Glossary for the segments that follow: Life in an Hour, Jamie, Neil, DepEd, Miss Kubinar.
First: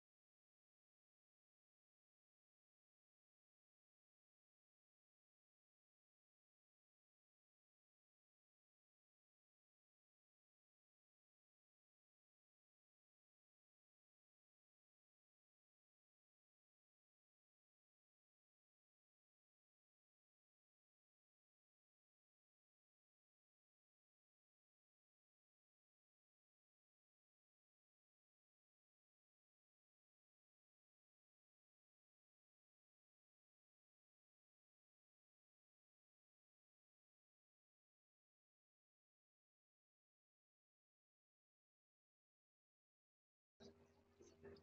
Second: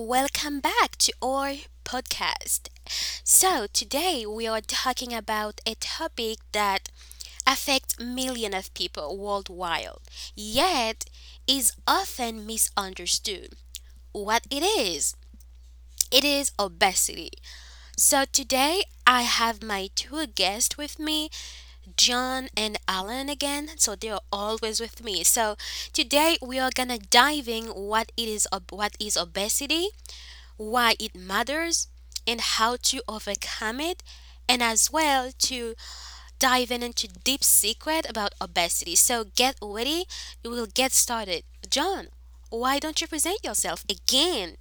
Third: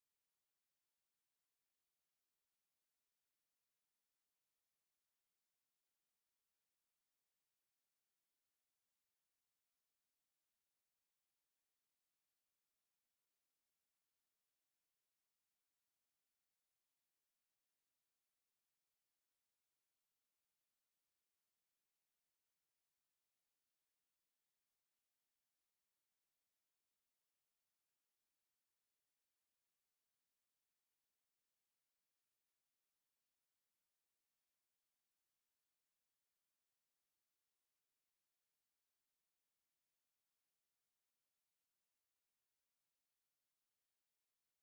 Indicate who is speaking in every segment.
Speaker 1: Welcome back to our podcast. So, today we are talking about a topic that affects millions of people worldwide, yet is often misunderstood. What it is? It is obesity. So today I have my two guests with me, John and Alan again. So they are always with me. So today we are gonna diving what is obesity, why it matters, and how to overcome it, and as well to dive in into deep secret about obesity. So get ready, we will get started. John, why don't you present yourself again?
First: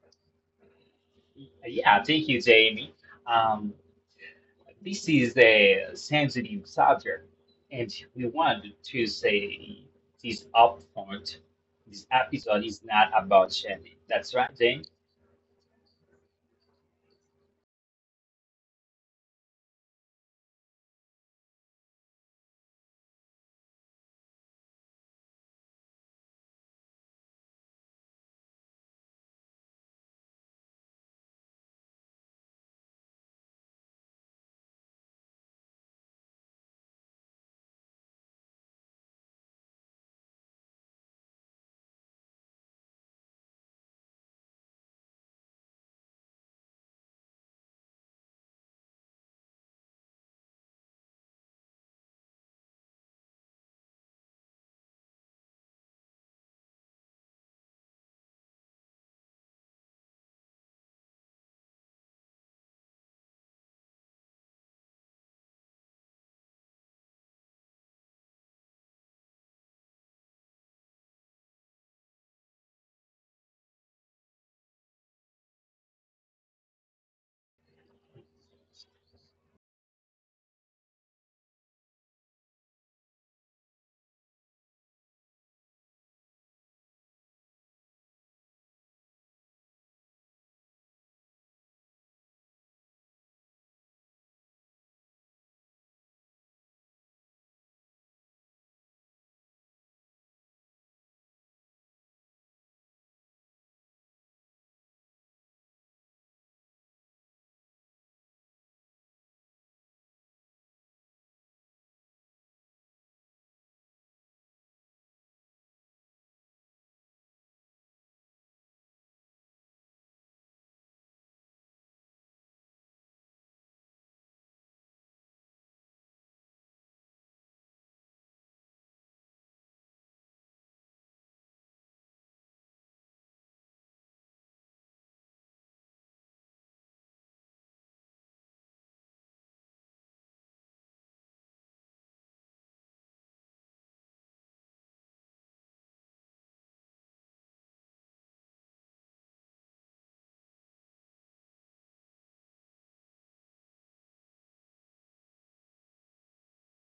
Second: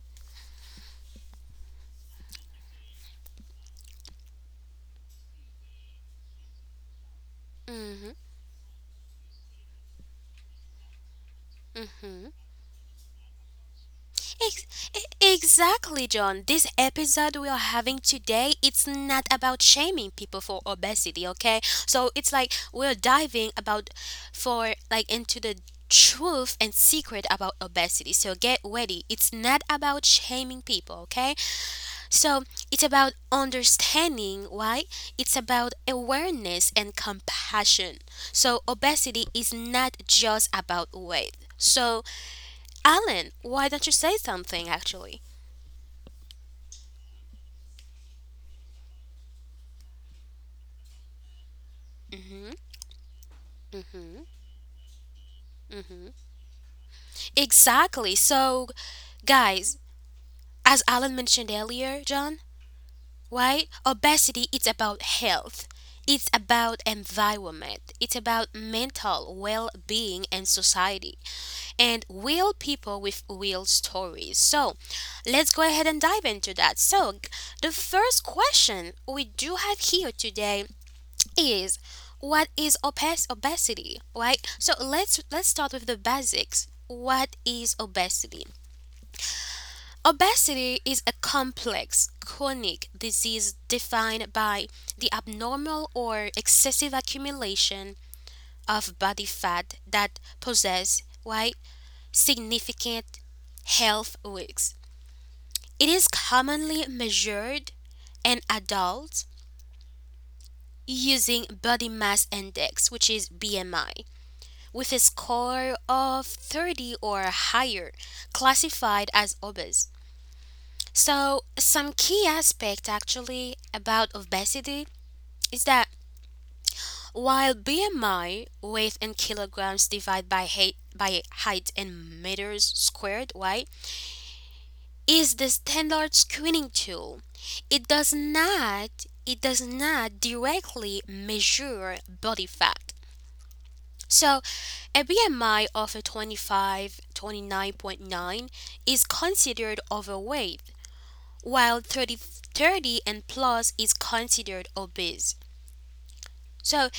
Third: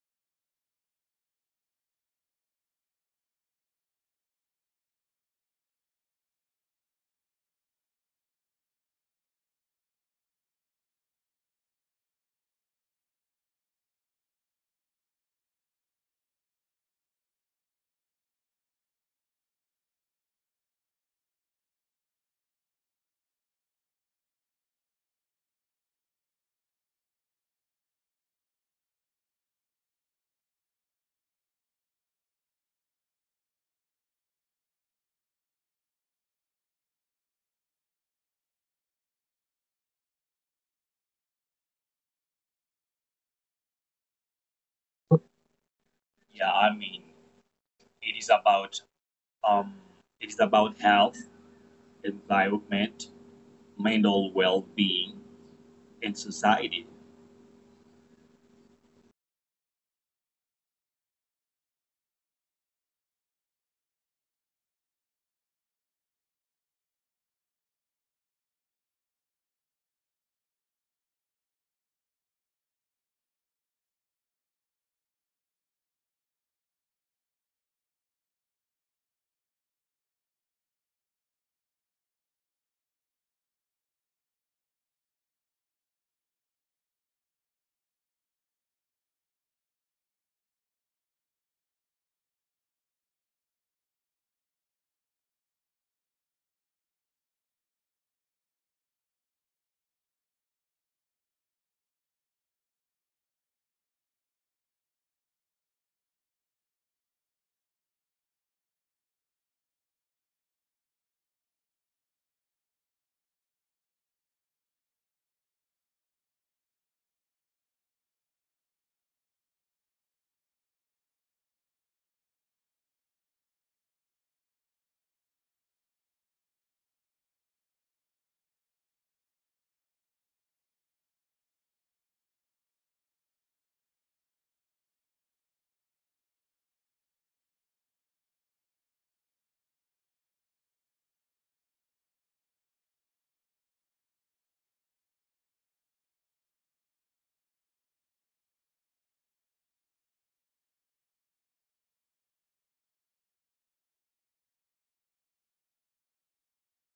Speaker 2: Yeah, thank you, Jamie. Um, this is a sensitive subject, and
Speaker 1: Hmm.
Speaker 2: we want to say this upfront. This episode is not about shaming. That's right, Jamie?
Speaker 1: Ex- exactly, John. This episode we are having today, it's not about shaming people for obesity, okay? So it's like we're diving about for like into the truth and secret about obesity. So get ready. It's not about shaming people, okay? So it's about understanding why. It's about awareness and compassion. So obesity is not just about weight. So Alan, why don't you say something actually?
Speaker 3: Yeah, I mean, it is about um, it is about health, environment, mental well-being, and society.
Speaker 1: Exactly. So, guys, as Alan mentioned earlier, John, right? Obesity it's about health. It's about environment. It's about mental well-being and society and real people with real stories. So, let's go ahead and dive into that. So, the first question we do have here today is what is obesity, right? So, let's start with the basics. What is obesity? Obesity is a complex, chronic disease defined by the abnormal or excessive accumulation of body fat that possess right, significant health risks. It is commonly measured in adults using body mass index, which is BMI, with a score of 30 or higher, classified as obese. So, some key aspect actually about obesity is that while BMI, weight in kilograms divided by height, in meters squared, right, is the standard screening tool, it does not it does not directly measure body fat. So, a BMI of a 25-29.9 is considered overweight while thirty and plus is considered obese. So it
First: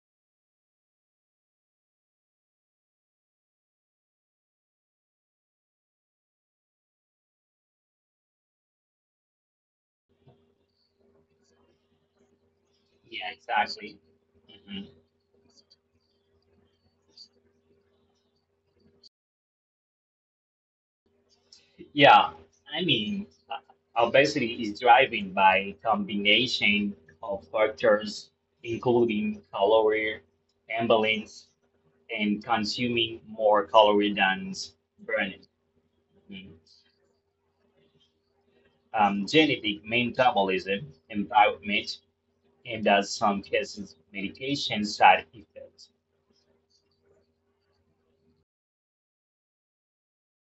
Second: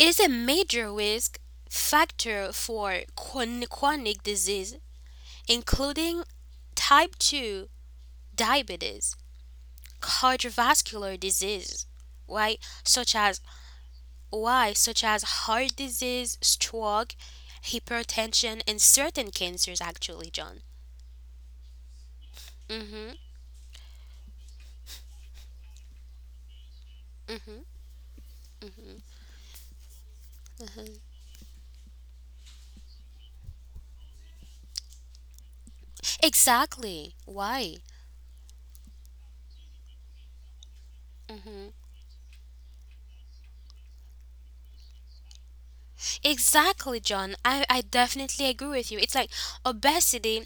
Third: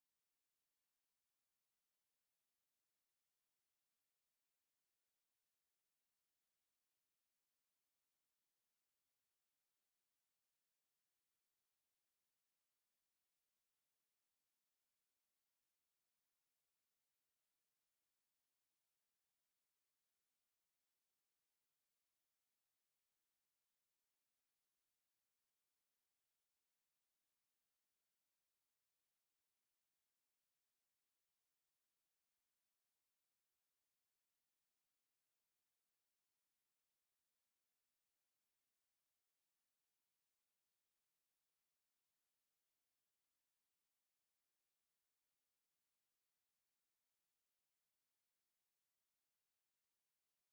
Speaker 1: is a major risk factor for chronic disease, including type 2 diabetes, cardiovascular disease, right? Such
Speaker 2: Yeah,
Speaker 1: as
Speaker 2: exactly.
Speaker 1: why?
Speaker 2: Mhm.
Speaker 1: Such as heart disease, stroke, hypertension, and certain cancers, actually, John.
Speaker 2: Yeah,
Speaker 1: Mm-hmm,
Speaker 2: obesity is driven by combination of
Speaker 1: mm-hmm.
Speaker 2: factors, including calorie imbalance and consuming more calories than burning. Mhm.
Speaker 1: Exactly. Why?
Speaker 2: Genetic metabolism
Speaker 1: Mm-hmm.
Speaker 2: environment, and as some cases, medication side effects.
Speaker 1: Exactly, John. I definitely agree with you. It's like obesity,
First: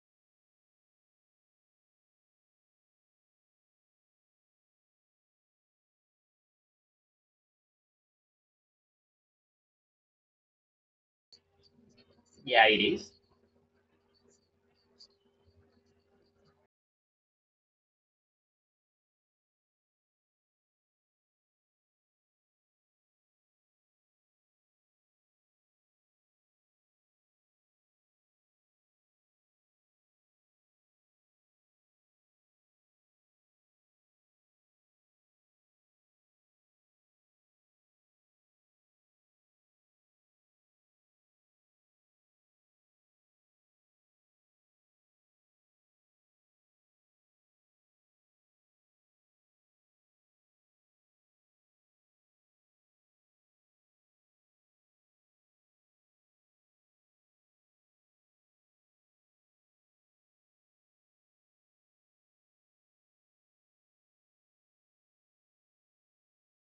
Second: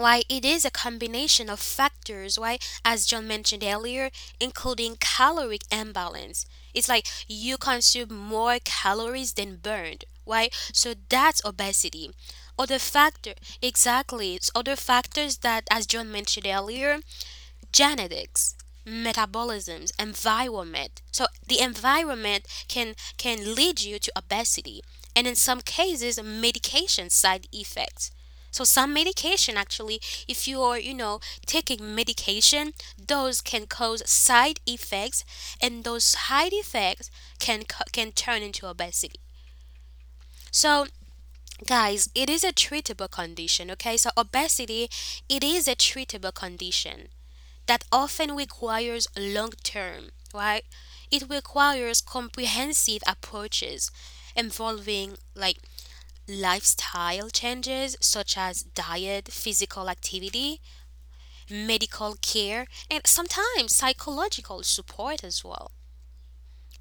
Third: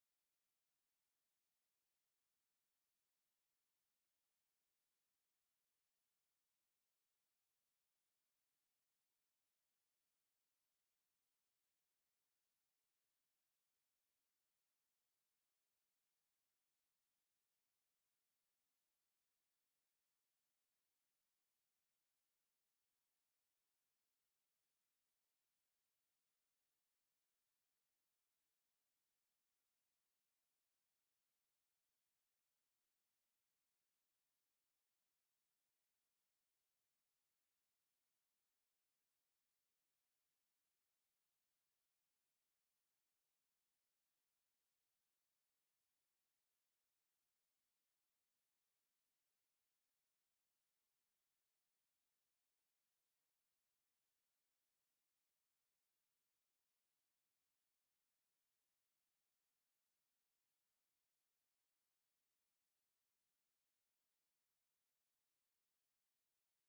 Speaker 1: why it is a combination of factors, why, as John mentioned earlier, including caloric imbalance. It's like you consume more calories than burned, why? So that's obesity.
Speaker 2: Yeah,
Speaker 1: Other
Speaker 2: it is.
Speaker 1: factor, exactly. It's other factors that, as John mentioned earlier, genetics metabolisms environment, so the environment can lead you to obesity, and in some cases medication side effects, so some medication actually, if you are, you know, taking medication, those can cause side effects, and those side effects can turn into obesity. So, guys, it is a treatable condition, okay? So obesity, it is a treatable condition that often requires long term, right? It requires comprehensive approaches involving like lifestyle changes such as diet, physical activity, medical care, and sometimes psychological support as well.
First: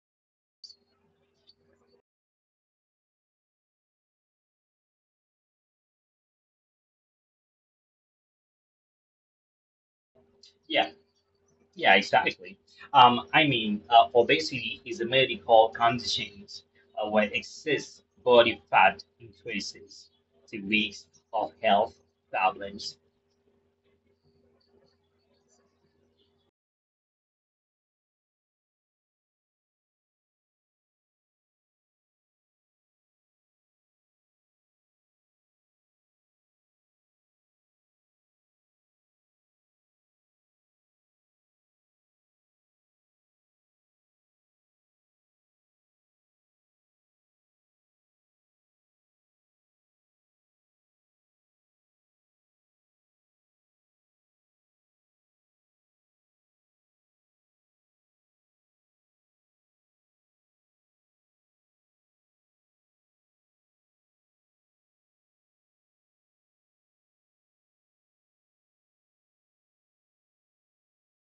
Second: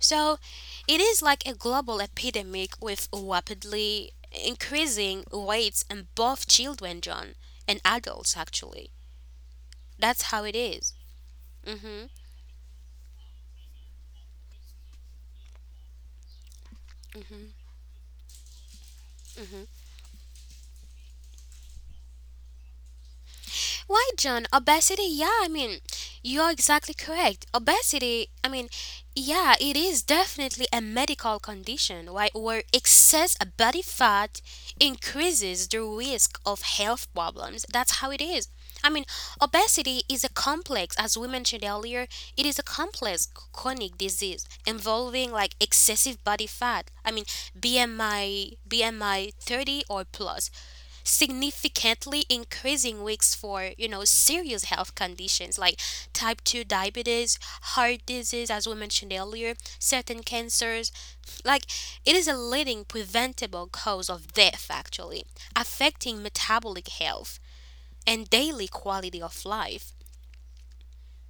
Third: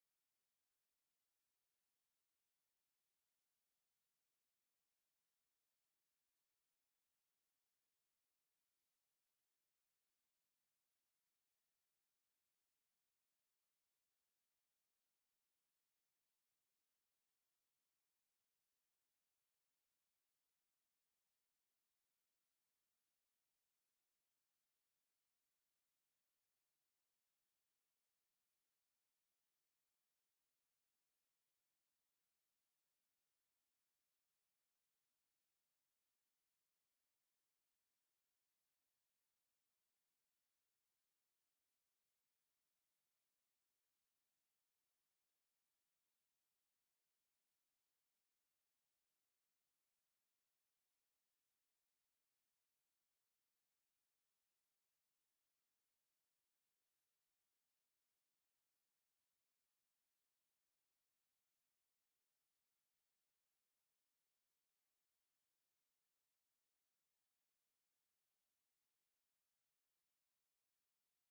Speaker 1: So it is like a global epidemic with rapidly increasing rates in both children, John, and adults actually. That's how it
Speaker 2: Yeah,
Speaker 1: is.
Speaker 2: yeah,
Speaker 1: Mm-hmm.
Speaker 2: exactly. Obesity is a medical condition where excess body fat increases the risk of health problems.
Speaker 1: Why, John? Obesity? Yeah, I mean, you're exactly correct. Obesity, I mean, yeah, it is definitely a medical condition, right? Where excess body fat increases the risk of health problems. That's how it is. I mean, obesity is a complex, as we mentioned earlier, it is a complex chronic disease involving like excessive body fat. I mean, BMI 30 or plus significantly increasing risks for, you know, serious health conditions like type 2 diabetes, heart disease, as we mentioned earlier, certain cancers. Like, it is a leading preventable cause of death actually, affecting metabolic health and daily quality of life.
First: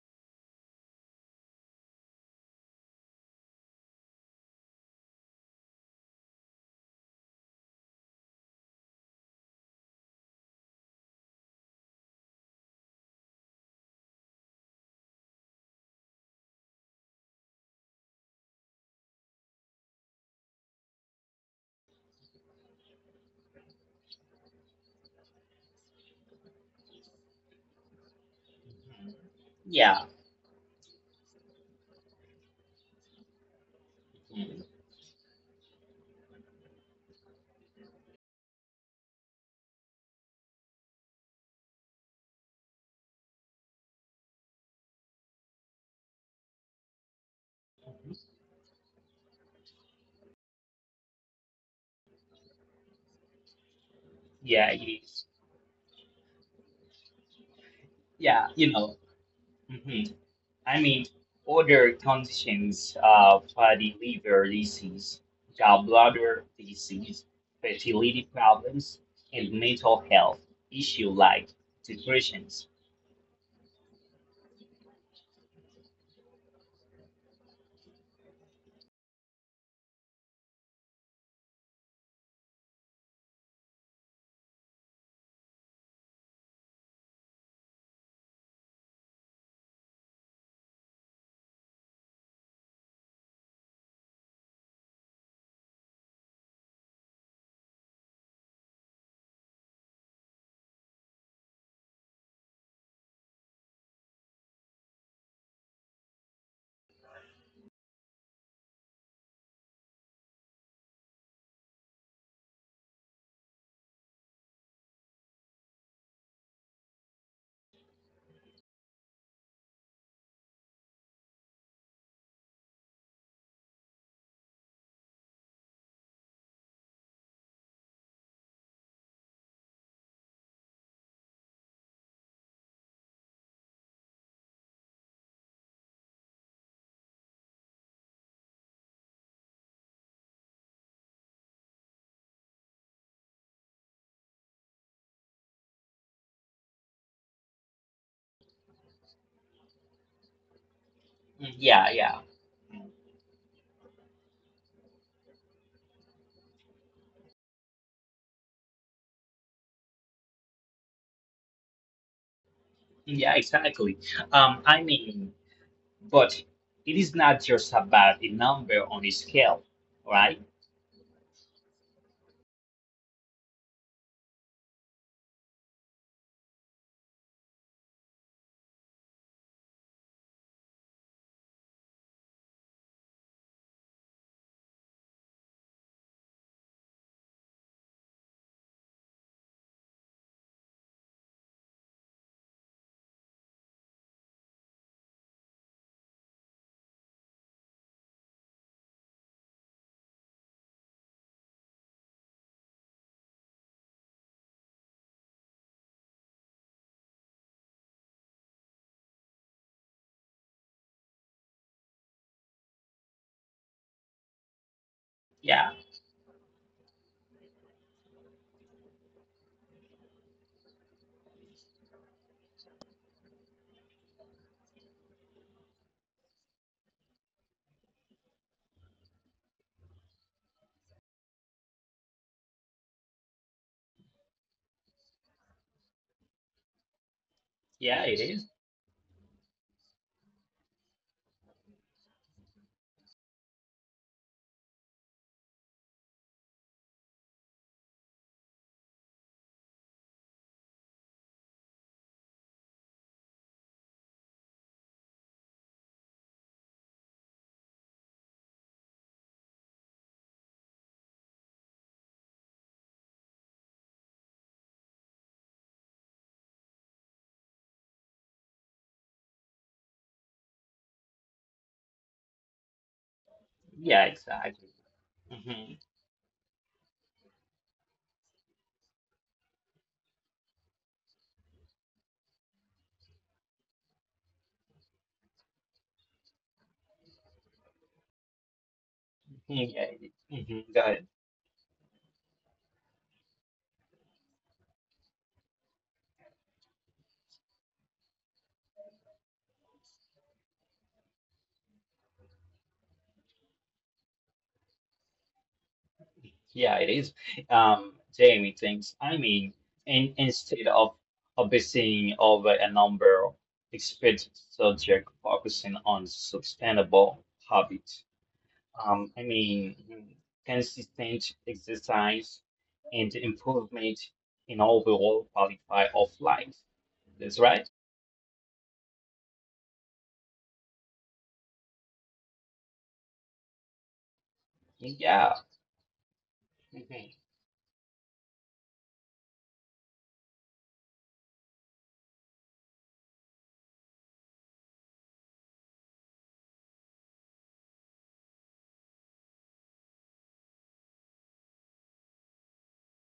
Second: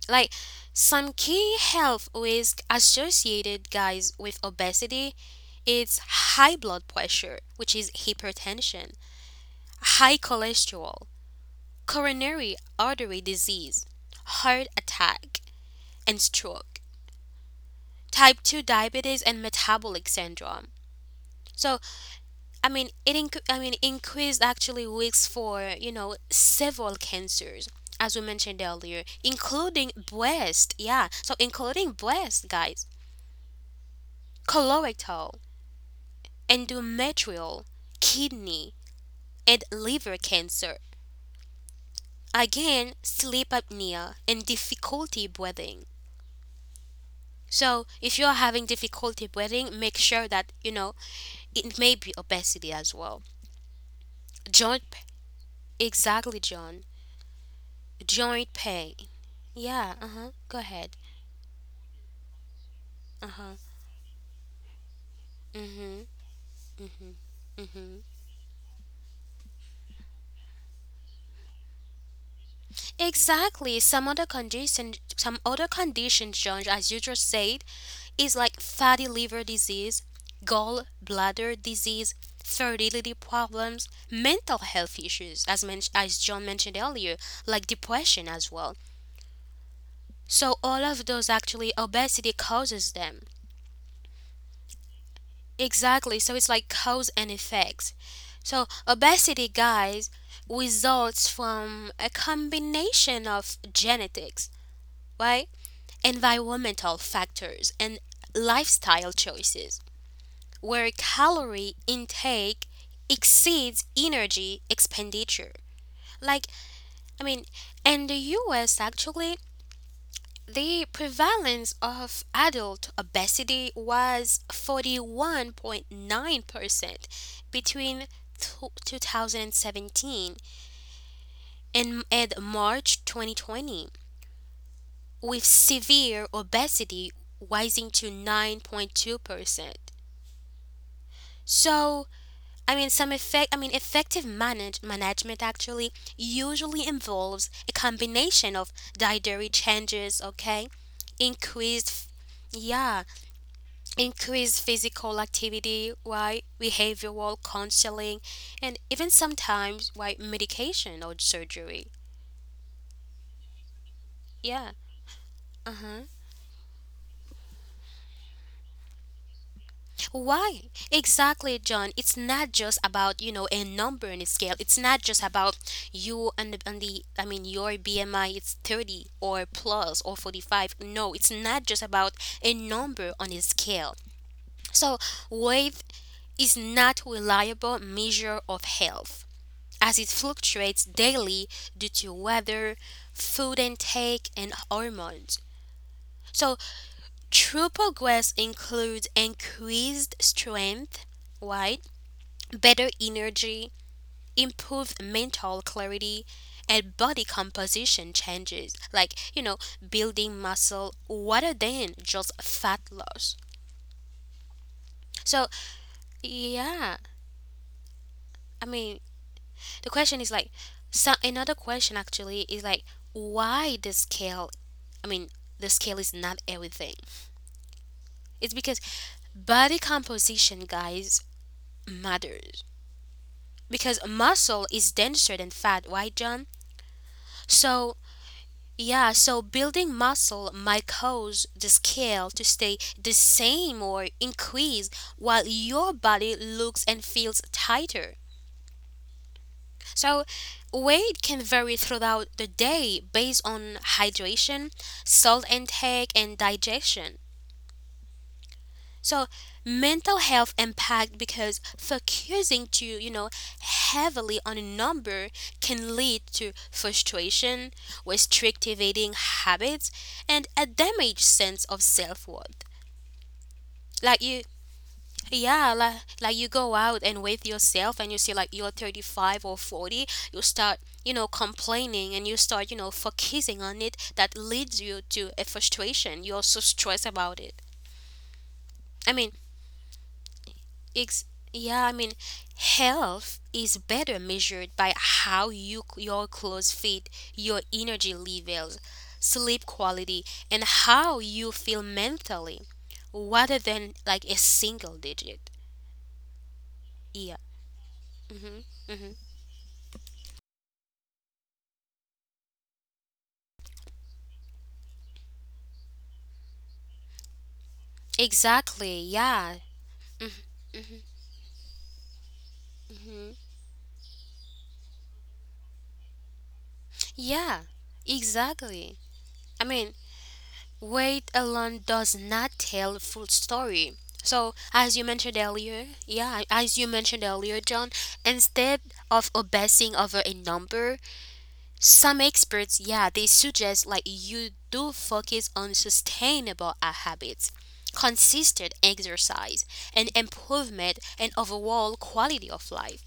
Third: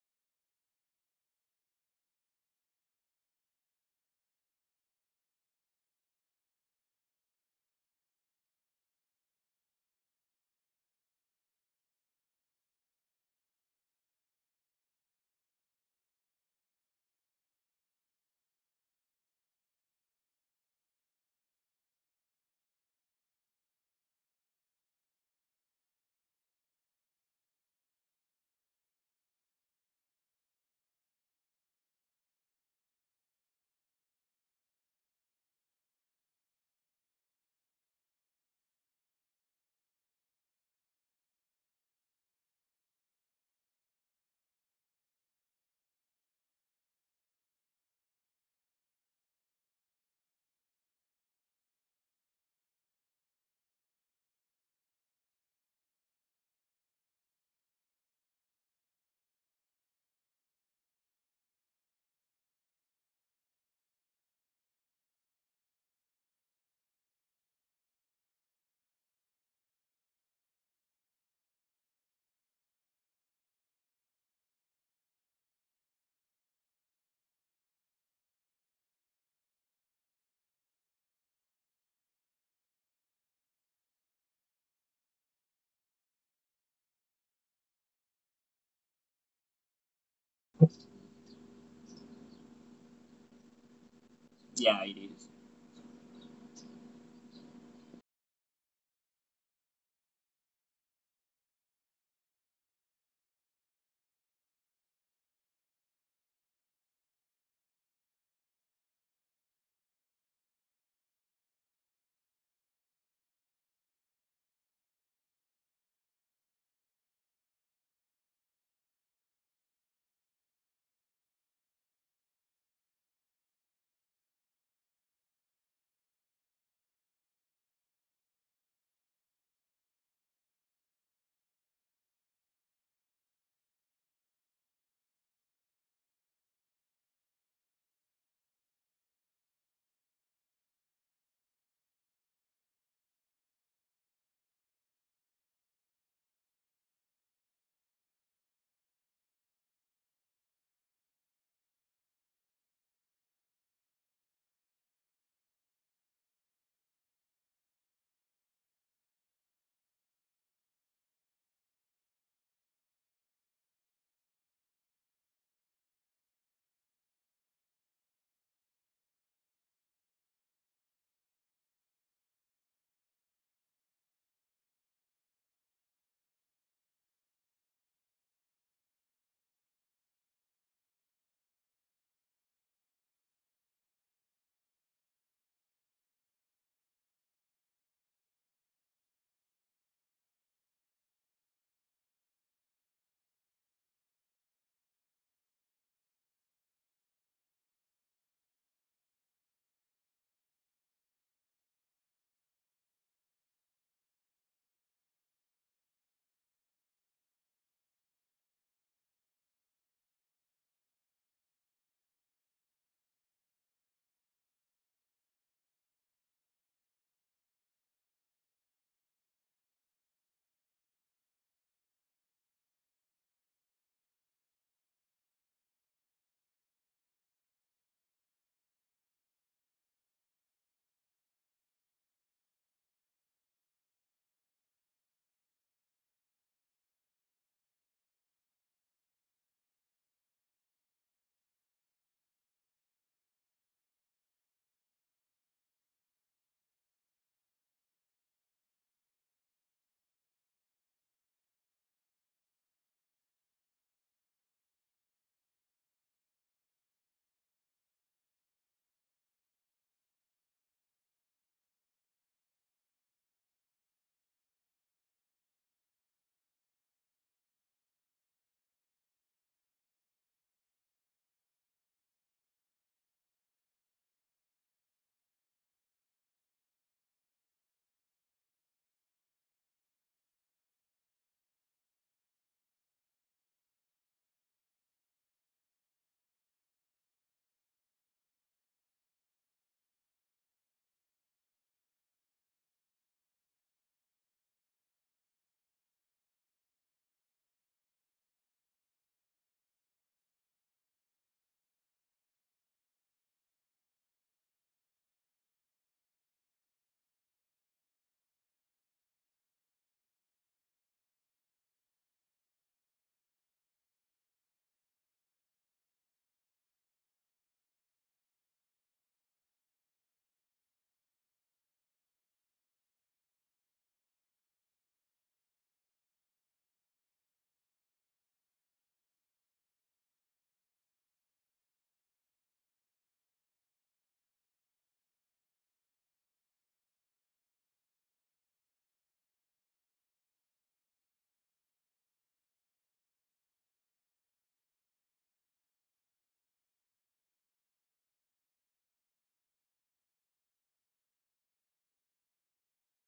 Speaker 1: Like, some key health risk associated, guys, with obesity is high blood pressure, which is hypertension, high cholesterol, coronary artery disease, heart attack, and stroke, type 2 diabetes, and metabolic syndrome. So, I mean, I mean, increased actually risks for, you know, several cancers, as we mentioned earlier, including
Speaker 2: Yeah,
Speaker 1: breast. Yeah, so including breast, guys,
Speaker 2: mm,
Speaker 1: colorectal, endometrial, kidney, and liver cancer. Again, sleep apnea and difficulty breathing. So if you're having difficulty breathing, make sure that, you know, it may be obesity as well.
Speaker 2: yeah, it
Speaker 1: Joint p-
Speaker 2: is.
Speaker 1: exactly, John.
Speaker 2: Yeah,
Speaker 1: Joint
Speaker 2: you
Speaker 1: pain.
Speaker 2: know.
Speaker 1: Yeah. Uh
Speaker 2: Mhm.
Speaker 1: huh. Go
Speaker 2: I
Speaker 1: ahead.
Speaker 2: mean, other conditions
Speaker 1: Uh huh.
Speaker 2: fatty liver disease,
Speaker 1: Mhm.
Speaker 2: gallbladder disease,
Speaker 1: Mhm.
Speaker 2: fertility problems, and mental health issue like depressions.
Speaker 1: Exactly. Some other conditions, John, as you just said, is like fatty liver disease, gallbladder disease, fertility problems, mental health issues, as John mentioned earlier, like depression as well. So all of those actually obesity causes them.
Speaker 3: Yeah, it is.
Speaker 1: Exactly. So it's like cause and effects. So obesity, guys, results from a combination of genetics, right? Environmental factors and lifestyle choices where calorie intake exceeds energy expenditure. Like, I mean, in the US actually, the prevalence of adult obesity was 41.9% between tw 2017 and March 2020, with severe obesity rising to 9.2%. So, I mean, some I mean, effective management actually usually involves a combination of dietary changes, okay?
Speaker 2: Mm, yeah,
Speaker 1: Increased,
Speaker 2: yeah, mm,
Speaker 1: yeah, increase physical activity, why behavioral counseling, and even sometimes why medication or surgery.
Speaker 2: yeah, exactly. Um,
Speaker 1: Yeah.
Speaker 2: I mean,
Speaker 1: Uh-huh.
Speaker 2: but it is not just about a number on a scale, right?
Speaker 1: Why? Exactly, John. It's not just about, you know, a number and a scale. It's not just about you and the I mean, your BMI, it's 30 or plus or 45. No, it's not just about a number on a scale. So, weight is not reliable measure of health, as it fluctuates daily due to weather, food intake, and hormones. So, true progress includes increased strength, right? Better energy, improved mental clarity, and body composition changes, like, you know, building muscle rather than just fat loss. So,
Speaker 2: Yeah,
Speaker 1: yeah, I mean, the question is like, so another question actually is like, why the scale I mean, the scale is not everything. It's because body composition, guys, matters. Because muscle is denser than fat, right, John? So,
Speaker 2: yeah, it is.
Speaker 1: yeah, so building muscle might cause the scale to stay the same or increase while your body looks and feels tighter. So, weight can vary throughout the day based on hydration, salt intake, and digestion. So mental health impact, because focusing too, you know, heavily on a number can lead to frustration, restrictive eating habits, and a damaged sense of self-worth.
Speaker 2: Yeah,
Speaker 1: Like you
Speaker 2: exactly.
Speaker 1: yeah,
Speaker 2: Hmm.
Speaker 1: like you go out and with yourself and you see like you're 35 or 40, you start, you know, complaining, and you start, you know, focusing on it, that leads you to a frustration. You're so stressed about it. I mean,
Speaker 2: Yeah, it is. Mhm. Go ahead.
Speaker 1: Ex- yeah, I mean, health is better measured by how your clothes fit, your energy levels, sleep quality, and how you feel mentally, rather than like a single digit.
Speaker 2: Yeah, it is.
Speaker 1: Yeah,
Speaker 2: Jamie thinks,
Speaker 1: hmm
Speaker 2: instead of obsessing over a number, expert subject focusing on sustainable habits.
Speaker 1: exactly.
Speaker 2: Um, I
Speaker 1: Yeah,
Speaker 2: mean, consistent exercise and improvement in overall quality of life. That's
Speaker 1: yeah,
Speaker 2: right.
Speaker 1: exactly. I mean, weight alone does not tell the full story. So, as you
Speaker 2: Yeah.
Speaker 1: mentioned earlier, yeah, as you
Speaker 2: Mhm.
Speaker 1: mentioned earlier, John, instead of obsessing over a number, some experts, yeah, they suggest like you do focus on sustainable habits, consistent exercise, and improvement in overall quality of life.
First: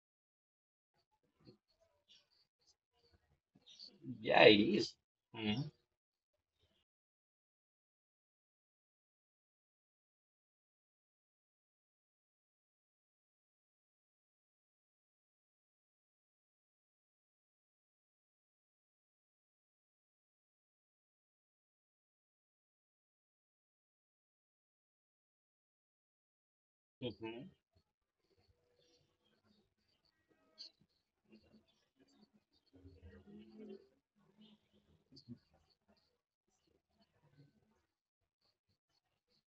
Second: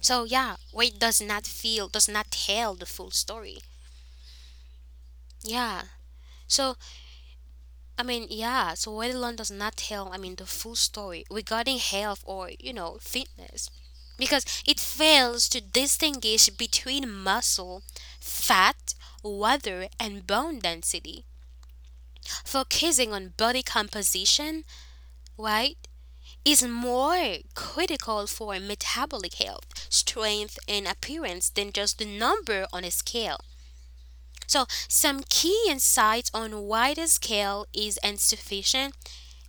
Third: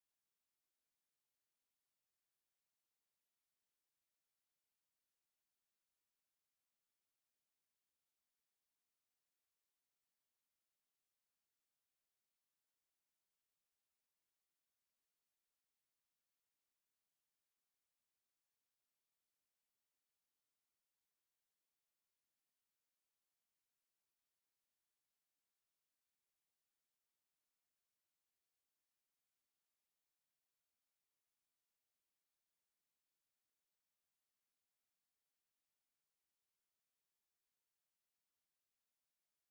Speaker 1: So, yeah, weight does not tell the full story.
Speaker 2: Yeah, it is. Mhm.
Speaker 1: Yeah. So, I mean, yeah, so weight alone does not tell, I mean, the full story regarding health or, you know, fitness. Because it fails to distinguish between muscle, fat, water, and bone density. Focusing on body composition, right, is more
Speaker 2: Mhm.
Speaker 1: critical for metabolic health, strength, and appearance than just the number on a scale. So, some key insights on why the scale is insufficient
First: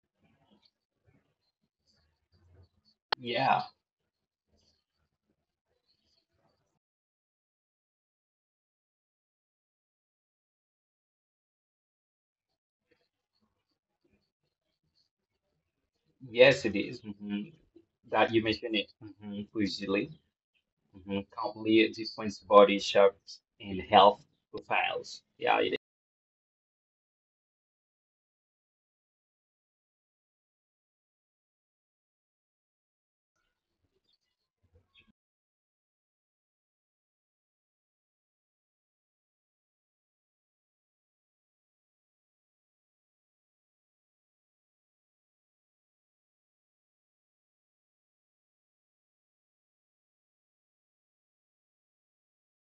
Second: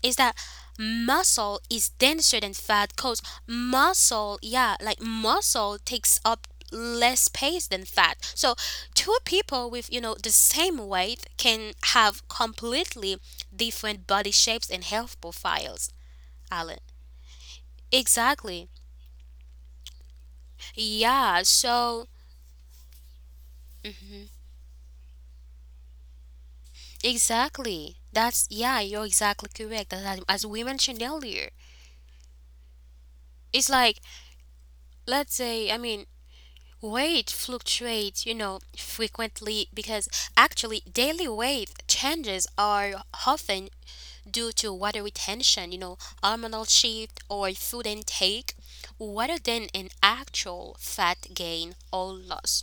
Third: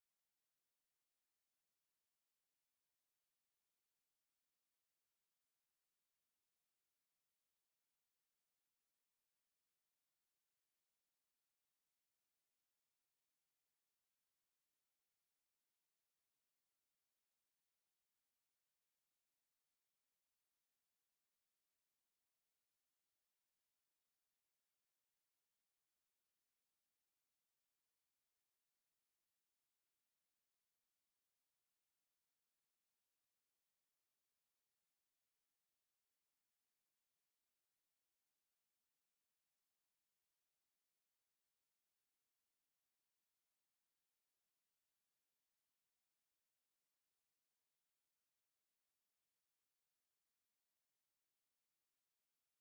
Speaker 1: is that muscle is denser than fat, because
Speaker 2: Yeah.
Speaker 1: yeah, like muscle takes up less space than fat. So two people with, you know, the same weight can have completely different body shapes and health profiles,
Speaker 2: Yes, it
Speaker 1: Alan.
Speaker 2: is. Mhm. That you
Speaker 1: Exactly.
Speaker 2: mentioned it. Mhm. Usually, mhm,
Speaker 1: Yeah,
Speaker 2: completely
Speaker 1: so
Speaker 2: different body shapes and health profiles. Yeah, it is.
Speaker 1: exactly. That's yeah, you're exactly correct. As we mentioned earlier. It's like, let's say, I mean, weight fluctuates, you know, frequently, because actually daily weight changes are often due to water retention, you know, hormonal shift or food intake, rather than an actual fat gain or loss.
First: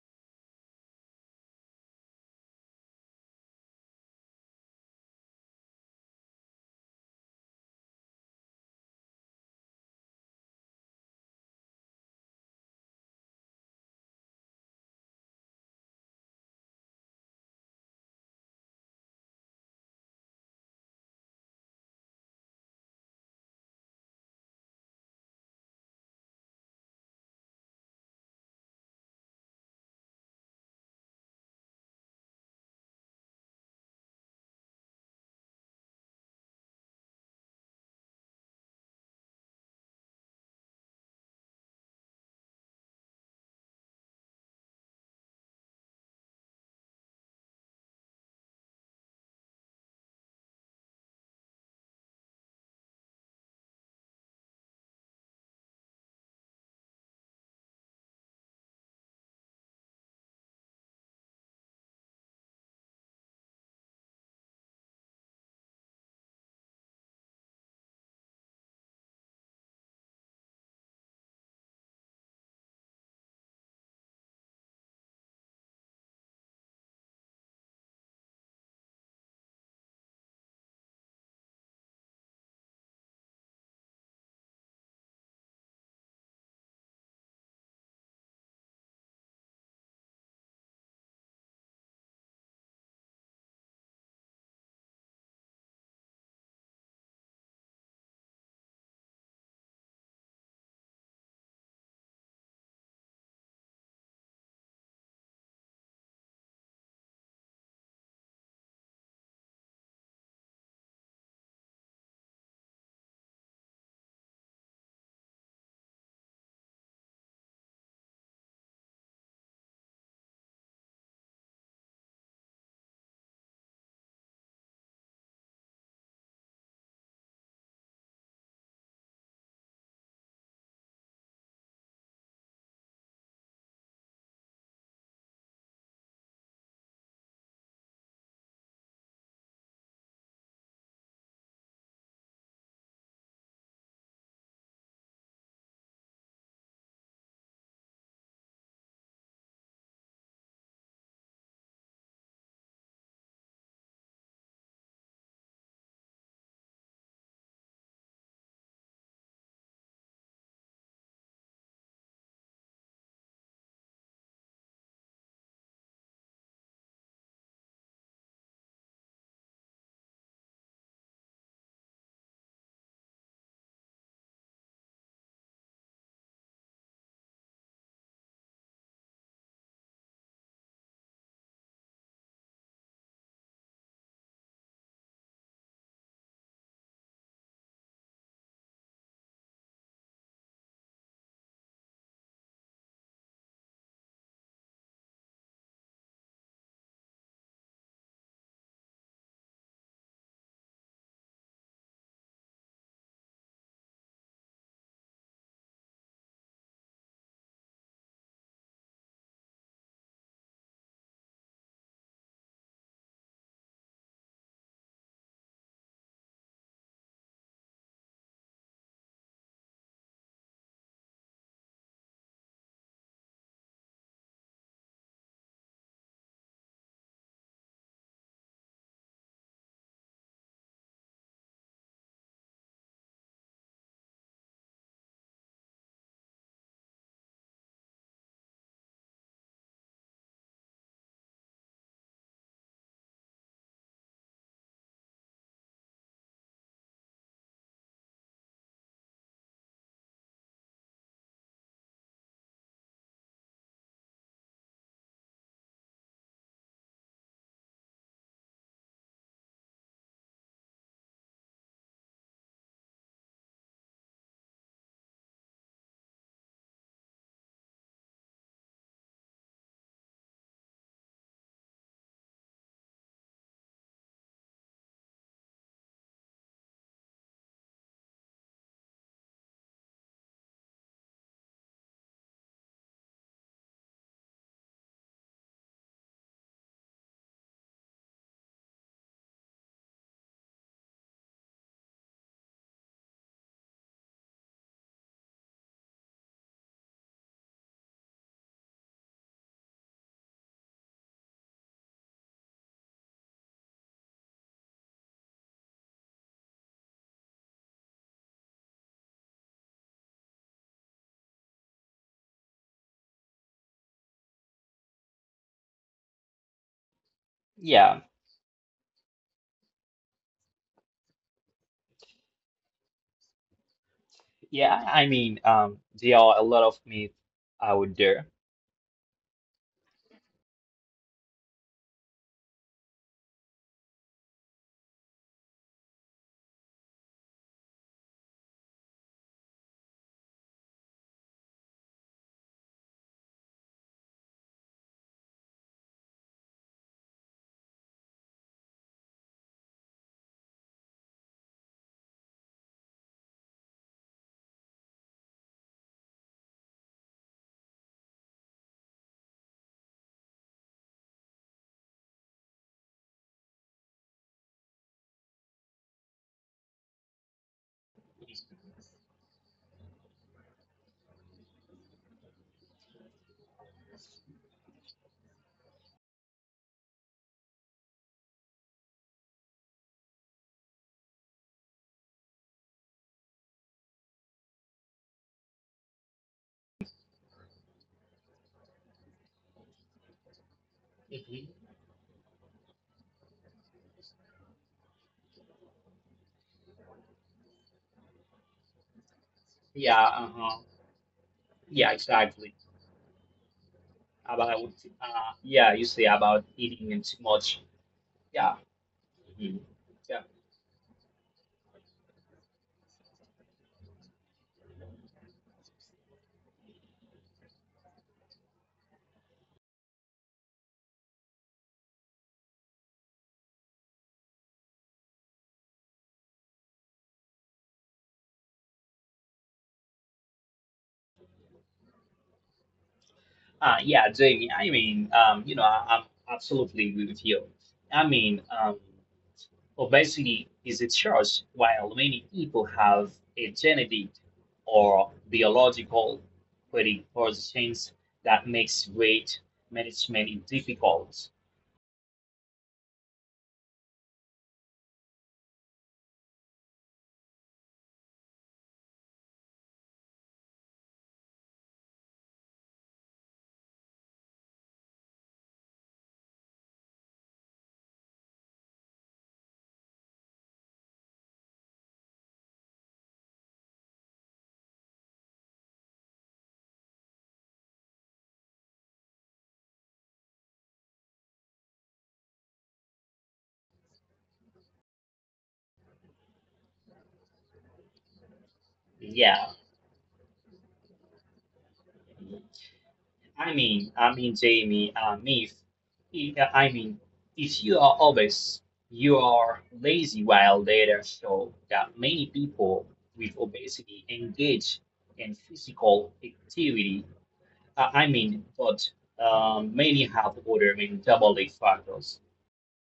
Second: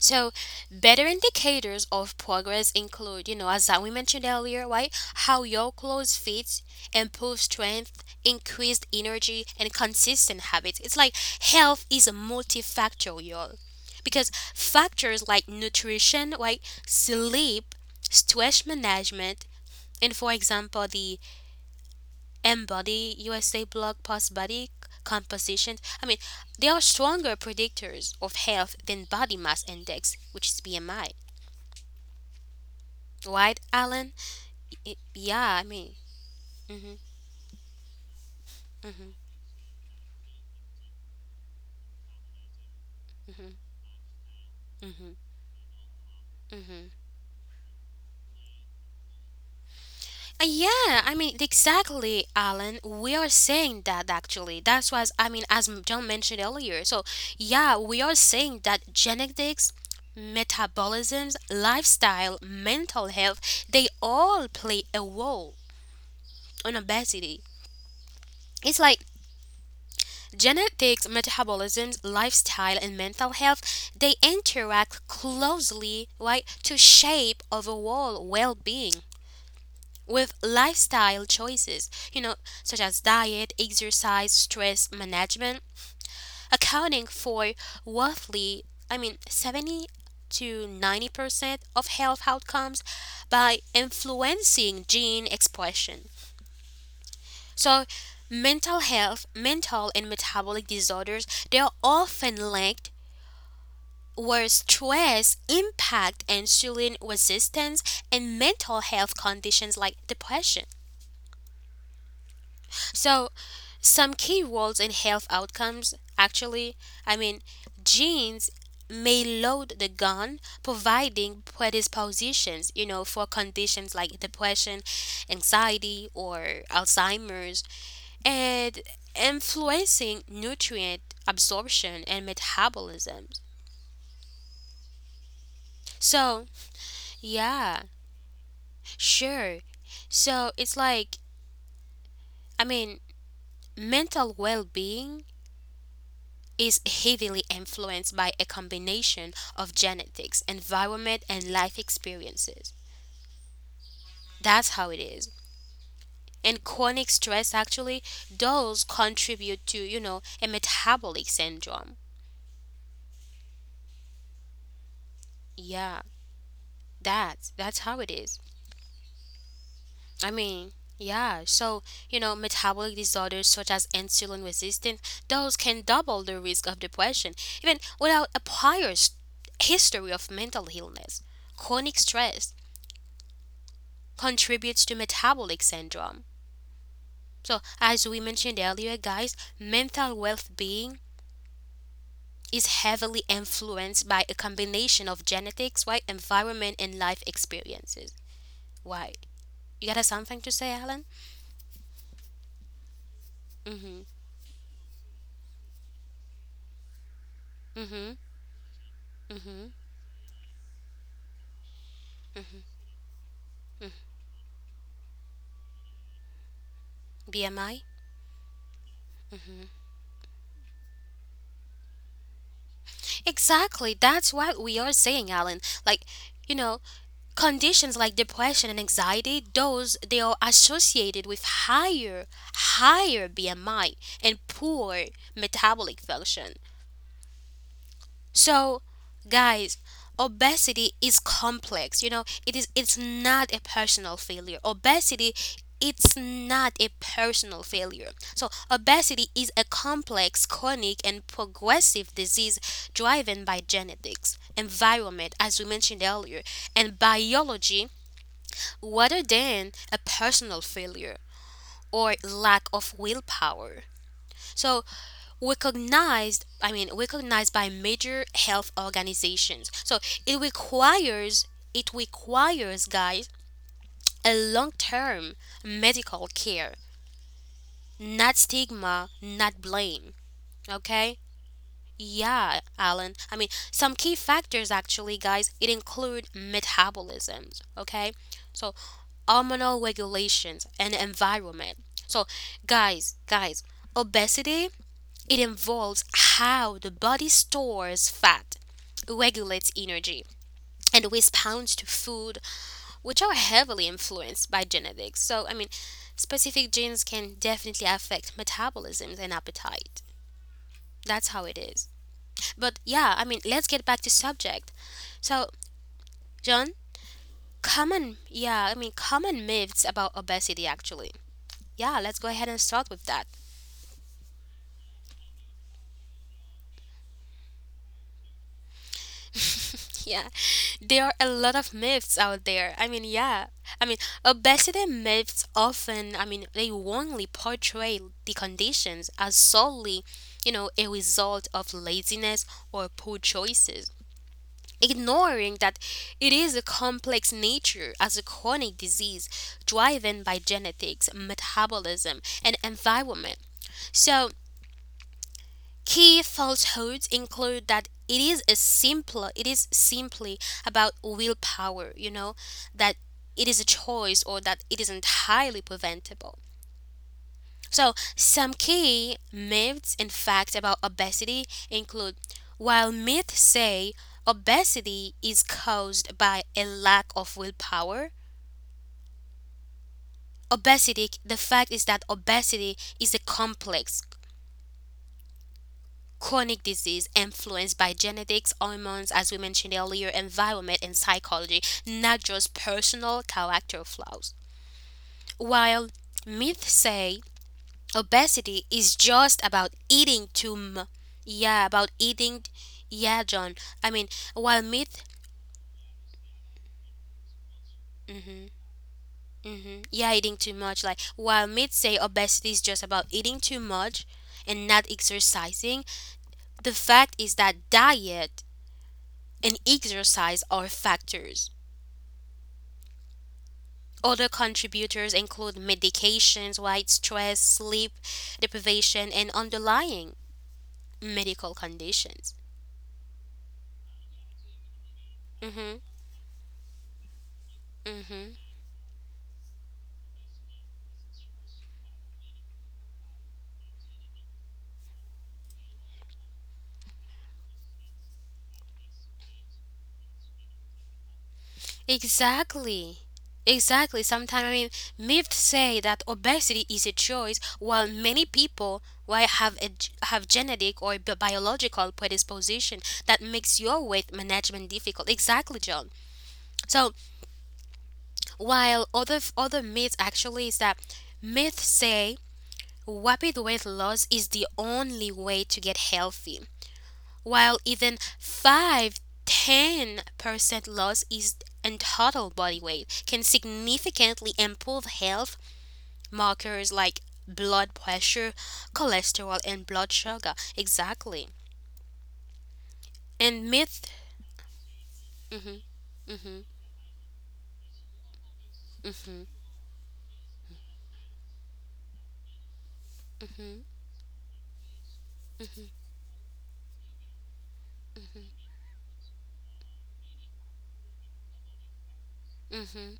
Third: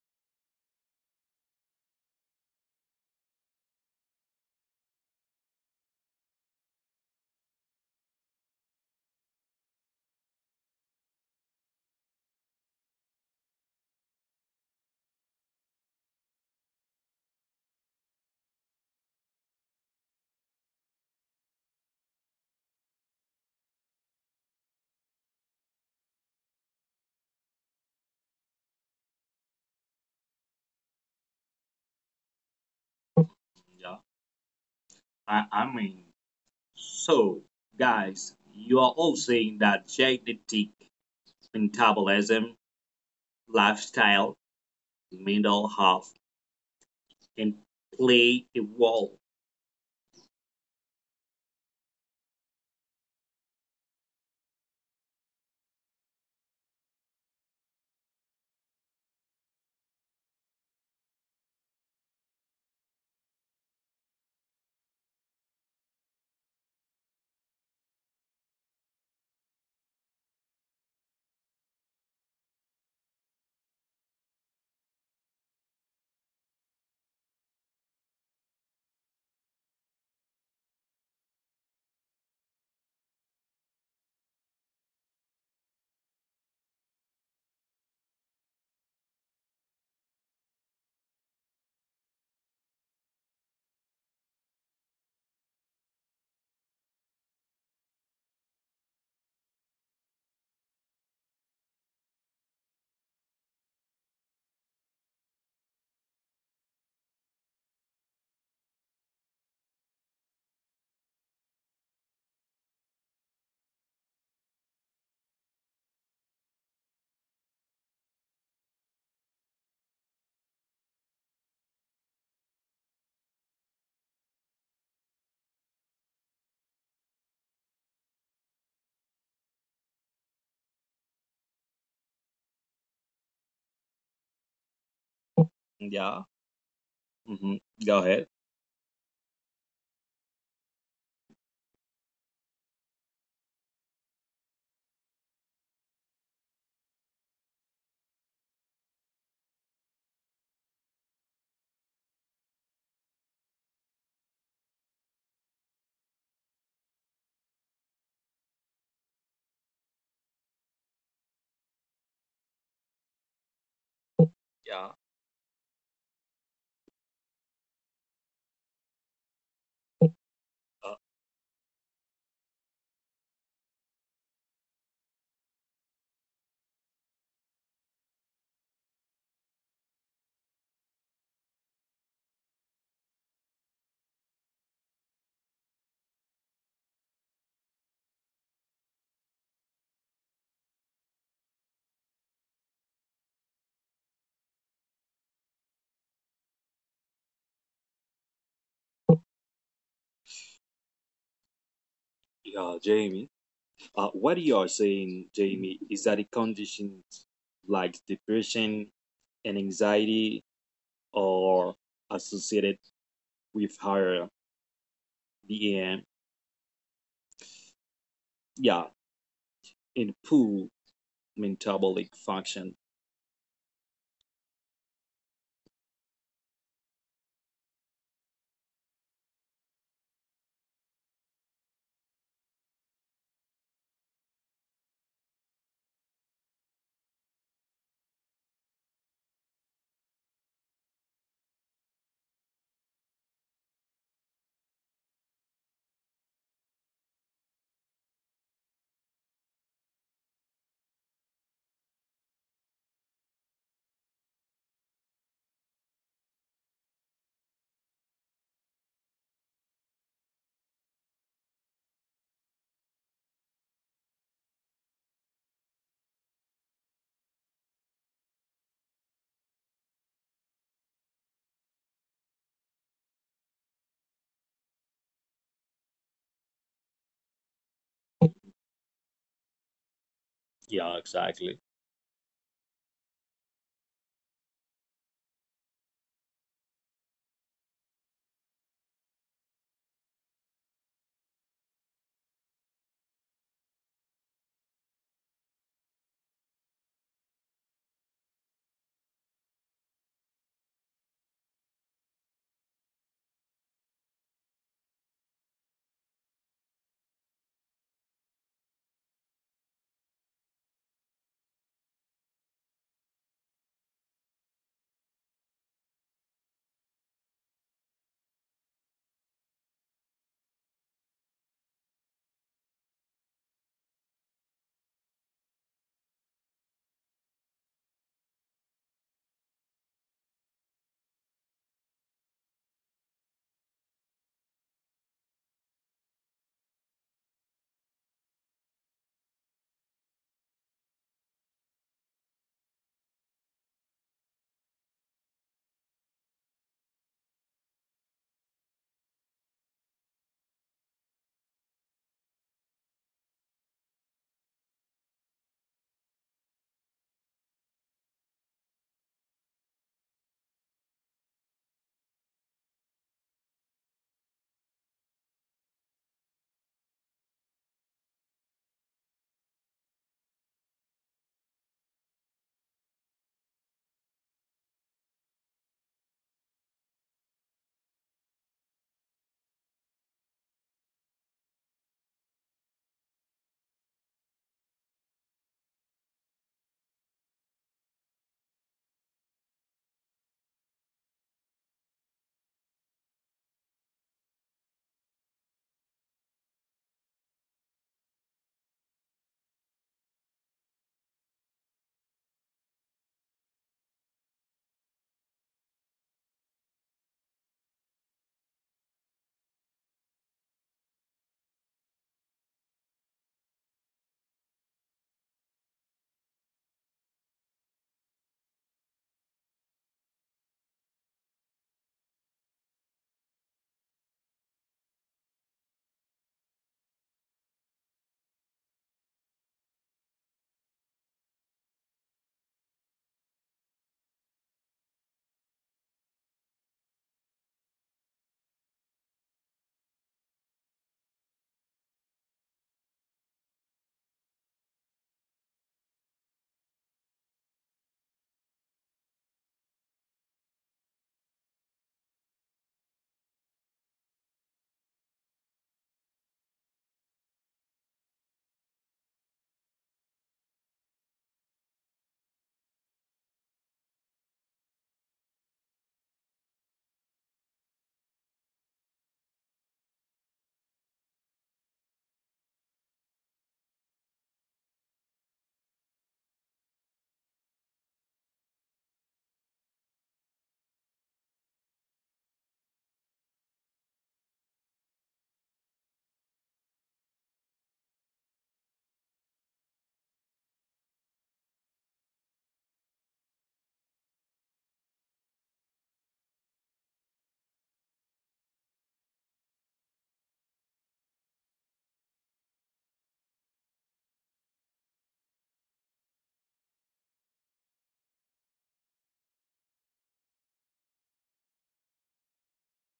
Speaker 1: So, better indicators of progress include, you know, as that we mentioned earlier, right? How your clothes fits, improve strength, increased energy, and consistent habits. It's like health is multifactorial, because factors like nutrition, like sleep, stress management, and for example, the Embody USA blog post body composition. I mean, they are stronger predictors of health than body mass index, which is BMI, right,
Speaker 3: Yeah,
Speaker 1: Alan?
Speaker 3: I,
Speaker 1: Yeah, I
Speaker 3: I
Speaker 1: mean,
Speaker 3: mean,
Speaker 1: hmm
Speaker 3: so guys, you are all saying that genetic metabolism, lifestyle,
Speaker 1: hmm
Speaker 3: mental health,
Speaker 1: hmm
Speaker 3: and play a role.
Speaker 1: yeah, I mean, exactly, Alan. We are saying that actually. That's why, I mean, as John mentioned earlier. So, yeah, we are saying that genetics, metabolisms, lifestyle, mental health, they all play a role on obesity. It's like genetics, metabolism, lifestyle, and mental health, they interact closely, right, to shape overall well being with lifestyle choices, you know, such as diet, exercise, stress management, accounting for roughly, I mean, 70 to 90% of health outcomes by influencing gene expression. So, mental and metabolic disorders, they are often linked where stress impact insulin resistance and mental health conditions like depression. So, some key roles in health outcomes actually, I mean, genes may load the gun providing predispositions for conditions like depression, anxiety, or Alzheimer's, and influencing nutrient absorption and metabolism.
Speaker 3: Yeah.
Speaker 1: So,
Speaker 3: hmm
Speaker 1: yeah,
Speaker 3: Go ahead.
Speaker 1: sure. So, it's like, I mean, mental well being is heavily influenced by a combination of genetics, environment, and life experiences. That's how it is. And chronic stress actually does contribute to, you know, a metabolic syndrome.
Speaker 3: Yeah.
Speaker 1: Yeah, that's how it is. I mean,
Speaker 3: Uh,
Speaker 1: yeah. So, you know, metabolic disorders such as insulin resistance, those can double the risk of depression, even without a prior history of mental illness. Chronic stress contributes to metabolic syndrome. So, as we mentioned earlier, guys, mental well being is heavily influenced by a combination of genetics, right, environment, and life experiences. Why? You got something to say, Alan?
Speaker 3: Yeah, Jamie.
Speaker 1: Mm hmm.
Speaker 3: What you are saying, Jamie, is that the conditions
Speaker 1: Mm
Speaker 3: like
Speaker 1: hmm.
Speaker 3: depression
Speaker 1: Mm
Speaker 3: and
Speaker 1: hmm.
Speaker 3: anxiety are associated with higher BMI,
Speaker 1: BMI?
Speaker 3: yeah, in poor metabolic function.
Speaker 1: Exactly. That's what we are saying, Alan. Like, you know, conditions like depression and anxiety, those they are associated with higher, higher BMI and poor metabolic function. So, guys, obesity is complex. You know, it's not a personal failure. Obesity, it's not a personal failure. So, obesity is a complex, chronic, and progressive disease driven by genetics, environment, as we mentioned earlier, and biology rather than a personal failure or lack of willpower. So, recognized I mean recognized by major health organizations. So, it requires it requires, guys, a long-term medical care, not stigma, not blame.
Speaker 3: Yeah,
Speaker 1: Okay.
Speaker 3: exactly.
Speaker 1: Yeah, Alan, I mean, some key factors actually, guys, it include metabolisms, okay? So, hormonal regulations and environment. So, guys, obesity, it involves how the body stores fat, regulates energy, and responds to food, which are heavily influenced by genetics. So, I mean, specific genes can definitely affect metabolism and appetite. That's how it is. But yeah, I mean, let's get back to subject. So, John,
Speaker 2: Yeah,
Speaker 1: common, yeah, I mean, common myths about obesity actually. Yeah, let's go ahead and start with that.
Speaker 2: yeah. There are a lot of myths out there.
Speaker 1: Yeah, there are a lot of myths out there. I mean, yeah. I mean, obesity myths often, I mean, they wrongly portray the conditions as solely, you know, a result of laziness or poor choices, ignoring that it is a complex nature as a chronic disease driven by genetics, metabolism, and environment. So, key falsehoods include that it is simply about willpower, you know, that it is a choice or that it is entirely preventable. So, some key myths and facts about obesity include, while myths say obesity is caused by a lack of willpower, obesity the fact is that obesity is a complex, chronic disease influenced by genetics, hormones, as we mentioned earlier, environment, and
Speaker 2: Mhm.
Speaker 1: psychology, not just personal character flaws. While myths say obesity is just about
Speaker 2: Yeah,
Speaker 1: eating too
Speaker 2: uh-huh.
Speaker 1: much, yeah, about
Speaker 2: Yeah,
Speaker 1: eating,
Speaker 2: exactly.
Speaker 1: yeah, John. I mean, while
Speaker 2: About
Speaker 1: myth,
Speaker 2: yeah, you say about eating and too much.
Speaker 1: hmm
Speaker 2: Yeah,
Speaker 1: hmm
Speaker 2: mhm.
Speaker 1: yeah,
Speaker 2: Yeah.
Speaker 1: eating too much, like, while myths say obesity is just about eating too much and not exercising, the fact is that diet and exercise are factors. Other contributors include medications, white stress, sleep deprivation, and underlying medical conditions.
Speaker 2: Yeah, Jamie.
Speaker 1: Mm-hmm.
Speaker 2: I'm absolutely agree with you. I
Speaker 1: Mm-hmm.
Speaker 2: mean, um. Obesity is a choice, while many people have a genetic or biological predispositions that makes weight management difficult.
Speaker 1: Exactly. Exactly. Sometimes, I mean, myths say that obesity is a choice, while many people, why have a, g- have genetic or biological predisposition that makes your weight management difficult. Exactly, John. So, while other other myths actually is that myths say rapid weight loss is the only way to get healthy, while even 5-10% loss is in total body weight can significantly improve health markers like blood pressure, cholesterol,
Speaker 2: Yeah,
Speaker 1: and blood sugar. Exactly. And myth.
Speaker 2: Jamie, if
Speaker 1: Mhm, mhm,
Speaker 2: I mean, if you are obese, you are lazy. While data show that many people with
Speaker 1: mhm,
Speaker 2: obesity engage in physical activity but many have ordered, double factors.
Speaker 1: mhm.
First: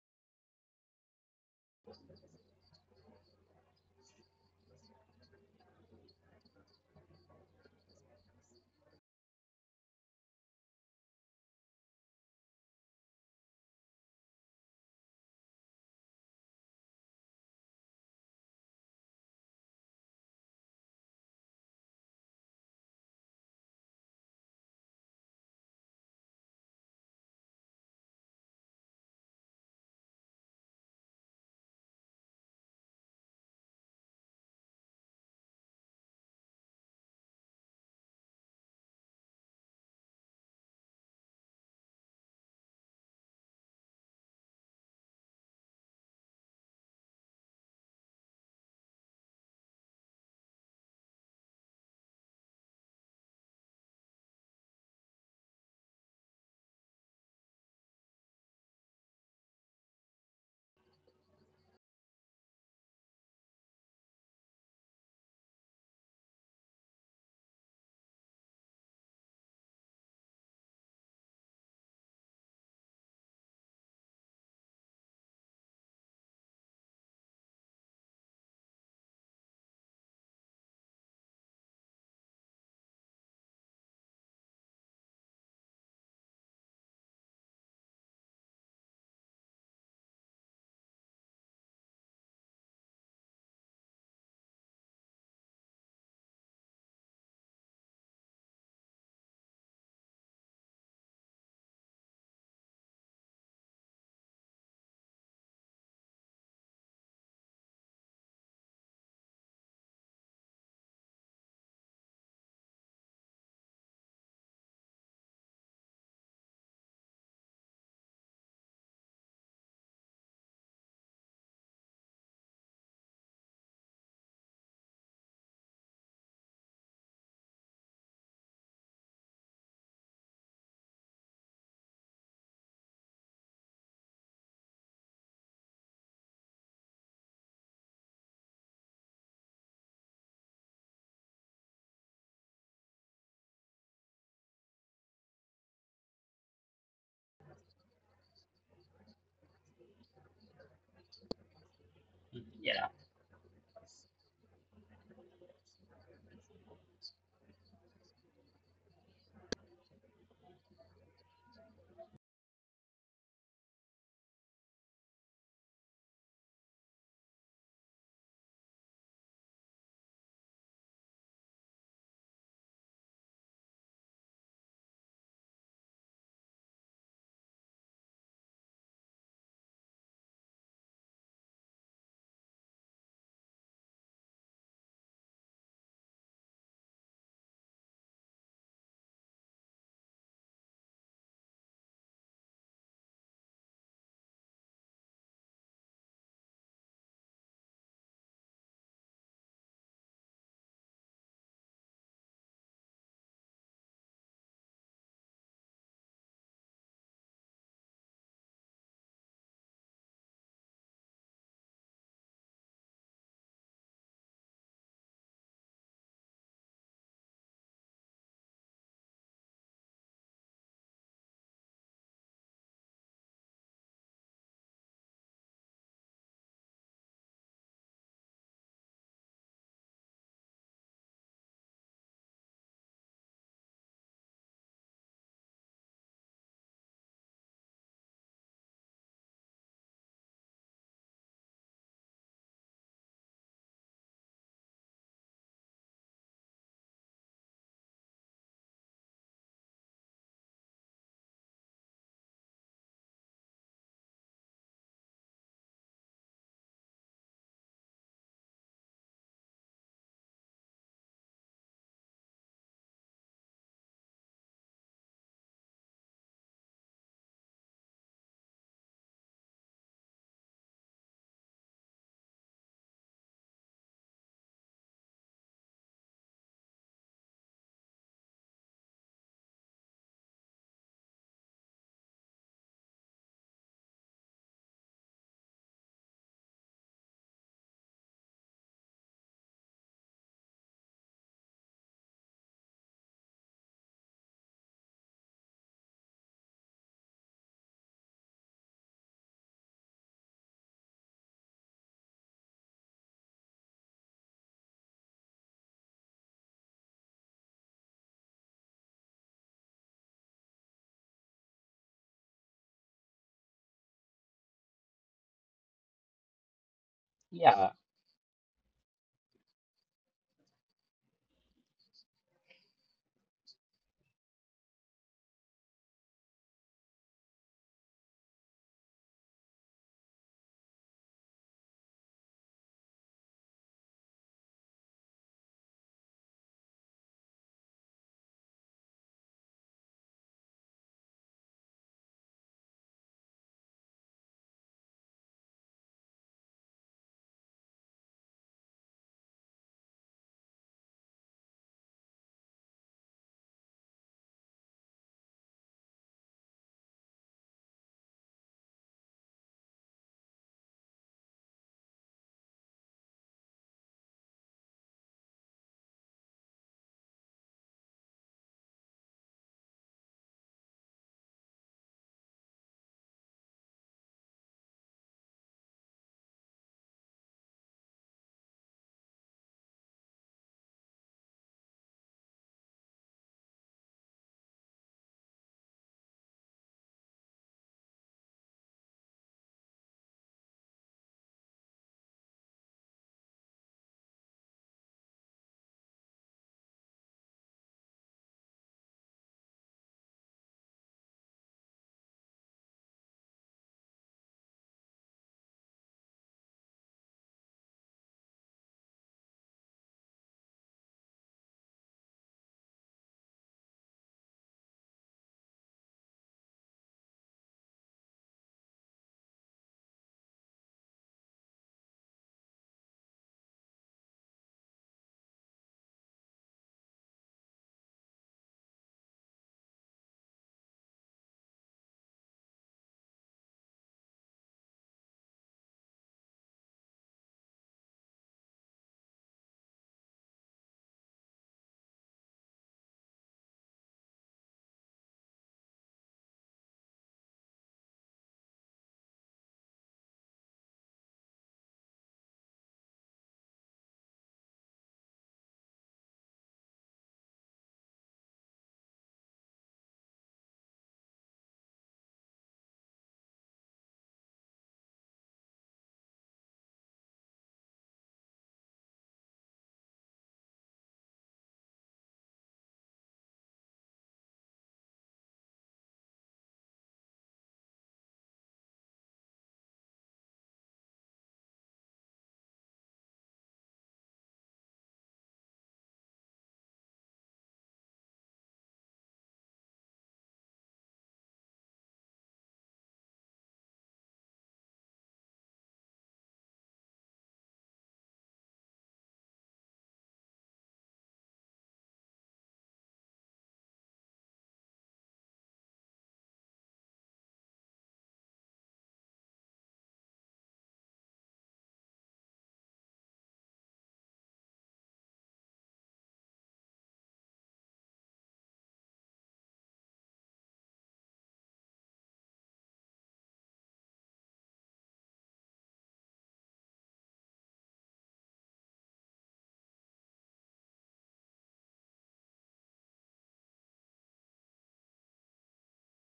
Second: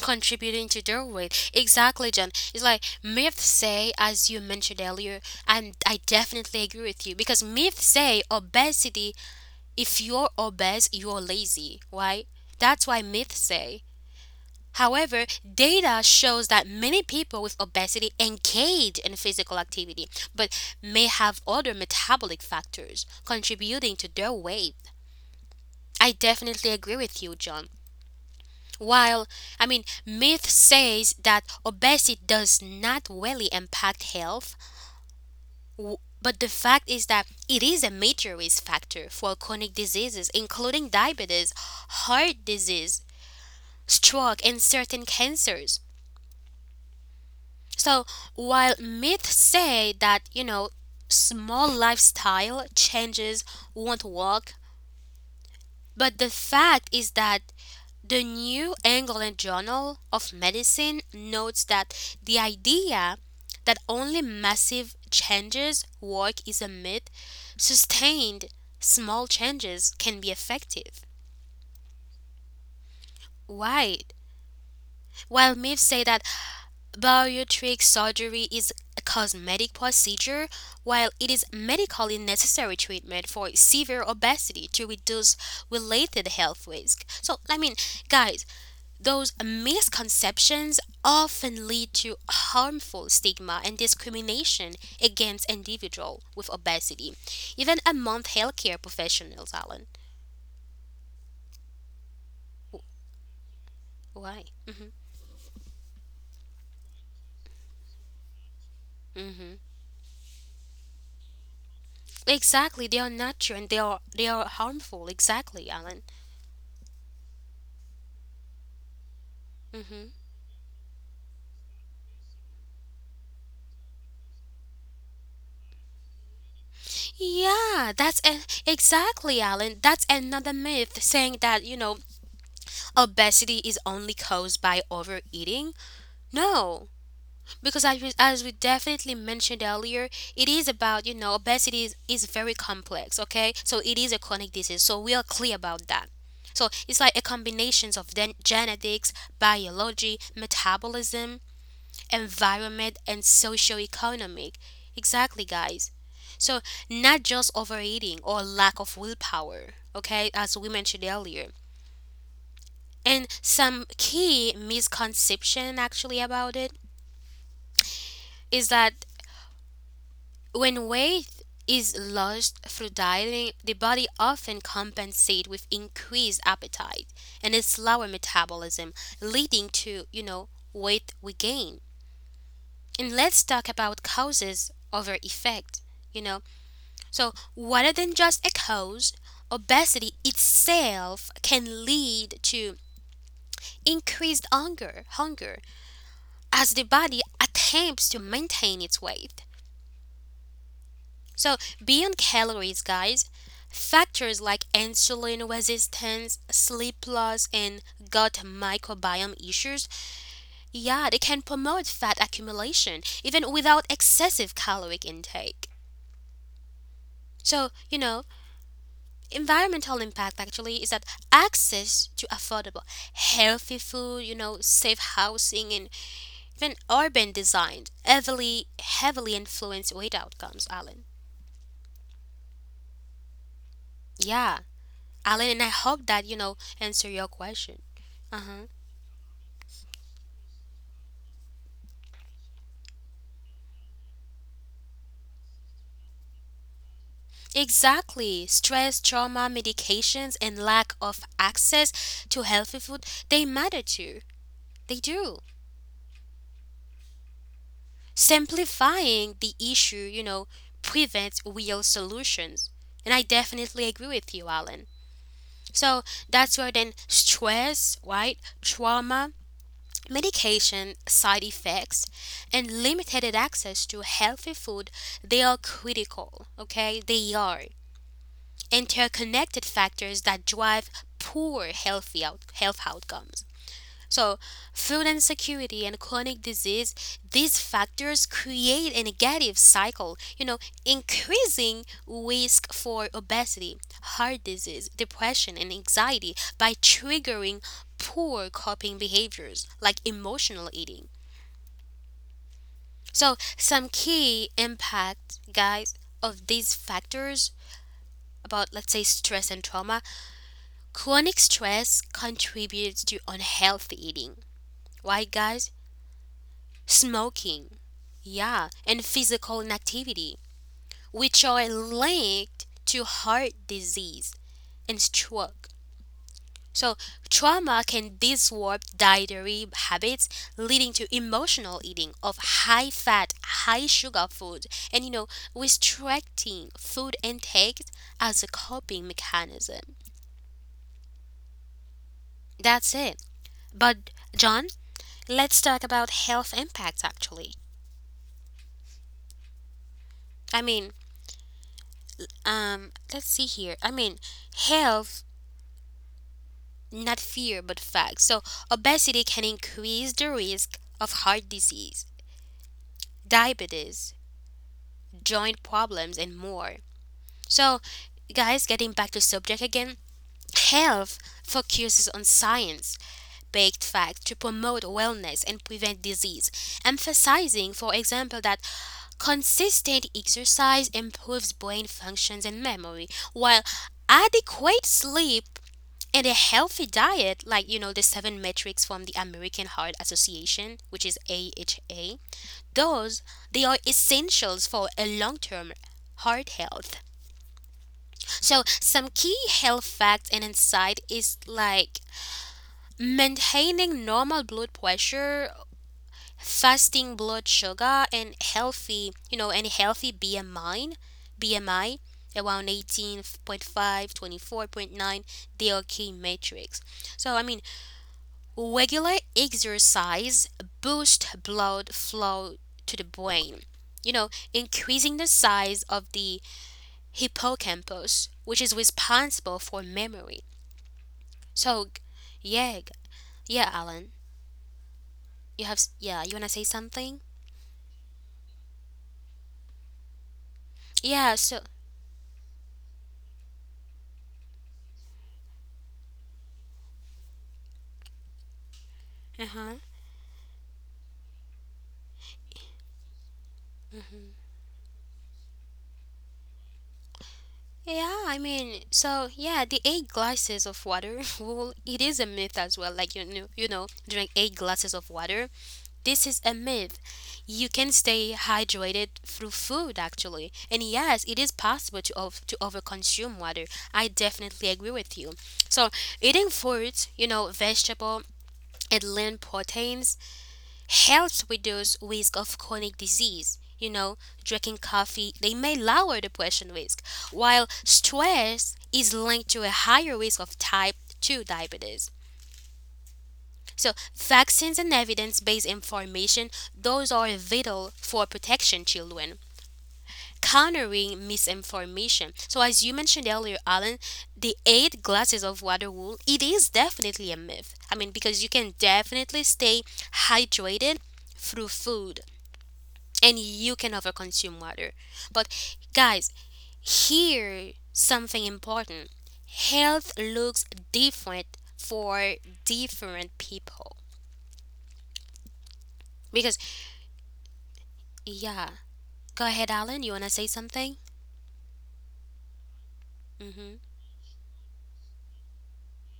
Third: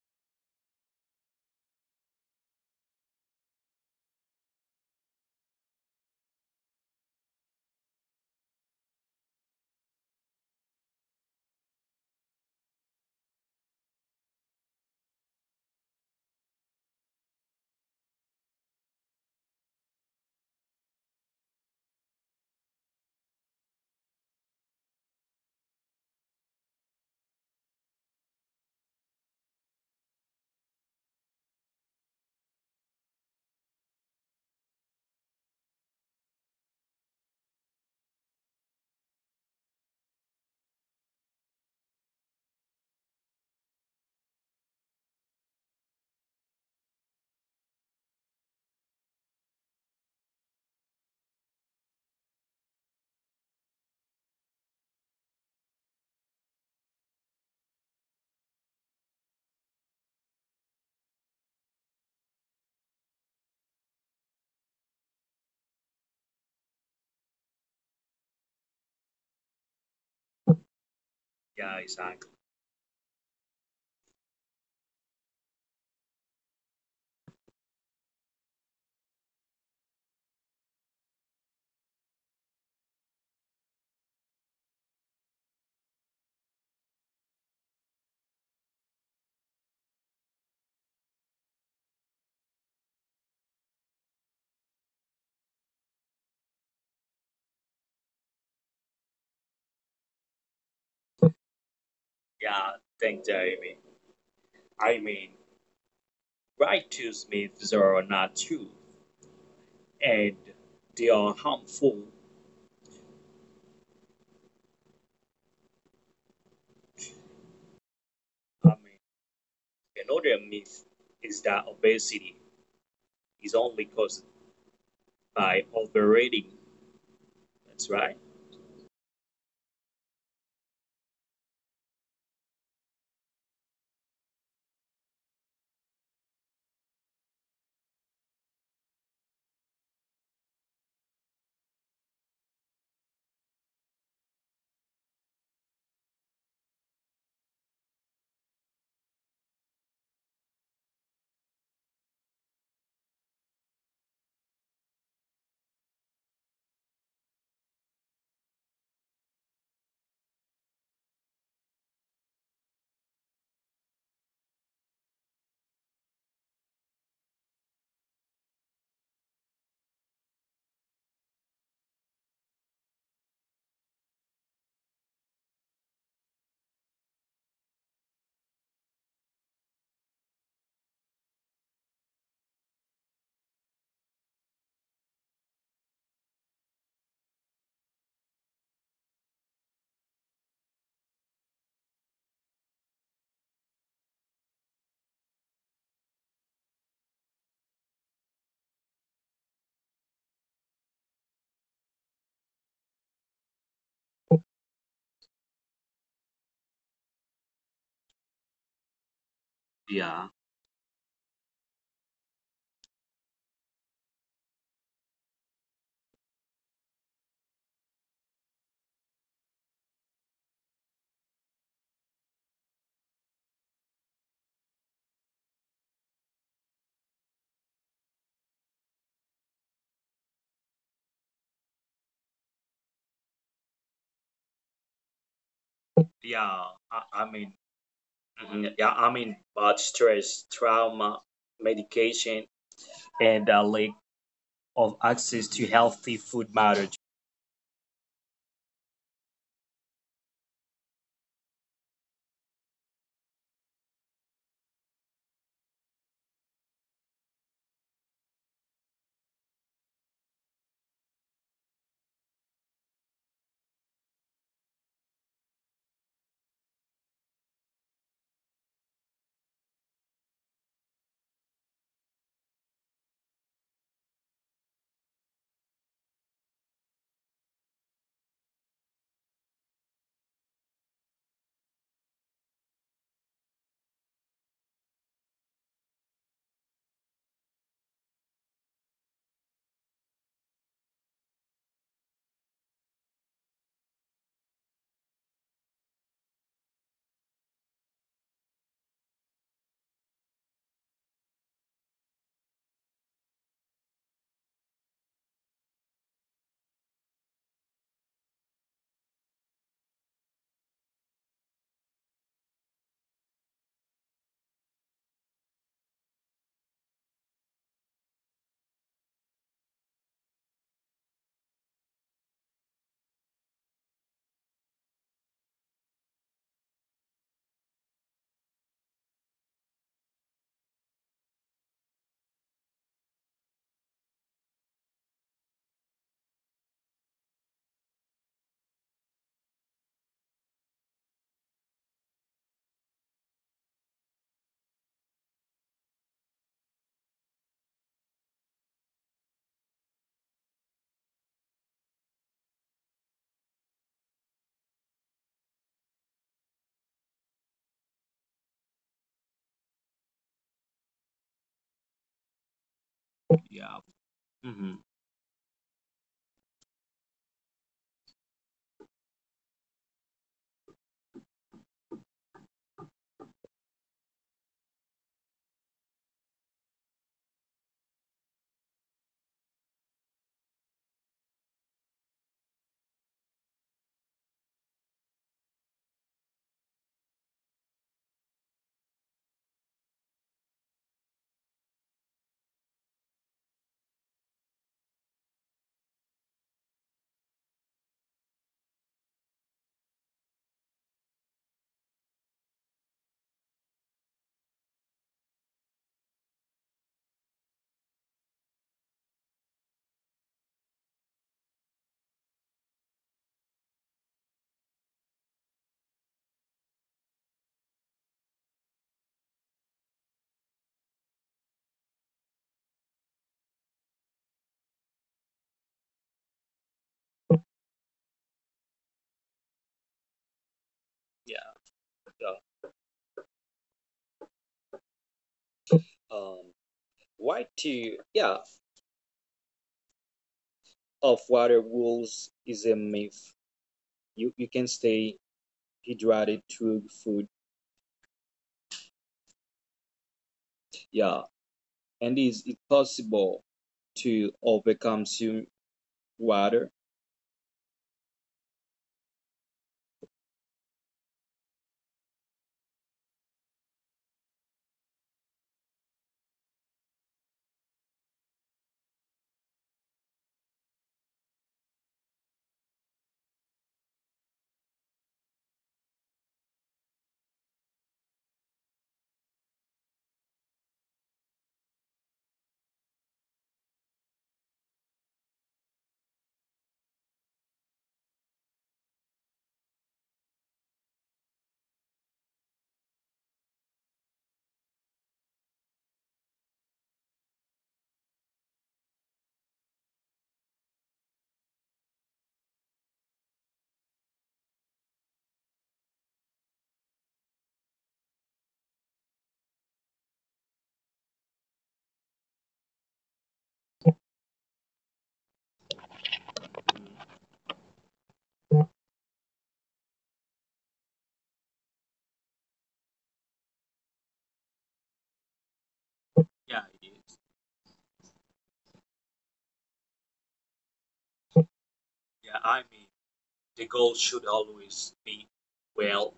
Speaker 1: Contributing to their weight. Exactly, John. It's like, myths say, as you mentioned earlier, and I definitely agree with you, because myths say obesity, if you're obese, you're lazy, right? That's why myths say. However, data shows that many people with obesity engage in physical activity but may have other metabolic factors contributing to their weight. I definitely agree with you, John. While, I mean, myth says that obesity does not really impact health, w- but the fact is that it is a major risk factor for chronic diseases, including diabetes, heart disease, stroke, and certain cancers. So, while myths say that, you know, small lifestyle changes won't work, but the fact is that the New England Journal of Medicine notes that the idea that only massive changes work is a myth. Sustained small changes can be effective.
Speaker 3: Yeah, exactly.
Speaker 1: Why? While myths say that bariatric surgery is a cosmetic procedure, while it is medically necessary treatment for severe obesity to reduce related health risk. So, I mean, guys, those misconceptions often lead to harmful stigma and discrimination against individuals with obesity, even among healthcare professionals, Alan.
Speaker 3: Yeah,
Speaker 1: W-
Speaker 3: thank Jamie.
Speaker 1: Why?
Speaker 3: I mean, right? Righteous myths are not true
Speaker 1: Hmm.
Speaker 3: and they are harmful.
Speaker 1: Exactly, they are not true and they are harmful. Exactly, Alan.
Speaker 3: I mean,
Speaker 1: Mm-hmm.
Speaker 3: another myth is that obesity is only caused by overeating. That's
Speaker 1: Yeah,
Speaker 3: right.
Speaker 1: exactly, Alan. That's another myth saying that, you know, obesity is only caused by overeating. No, because as we definitely mentioned earlier, it is about, you know, obesity is very complex, okay? So, it is a chronic disease. So, we are clear about that. So, it's like a combination of genetics, biology, metabolism,
Speaker 2: Mhm. Yeah,
Speaker 1: environment, and socioeconomic. Exactly, guys. So, not just overeating or lack of willpower, okay, as we mentioned earlier. And some key misconception actually about it is that when weight is lost through dieting, the body often compensates with increased appetite and a slower metabolism, leading to, you know, weight regain. And let's talk about causes over effect. You know, so, rather than just a cause, obesity itself can lead to increased hunger as the body attempts to maintain its weight. So, beyond calories, guys, factors like insulin resistance, sleep loss, and gut microbiome issues,
Speaker 3: Yeah.
Speaker 1: yeah, they can promote fat accumulation even without excessive caloric intake. So, you know, environmental impact actually is that access to affordable, healthy food, you know, safe housing, and even urban design heavily influence weight outcomes, Alan. Yeah, Alan, and I hope that, you know,
Speaker 3: Yeah, I,
Speaker 1: answer your
Speaker 3: I mean,
Speaker 1: question. Uh-huh.
Speaker 3: yeah, I mean, but stress, trauma, medication, and a lack of access to healthy food matter.
Speaker 1: Exactly. Stress, trauma, medications, and lack of access to healthy food, they matter too. They do. Simplifying the issue, you know, prevents real solutions. And I definitely agree with you, Alan. So, that's where then stress, right? Trauma, medication, side effects, and limited access to healthy food, they are critical, okay? They are interconnected factors that drive poor health outcomes. So, food insecurity and chronic disease, these factors create a negative cycle, you know, increasing risk for obesity, heart disease, depression, and anxiety by triggering poor coping behaviors like emotional eating. So, some key impact, guys, of these factors about, let's say, stress and trauma. Chronic stress contributes to unhealthy eating. Why, guys?
Speaker 2: yeah,
Speaker 1: Smoking, yeah, and physical inactivity, which are linked to heart disease and stroke. So, trauma can disrupt dietary habits, leading to emotional eating of high fat, high sugar food, and, you know, restricting food intake as a coping mechanism. That's it. But, John, let's talk about health impacts actually. I mean, let's see here. I mean, health, not fear, but facts. So, obesity can increase the risk of heart disease,
Speaker 3: Yeah.
Speaker 1: diabetes,
Speaker 3: hmm
Speaker 1: joint problems, and more. So, guys, getting back to subject again, health focuses on science based facts to promote wellness and prevent disease, emphasizing, for example, that consistent exercise improves brain functions and memory, while adequate sleep and a healthy diet, like, you know, the seven metrics from the American Heart Association, which is AHA, those they are essentials for a long-term heart health. So, some key health facts and insight is like maintaining normal blood pressure, fasting blood sugar, and healthy, you know, and healthy BMI around 18.5, 24.9. They are key metrics. So, I mean, regular exercise boosts blood flow to the brain, you know, increasing the size of the hippocampus, which is responsible for memory.
Speaker 3: Yeah.
Speaker 1: So,
Speaker 3: yeah.
Speaker 1: yeah, g- yeah, Alan, you have, yeah, you wanna
Speaker 3: Um,
Speaker 1: say something?
Speaker 3: why to of
Speaker 1: Yeah, so,
Speaker 3: water rules is a myth. You can stay hydrated through food.
Speaker 1: uh huh.
Speaker 3: Yeah, and is it possible to overconsume water?
Speaker 1: Yeah, I mean, so yeah, the eight glasses of water rule, it is a myth as well. Like, you know, drink eight glasses of water. This is a myth. You can stay hydrated through food, actually. And yes, it is possible to overconsume water. I definitely agree with you. So, eating fruits, you know, vegetable and lean proteins helps reduce risk of chronic disease. You know, drinking coffee, they may lower depression risk, while stress is linked to a higher risk of type 2 diabetes. So, vaccines and evidence based information, those are vital for protection children. Countering misinformation. So, as you mentioned earlier, Alan, the eight glasses of water rule, it is definitely a myth. I mean, because you can definitely stay hydrated through food and you can overconsume water. But, guys, here something important health looks different for different people because
Speaker 3: Yeah, it is.
Speaker 1: yeah. Go ahead, Alan. You want to say something?
Speaker 3: Yeah, I mean, the
Speaker 1: Mm-hmm.
Speaker 3: goal should always be well.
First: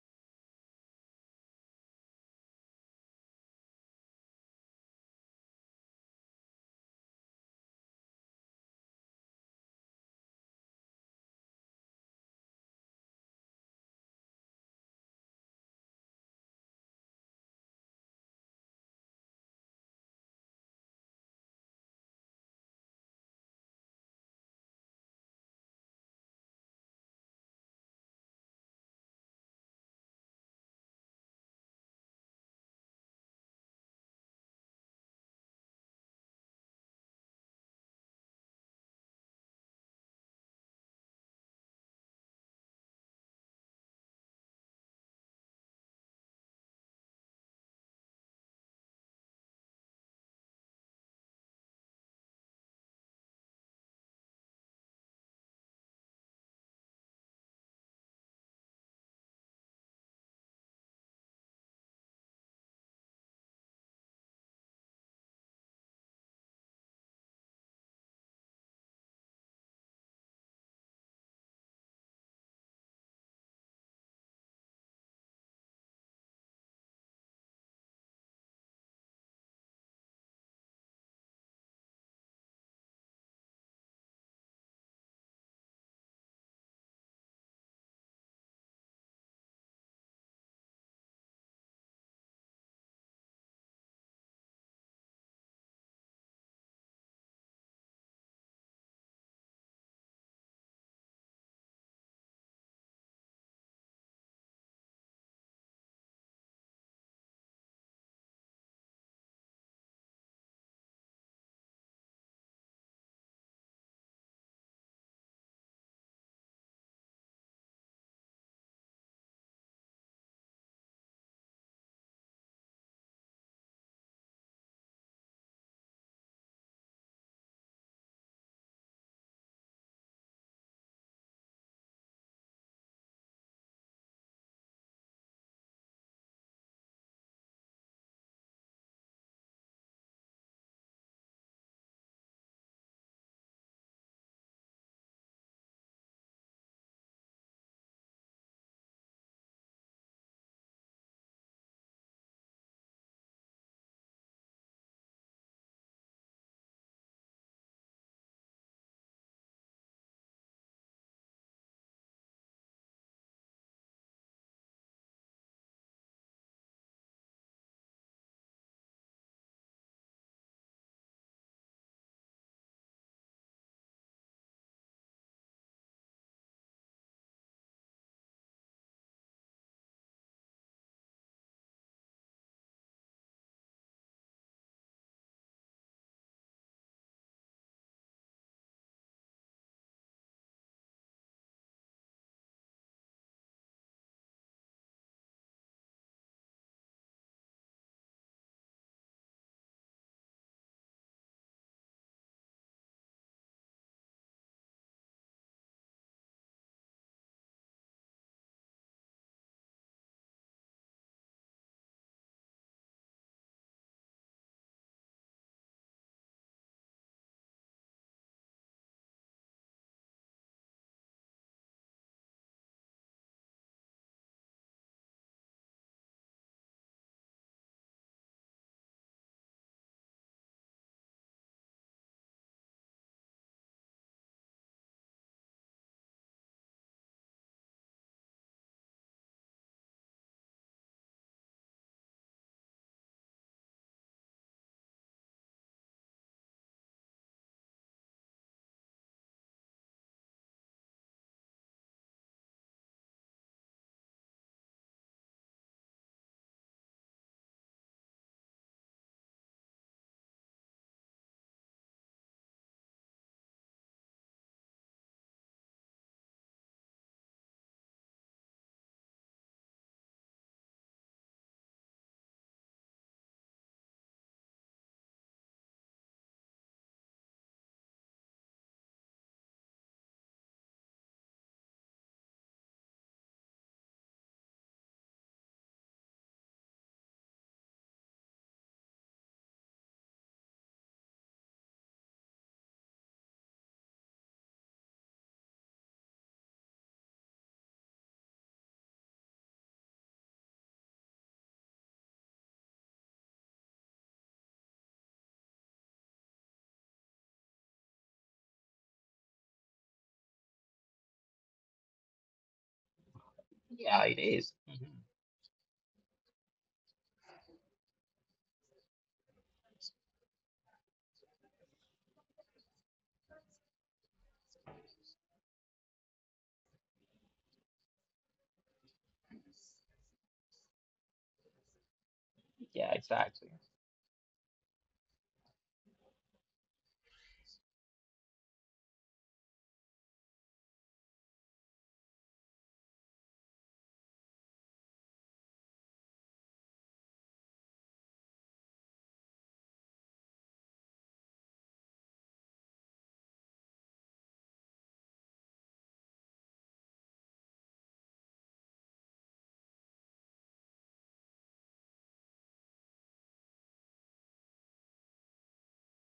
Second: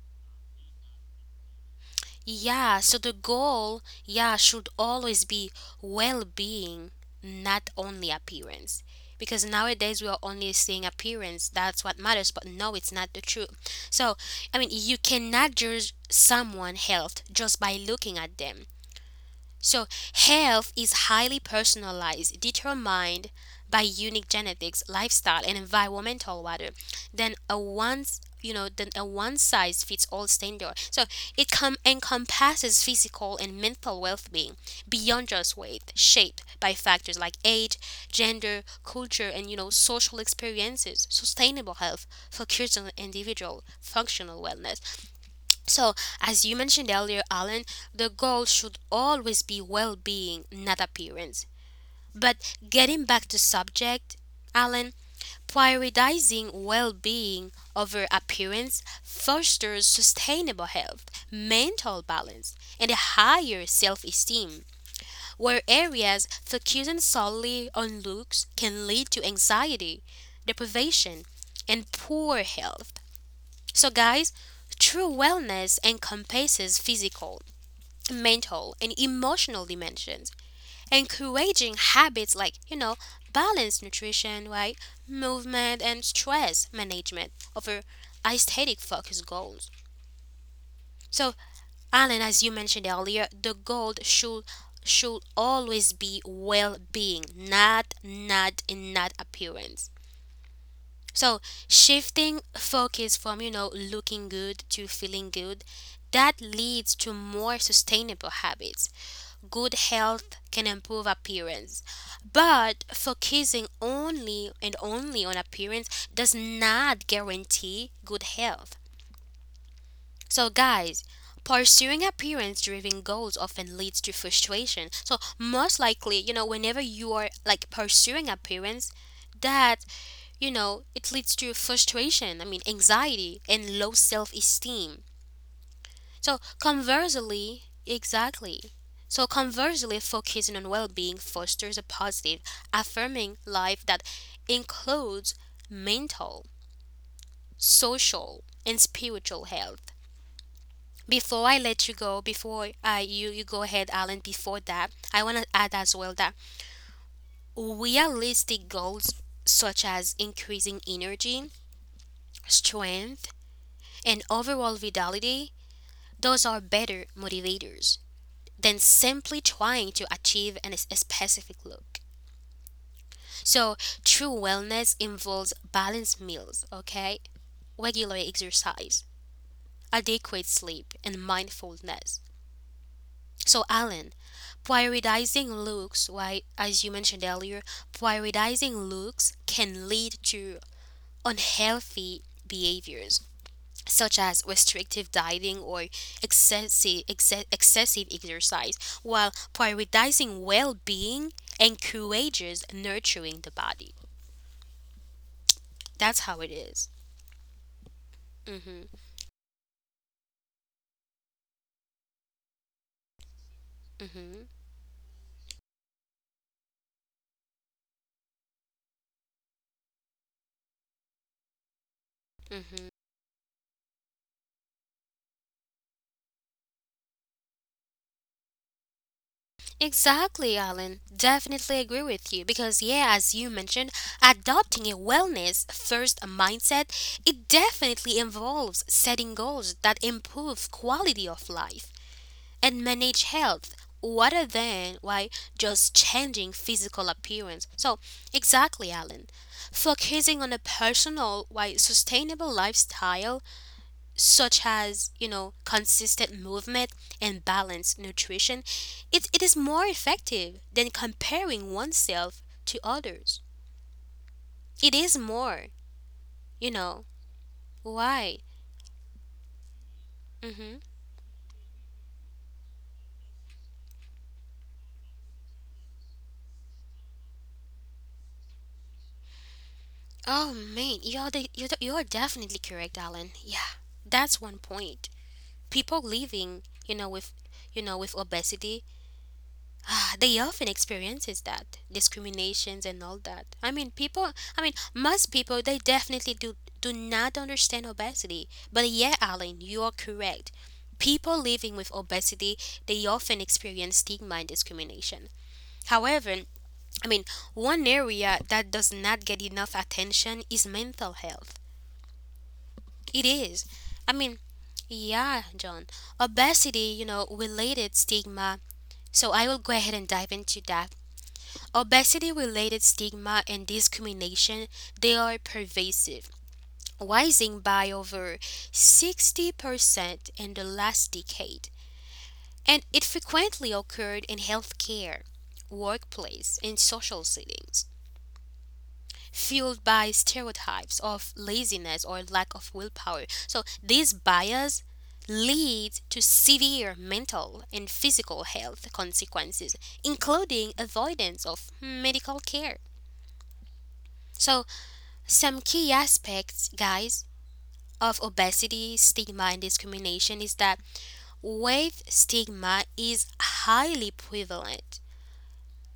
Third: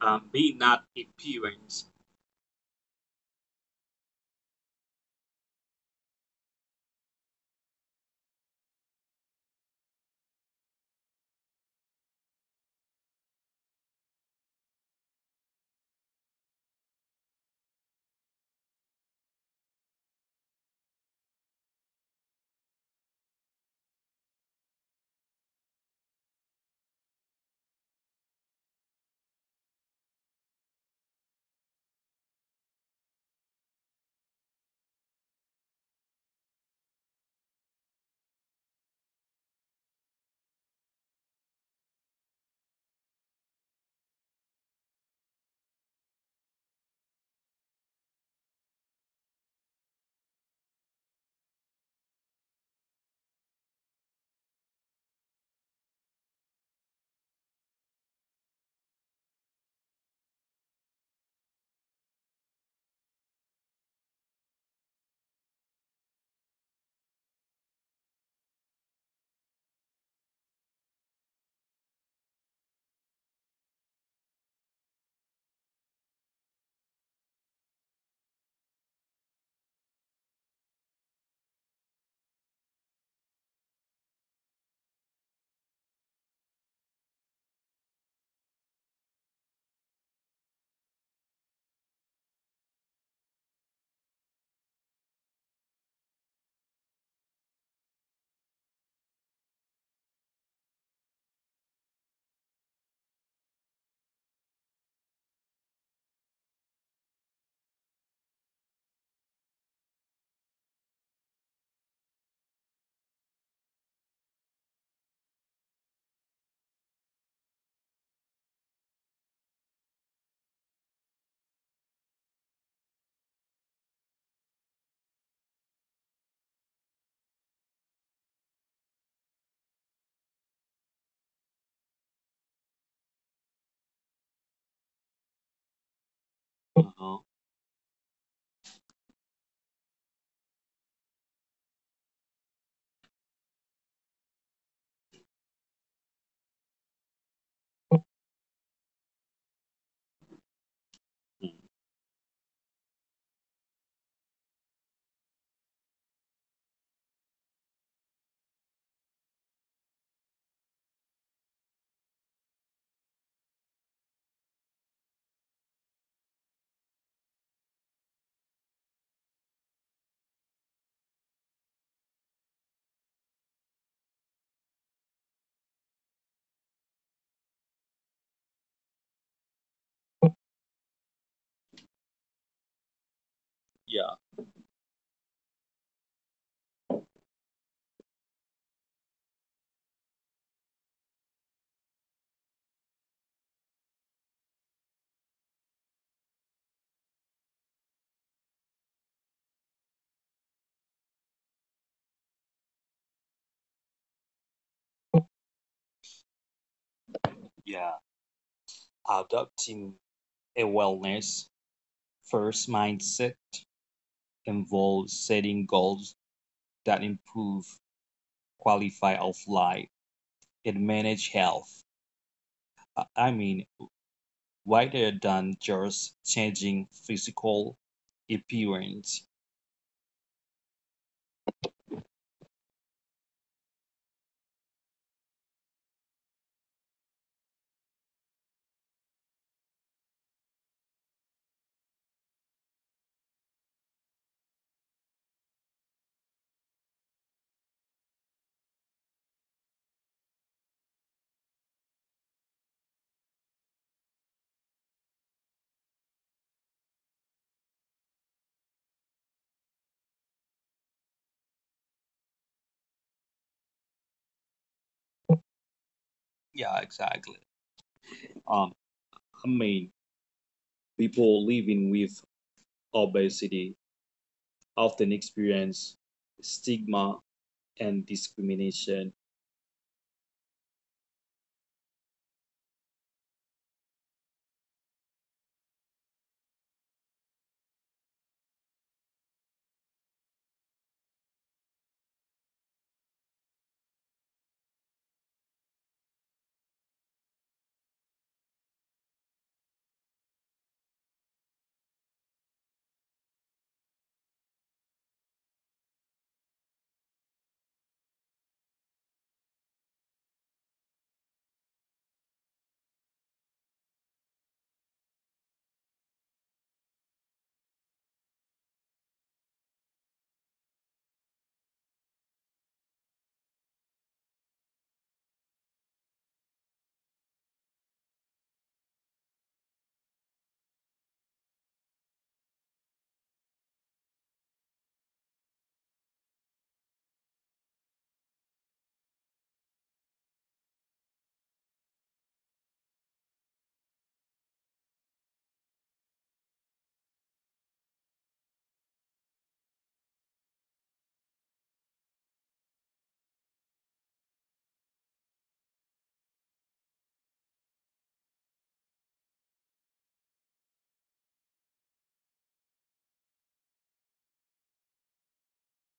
Speaker 3: being not appearance.
Speaker 1: Yeah. So the goal, yeah, should always be well being, not only appearance. Because nowadays we are only seeing appearance. That's what matters. But no, it's not the truth. So, I mean, you cannot judge someone' health just by looking at them. So, health is highly personalized, determined by unique genetics, lifestyle, and environmental water than a one's than a one size fits all standard. So encompasses physical and mental well being beyond just weight, shaped by factors like age, gender, culture, and social experiences. Sustainable health focuses on individual functional wellness, so, as you mentioned earlier, Alan, the goal should always be well being, not appearance. But getting back to subject, Alan, prioritizing well being over appearance fosters sustainable health, mental balance, and a higher self esteem, where areas focusing solely on looks can lead to anxiety, deprivation, and poor health. So, guys, true wellness encompasses physical, mental, and emotional dimensions, encouraging habits like, balanced nutrition, right? Movement and stress management over aesthetic focused goals. So, Alan, as you mentioned earlier, the goal should always be well-being, not appearance. So shifting focus from, looking good to feeling good, that leads to more sustainable habits. Good health can improve appearance. But focusing only and only on appearance does not guarantee good health. So guys, pursuing appearance driven goals often leads to frustration. So most likely, whenever you are like pursuing appearance, that it leads to frustration, I mean, anxiety, and low self esteem. So,
Speaker 3: Uh-huh.
Speaker 1: conversely, exactly. So, conversely, focusing on well being fosters a positive, affirming life that includes mental, social, and spiritual health. Before I let you go, before you go ahead, Alan, before that, I want to add as well that realistic goals such as increasing energy, strength, and overall vitality, those are better motivators than simply trying to achieve a specific look. So, true wellness involves balanced meals, okay? Regular exercise, adequate sleep, and mindfulness. So,
Speaker 3: yeah,
Speaker 1: Alan, prioritizing looks, right, as you mentioned earlier, prioritizing looks can lead to unhealthy behaviors such as restrictive dieting or excessive exercise, while prioritizing well being encourages nurturing the body. That's how it is.
Speaker 3: Yeah.
Speaker 1: Mm-hmm.
Speaker 3: Adopting a wellness first mindset involves setting goals that improve quality of life and manage health.
Speaker 1: Mm-hmm.
Speaker 3: I- I mean, Wider than just changing physical appearance.
Speaker 1: Exactly, Alan. Definitely agree with you because, yeah, as you mentioned, adopting a wellness first mindset, it definitely involves setting goals that improve quality of life and manage health rather than why just changing physical appearance. So, exactly, Alan. Focusing on a personal, why sustainable lifestyle such as consistent movement and balanced nutrition, it is more effective than comparing oneself to others. It is more, you
Speaker 3: Yeah,
Speaker 1: know
Speaker 3: exactly.
Speaker 1: why.
Speaker 3: Um, I mean,
Speaker 1: Mm-hmm.
Speaker 3: People living with obesity often experience stigma and discrimination.
Speaker 1: Oh man, you're definitely correct, Alan. Yeah, that's one point. People living, with obesity, ah, they often experiences that discriminations and all that. I mean people, I mean most people, they definitely do not understand obesity. But yeah, Alan, you are correct. People living with obesity, they often experience stigma and discrimination. However, I mean, one area that does not get enough attention is mental health. It is.
Speaker 2: yeah,
Speaker 1: I
Speaker 2: it
Speaker 1: mean,
Speaker 2: is. Mhm.
Speaker 1: yeah, John, obesity, related stigma. So I will go ahead and dive into that. Obesity related stigma and discrimination, they are pervasive, rising by over 60% in the last decade, and
Speaker 2: Yeah,
Speaker 1: it
Speaker 2: exactly.
Speaker 1: frequently occurred in healthcare, workplace, and social settings, fueled by stereotypes of laziness or lack of willpower. So these bias lead to severe mental and physical health consequences, including avoidance of medical care. So some key aspects, guys, of obesity, stigma, and discrimination is that weight stigma is highly prevalent,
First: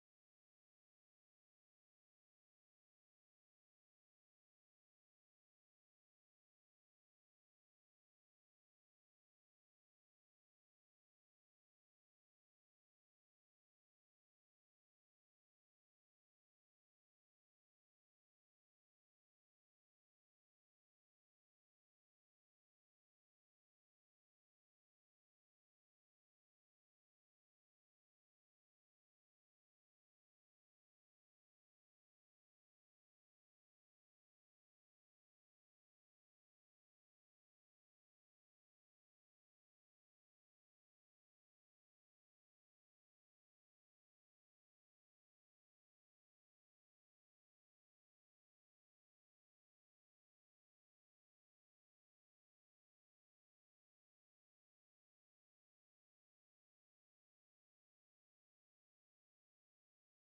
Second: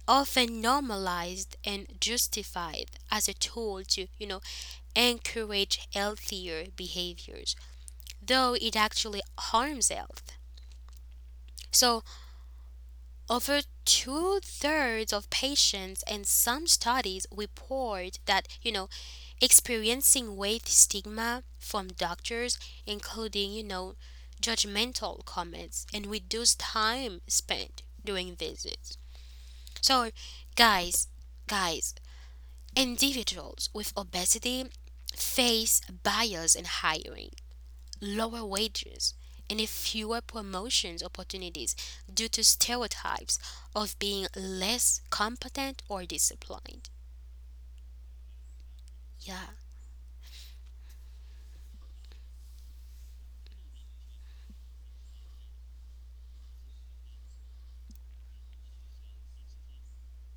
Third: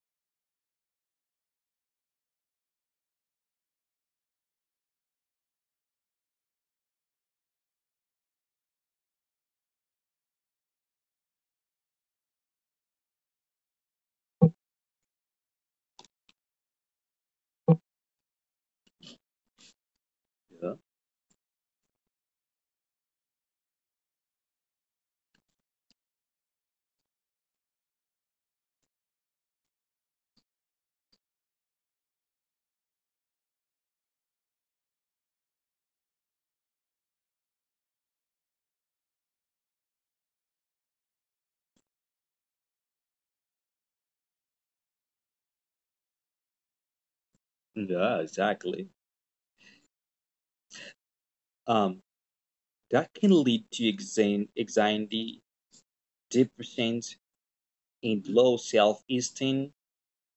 Speaker 1: often normalized and justified as a tool to, encourage healthier behaviors, though it actually harms health. So, over two-thirds of patients in some studies report that, experiencing weight
Speaker 3: Yeah,
Speaker 1: stigma from doctors, including, judgmental comments and reduced time spent during visits. So, guys, guys, individuals with obesity face bias in hiring, lower wages, and a fewer promotions opportunities due to stereotypes of being less competent or disciplined.
Speaker 3: yeah, exactly.
Speaker 1: Yeah.
Speaker 3: Um, that can lead to anxiety, depression, and low self-esteem.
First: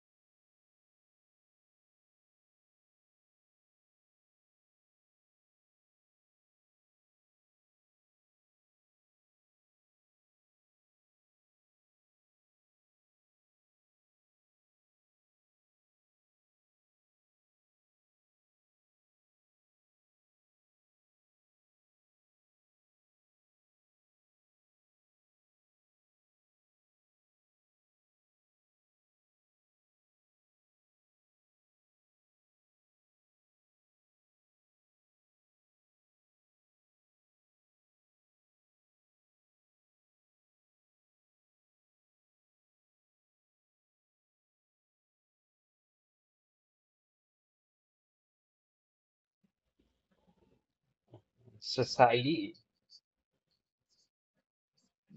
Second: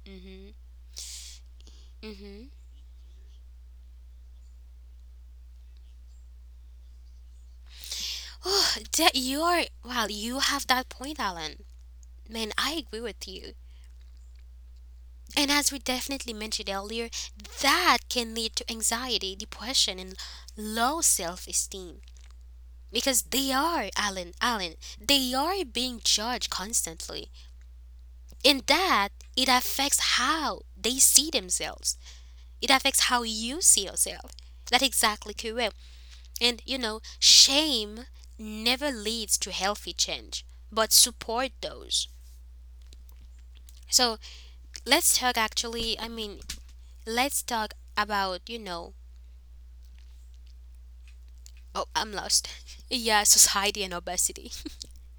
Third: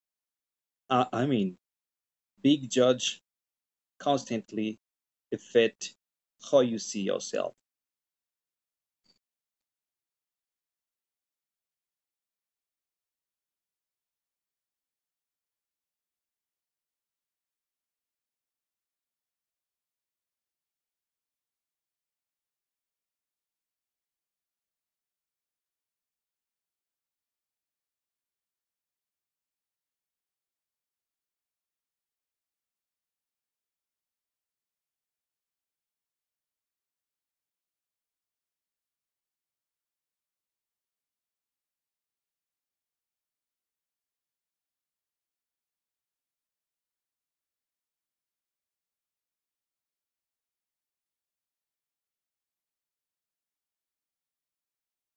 Speaker 1: Mhm.
Speaker 3: Uh, I mean,
Speaker 1: Mhm.
Speaker 3: Big judge constantly affect how you see yourself.
Speaker 1: Oh, that you are. Well, you have that point, Alan. Man, I agree with you. And as we definitely mentioned earlier, that can lead to anxiety, depression, and low self-esteem because they are, Alan, they are being judged constantly. And that it affects how they see themselves. It affects how you see yourself. That's exactly correct. And shame never leads to healthy change, but support those. So let's talk actually, I mean, let's talk about, oh, I'm lost.
Speaker 2: Society,
Speaker 1: Yeah, society and obesity.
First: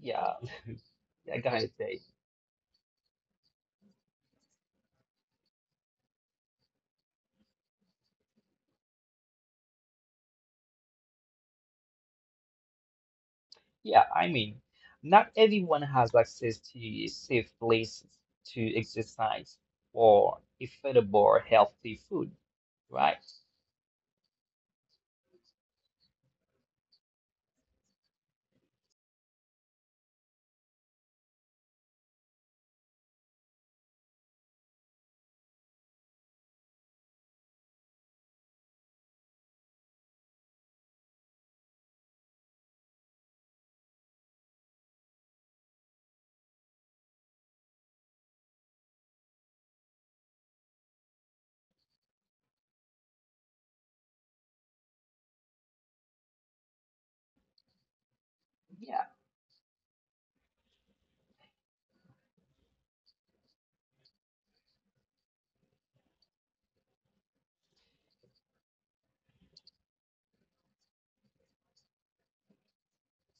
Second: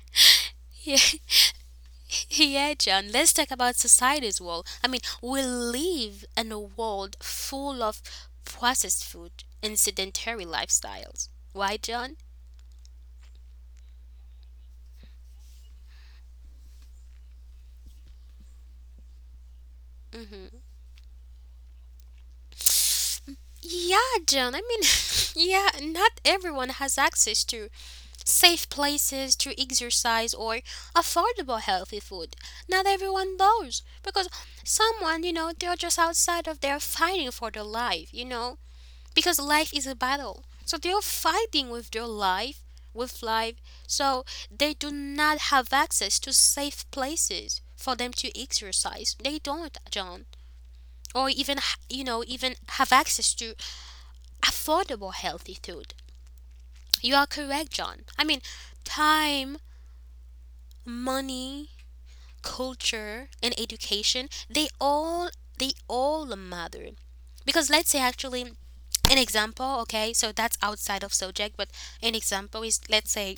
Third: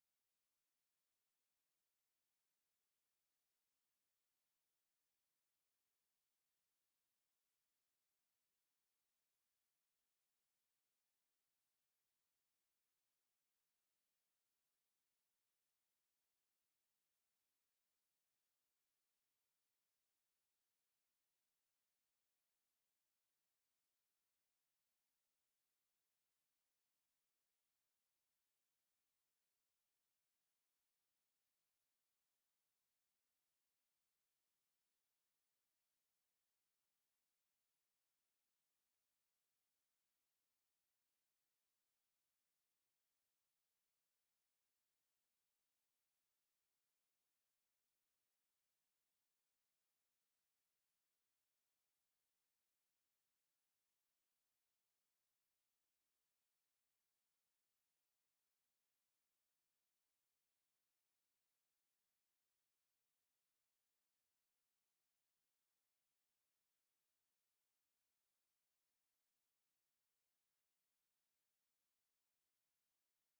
Speaker 2: yeah,
Speaker 1: Yeah.
Speaker 2: I gotta say.
Speaker 1: Yeah, John, let's talk about society's world. I mean, we live in a world full of processed food and sedentary lifestyles. Why, John?
Speaker 2: Yeah, not everyone has access to safe places to exercise or affordable, healthy food, right?
Speaker 1: Yeah, John. I mean, yeah, not everyone has access to safe places to exercise or affordable healthy food. Not everyone bows because someone, they're just outside of their fighting for their life, Because life is a battle. So they're fighting with their life, with life. So they do not have access to safe places for them to exercise. They don't, John, or even have access to affordable healthy food. You are correct, John. I mean,
Speaker 2: Yeah,
Speaker 1: time, money, culture and education, they all matter, because let's say actually an example, okay, so that's outside of subject, but an example is let's say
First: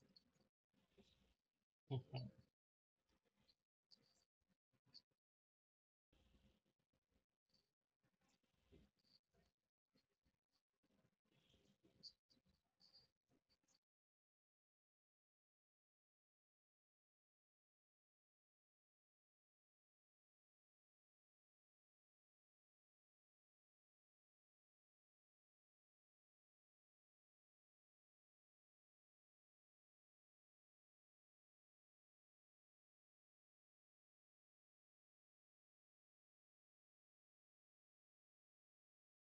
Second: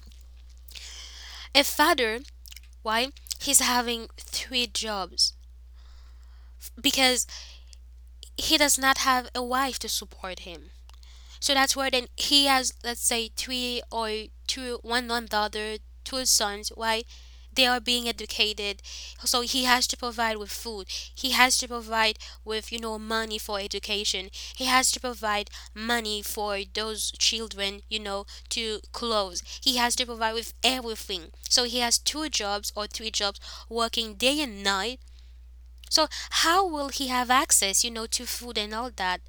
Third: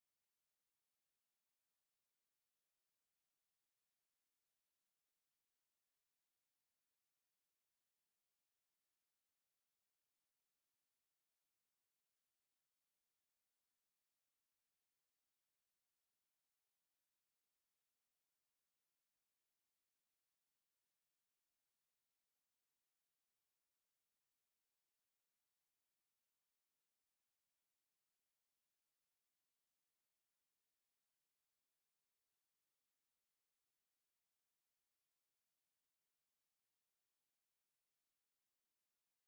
Speaker 1: a father,
Speaker 2: mhm.
Speaker 1: why, he's having three jobs because he does not have a wife to support him. So that's where then he has, let's say, three or two, one another, two sons, right? They are being educated. So he has to provide with food. He has to provide with, money for education. He has to provide money for those children, to clothes. He has to provide with everything. So he has two jobs or three jobs working day and night. So how will he have access, to food and all that?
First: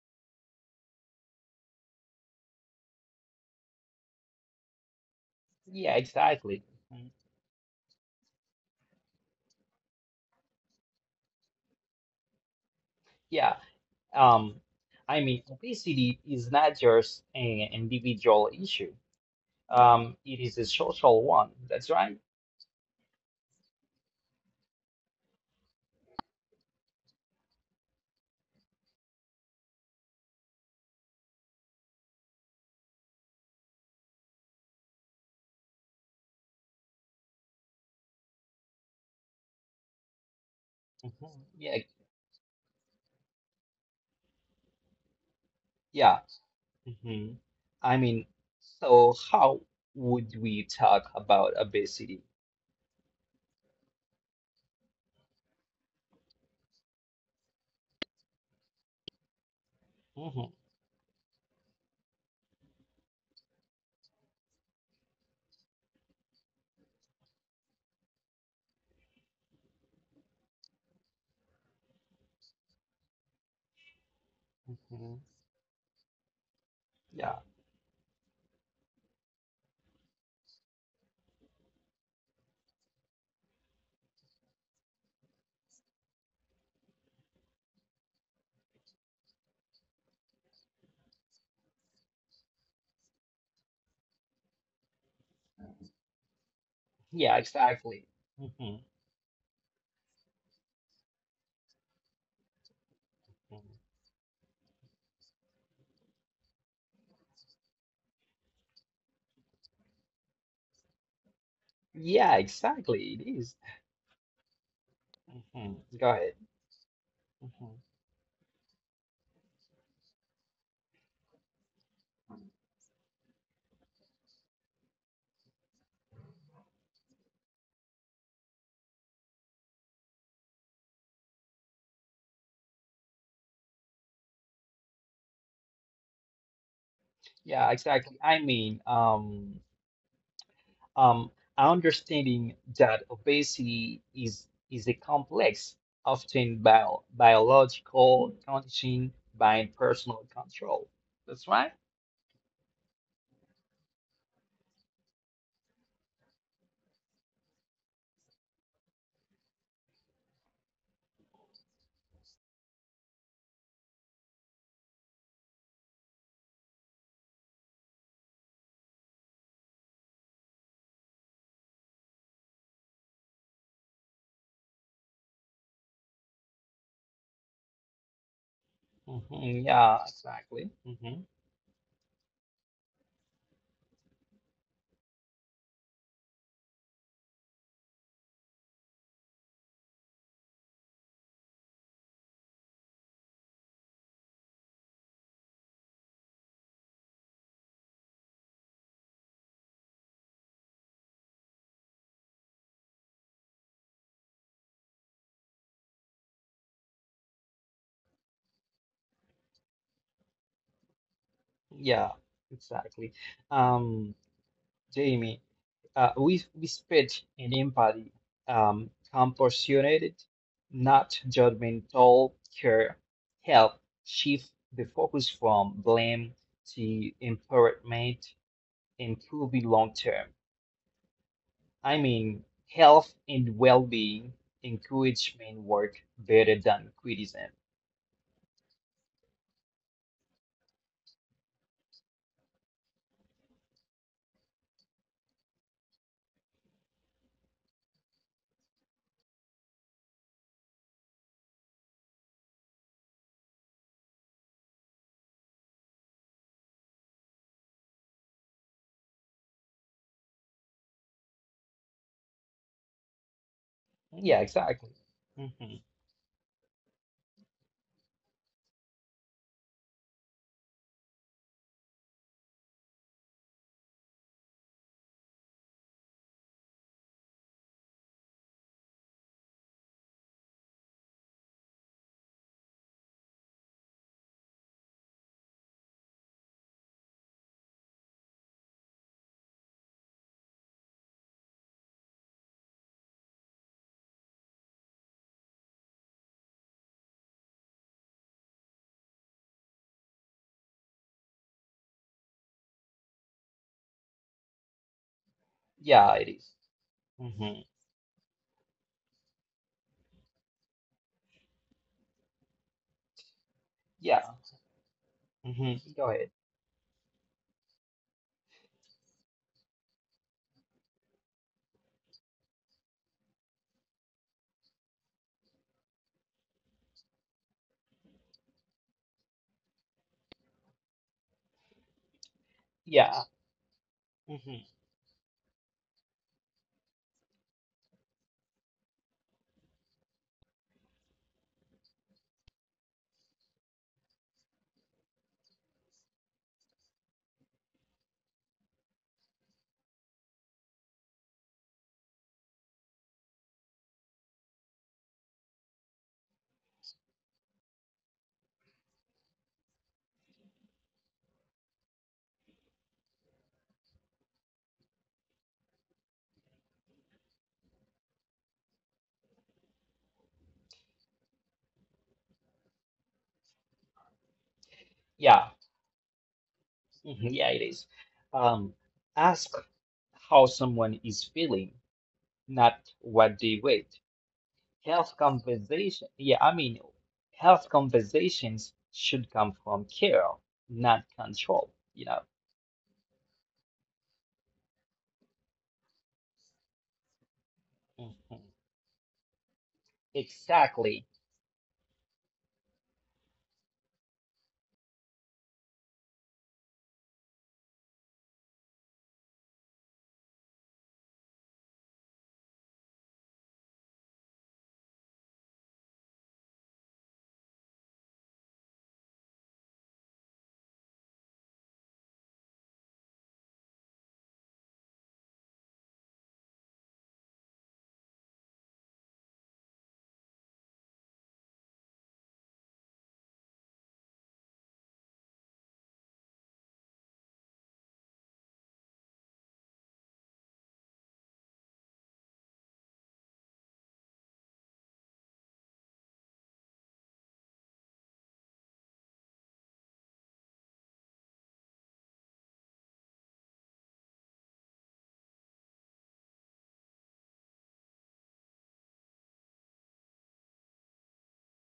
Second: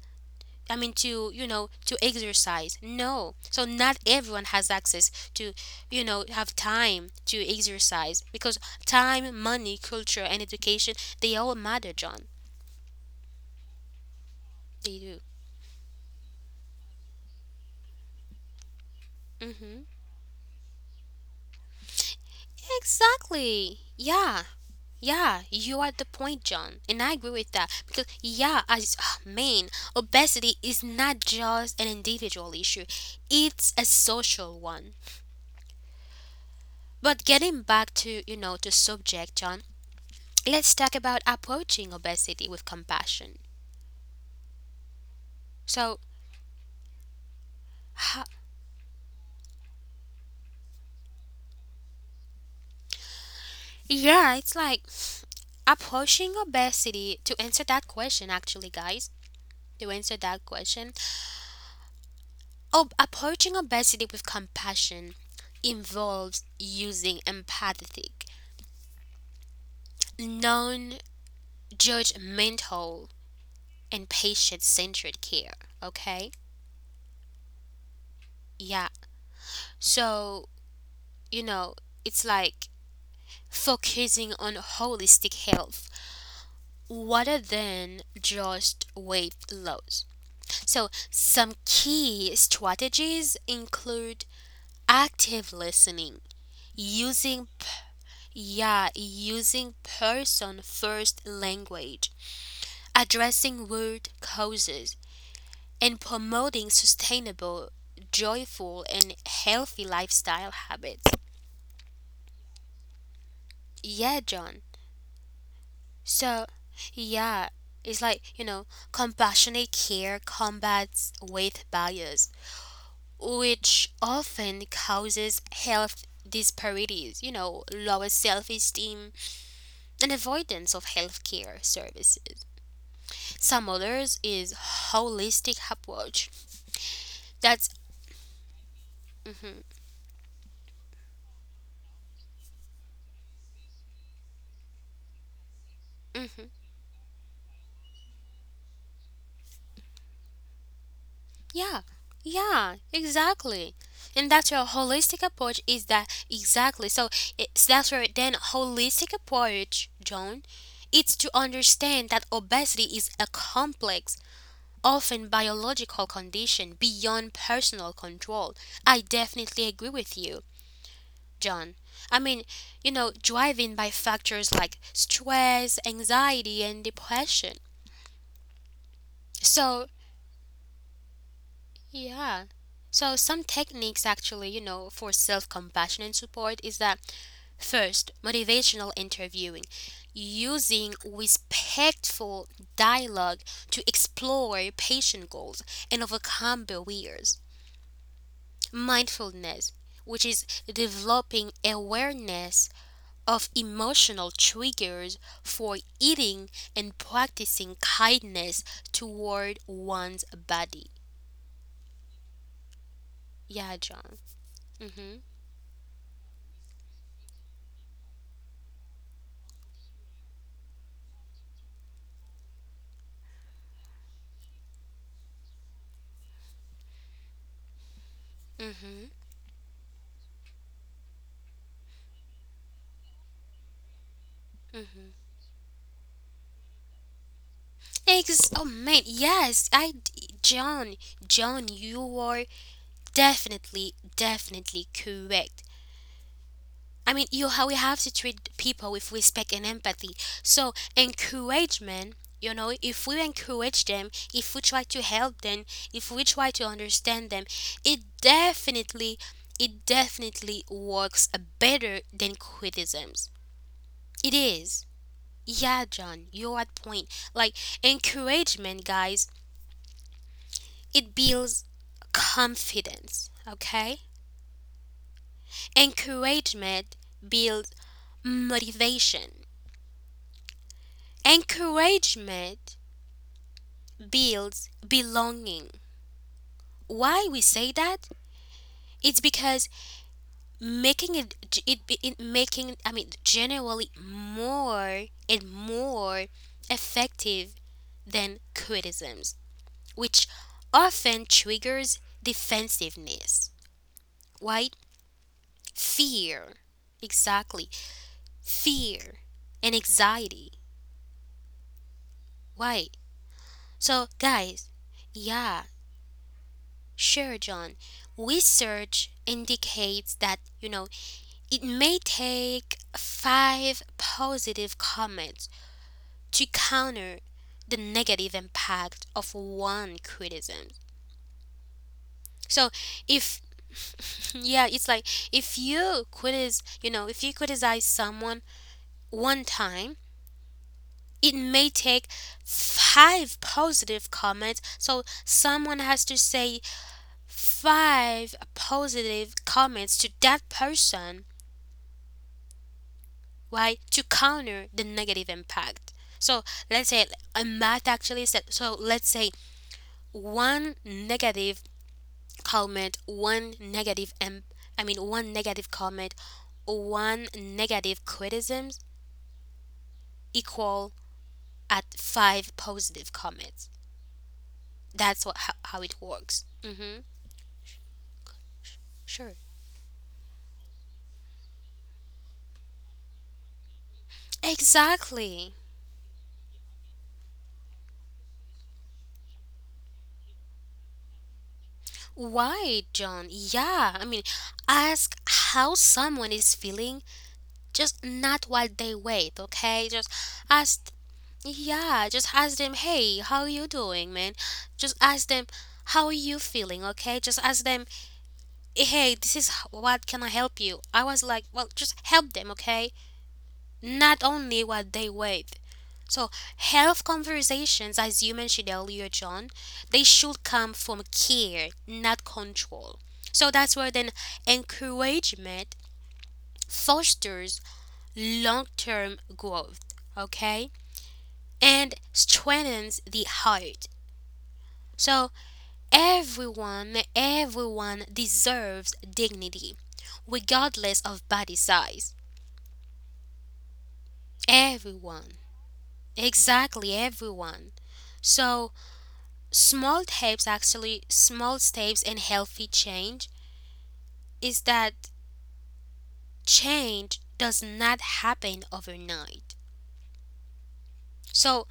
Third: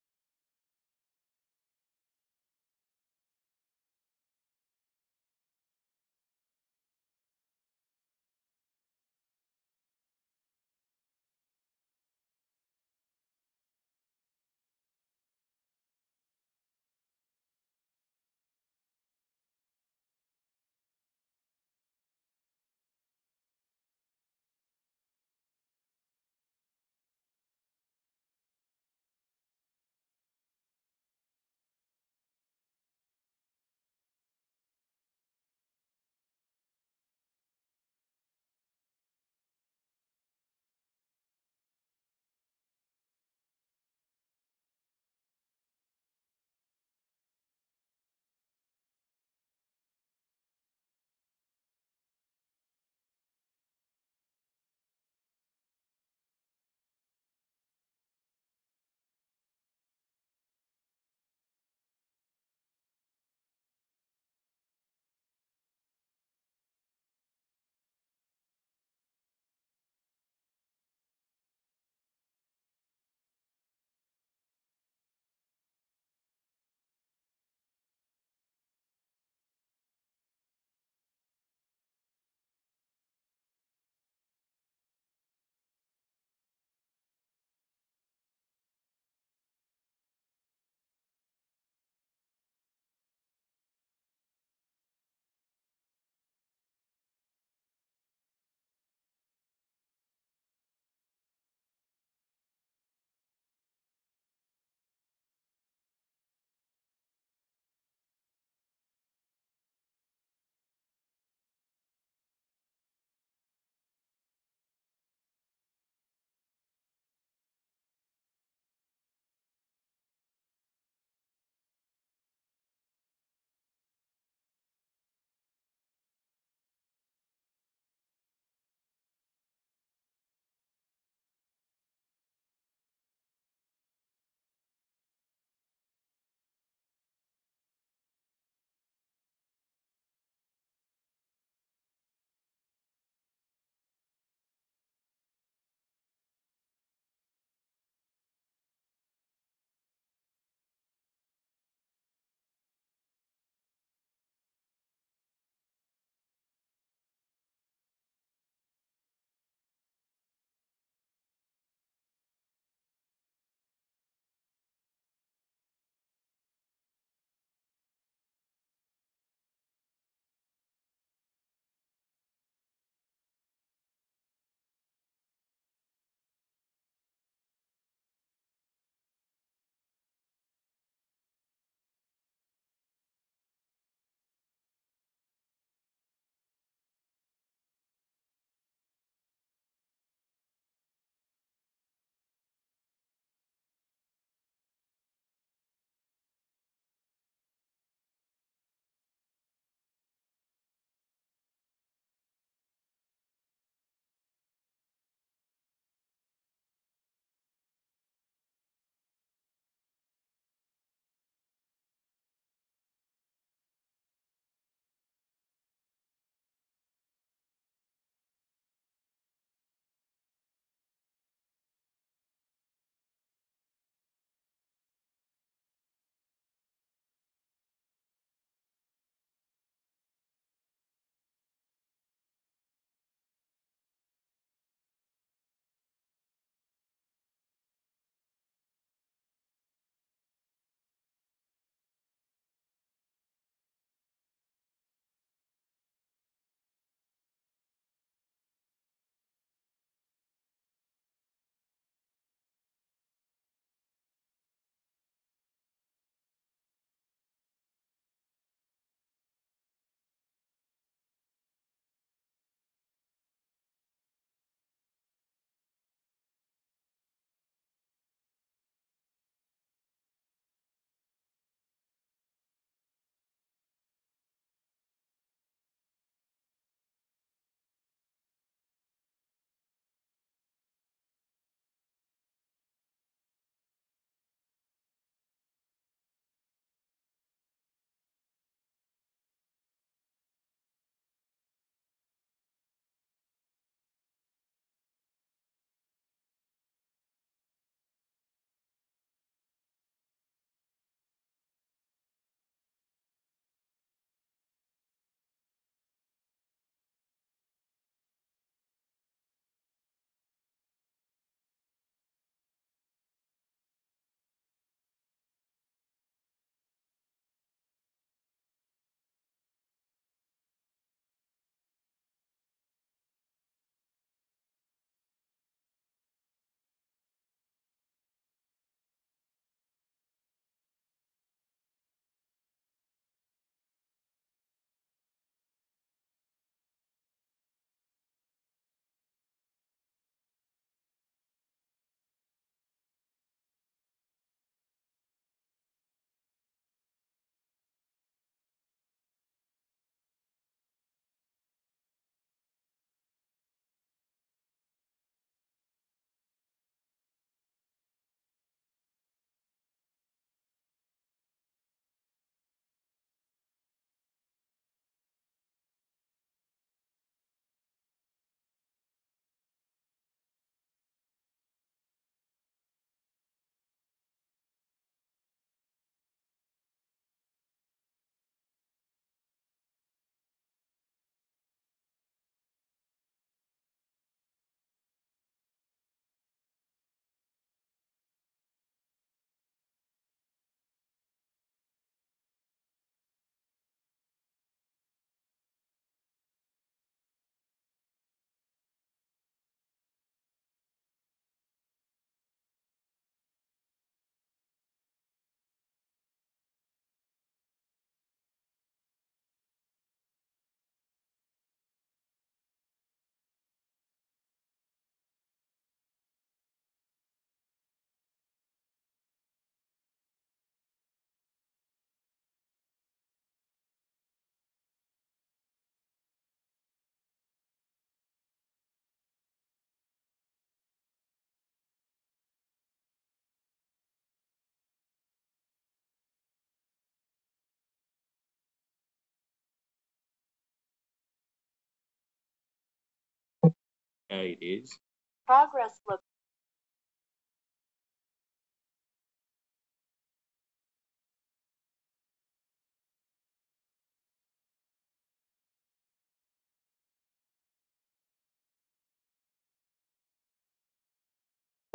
Speaker 1: I mean to to exercise. No. So not everyone has access to,
Speaker 2: Yeah,
Speaker 1: have
Speaker 2: exactly.
Speaker 1: time
Speaker 2: Mhm.
Speaker 1: to exercise because time, money, culture and education, they all matter, John.
Speaker 2: Yeah, Um,
Speaker 1: They do.
Speaker 2: obesity is not just an individual issue.
Speaker 1: Mhm.
Speaker 2: It is a social one. That's right.
Speaker 1: Exactly. Yeah. Yeah, you are at the point, John, and I agree with that because yeah, man, obesity is not just an individual issue; it's a social one. But getting back to the subject, John, let's talk about
Speaker 2: Mhm. Yeah,
Speaker 1: approaching obesity with compassion. So,
Speaker 2: yeah. Hmm. I mean,
Speaker 1: ho-
Speaker 2: so how would we talk about obesity?
Speaker 1: yeah, it's like approaching obesity to answer that question, actually, guys. To answer that
Speaker 2: Hmm.
Speaker 1: question, approaching obesity with compassion involves using empathetic, non judgmental, and patient
Speaker 2: Hmm.
Speaker 1: centered care. Okay?
Speaker 2: Yeah,
Speaker 1: Yeah. So, you know, it's like focusing on holistic health rather than just weight loss. So, some key strategies include active listening,
Speaker 2: yeah,
Speaker 1: using p-
Speaker 2: exactly. Hmm.
Speaker 1: yeah, using person first language, addressing root causes, and promoting sustainable, joyful and healthy lifestyle habits.
Speaker 2: Yeah, exactly. It is.
Speaker 1: Yeah, John.
Speaker 2: Mhm. Go ahead.
Speaker 1: So, yeah,
Speaker 2: Mhm.
Speaker 1: it's like, compassionate care combats weight bias which often causes health disparities, lower self esteem, and avoidance of healthcare services. Some others is holistic approach. That's
Speaker 2: Yeah, exactly.
Speaker 1: mhm,
Speaker 2: Um, understanding that obesity is a complex,
Speaker 1: mhm,
Speaker 2: often biological condition by personal control. That's right.
Speaker 1: yeah, yeah, exactly. And that's your holistic approach is that exactly. So it's that's where then holistic approach, John, it's to understand that obesity is a complex, often biological condition beyond personal control. I definitely agree with you, John. I mean, driven by factors like stress, anxiety, and depression.
Speaker 2: Mhm.
Speaker 1: So,
Speaker 2: Yeah, exactly. Hmm.
Speaker 1: yeah. So, some techniques actually, for self compassion and support is that first, motivational interviewing, using respectful dialogue to explore patient goals and overcome barriers. Mindfulness, which is developing awareness of emotional triggers for eating and practicing kindness toward one's body.
Speaker 2: Yeah, exactly.
Speaker 1: Yeah,
Speaker 2: Um,
Speaker 1: John. Mhm.
Speaker 2: Jamie. We speak in empathy, compassionate, not judgmental care, help shift the focus from blame to empowerment,
Speaker 1: Mhm.
Speaker 2: improving long term. Health and well being,
Speaker 1: Mhm.
Speaker 2: encouragement work better than criticism.
Speaker 1: Oh man, yes, I John, you are definitely correct. I mean, you how we have to treat people with respect and empathy. So encouragement, if we encourage them, if we try to help them, if we try to understand them, it definitely, it definitely works better than criticisms. It
Speaker 2: Yeah,
Speaker 1: is.
Speaker 2: exactly. Hmm.
Speaker 1: Yeah, John, you're at point. Like encouragement, guys, it builds confidence. Okay, encouragement builds motivation. Encouragement builds belonging. Why we say that? It's because making it, it, it making, I mean, generally more and more effective than criticisms, which often triggers defensiveness, right?
Speaker 2: Yeah, it
Speaker 1: Fear,
Speaker 2: is. Hmm.
Speaker 1: exactly, fear and anxiety. Why? So
Speaker 2: Yeah.
Speaker 1: guys, yeah,
Speaker 2: Hmm. Go ahead.
Speaker 1: sure, John. Research indicates that, it may take five positive comments to counter the negative impact of one criticism. So,
Speaker 2: Yeah.
Speaker 1: if yeah,
Speaker 2: Mm-hmm.
Speaker 1: it's like if you criticize, if you criticize someone one time, it may take five positive comments. So someone has to say five positive comments to that person, right, to counter the negative impact. So let's say a math actually said, so let's say one negative comment, one negative, imp- I mean, one negative comment, one negative criticism equal at five positive comments. That's what how,
Speaker 2: Yeah.
Speaker 1: how it works. Hmm
Speaker 2: Mhm. Yeah, it is. Um,
Speaker 1: Sure.
Speaker 2: ask how someone is feeling, not what they rate. Health
Speaker 1: Exactly.
Speaker 2: conversation, health conversations should come from care, not control, you know.
Speaker 1: Why, John? Yeah, I mean, ask how someone is feeling, just not
Speaker 2: Mhm.
Speaker 1: what they wait, okay? Just ask,
Speaker 2: Exactly.
Speaker 1: yeah, just ask them, hey, how you doing, man? Just ask them, how are you feeling, okay? Just ask them, hey, what can I help you? I was like, well, just help them, okay? Not only what they wait. So, health conversations, as you mentioned earlier, John, they should come from care, not control. So, that's where then encouragement fosters long term growth, okay? And strengthens the heart. So, everyone deserves dignity, regardless of body size.
Speaker 3: Yeah, it is.
Speaker 1: Everyone.
Speaker 3: Progress looks.
Speaker 1: Exactly, everyone. So, small steps in healthy change is that change does not happen overnight, so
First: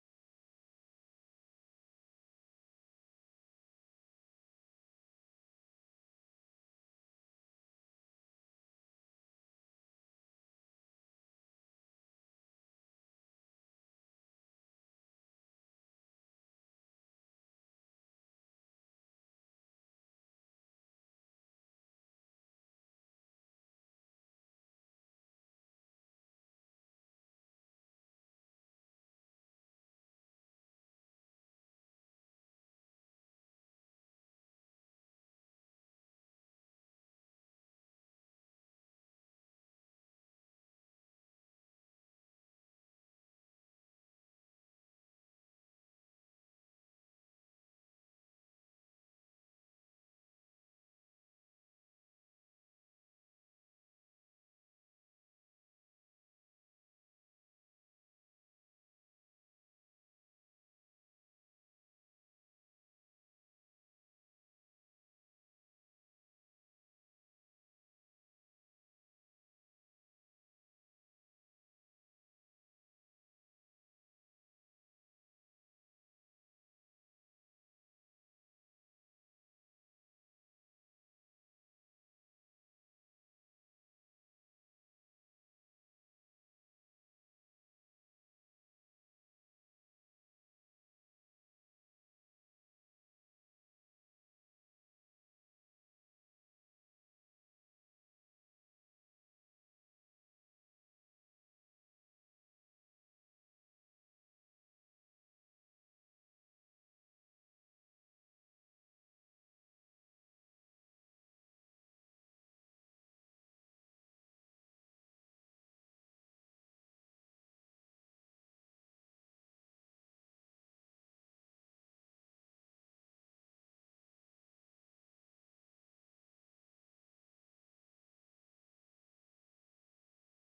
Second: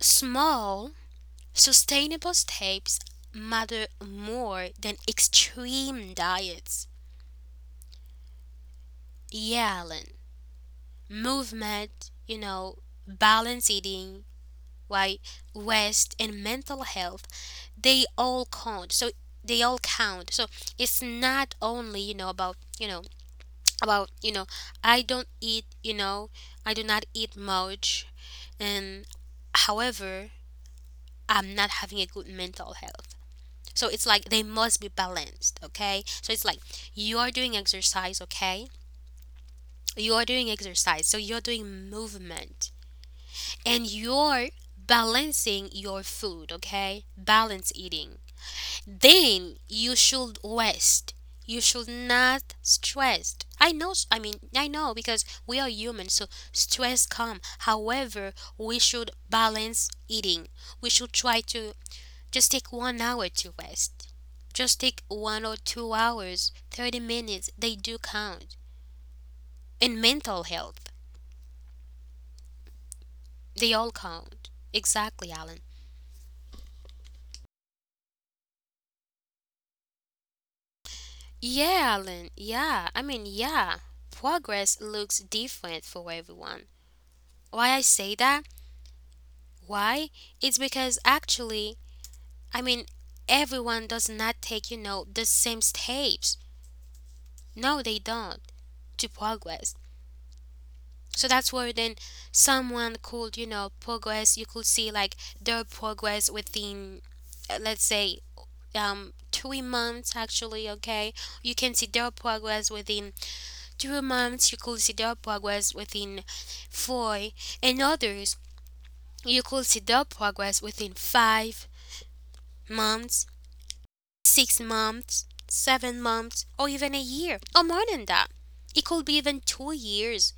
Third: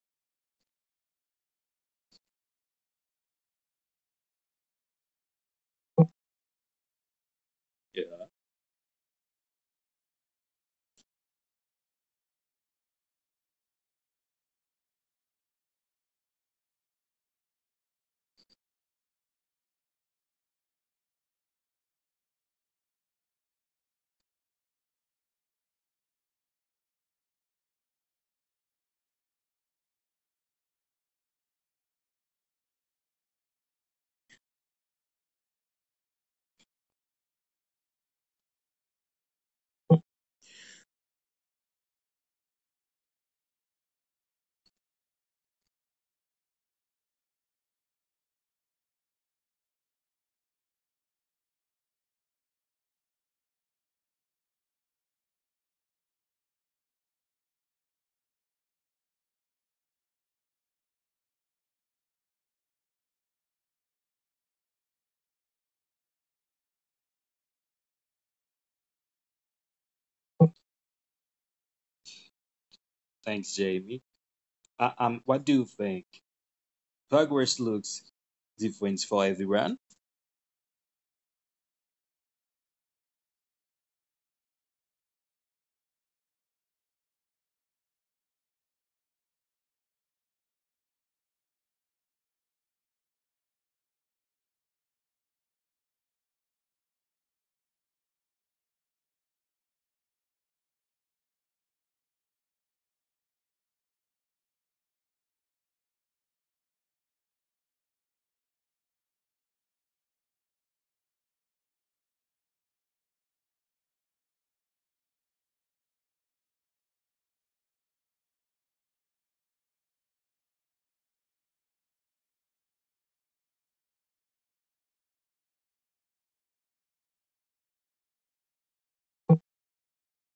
Speaker 1: small sustainable steps matter more than extreme diets,
Speaker 3: Yeah.
Speaker 1: yeah, Alan. Movement, you know, balance eating, right, rest and mental health, they all count. So it's not only about I don't eat, I do not eat much, and, however, I'm not having a good mental health. So it's like they must be balanced, okay? So it's like you are doing exercise okay you are doing exercise, so you're doing movement, and you're balancing your food, okay? Balance eating, then you should rest. You should not stress. I know, s- I mean, I know, because we are human, so stress come. However, we should balance eating. We should try to just take 1 hour to rest. Just take 1 or 2 hours, 30 minutes. They do count. And mental health,
Speaker 3: Thanks,
Speaker 1: they all
Speaker 3: Jamie.
Speaker 1: count. Exactly,
Speaker 3: What do you
Speaker 1: Alan.
Speaker 3: think? Progress looks different for everyone.
Speaker 1: Yeah, Alan. Yeah. Progress looks different for everyone. Why I say that? Why? It's because actually, I mean, everyone does not take, you know, the same steps. No, they don't, to progress. So that's where then someone could, you know, progress. You could see like their progress within, let's say, 3 months actually, okay? You can see their progress within 2 months. You could see their progress within four. And others, you could see their progress within 5 months, 6 months, 7 months, or even a year, or more than that. It could be even 2 years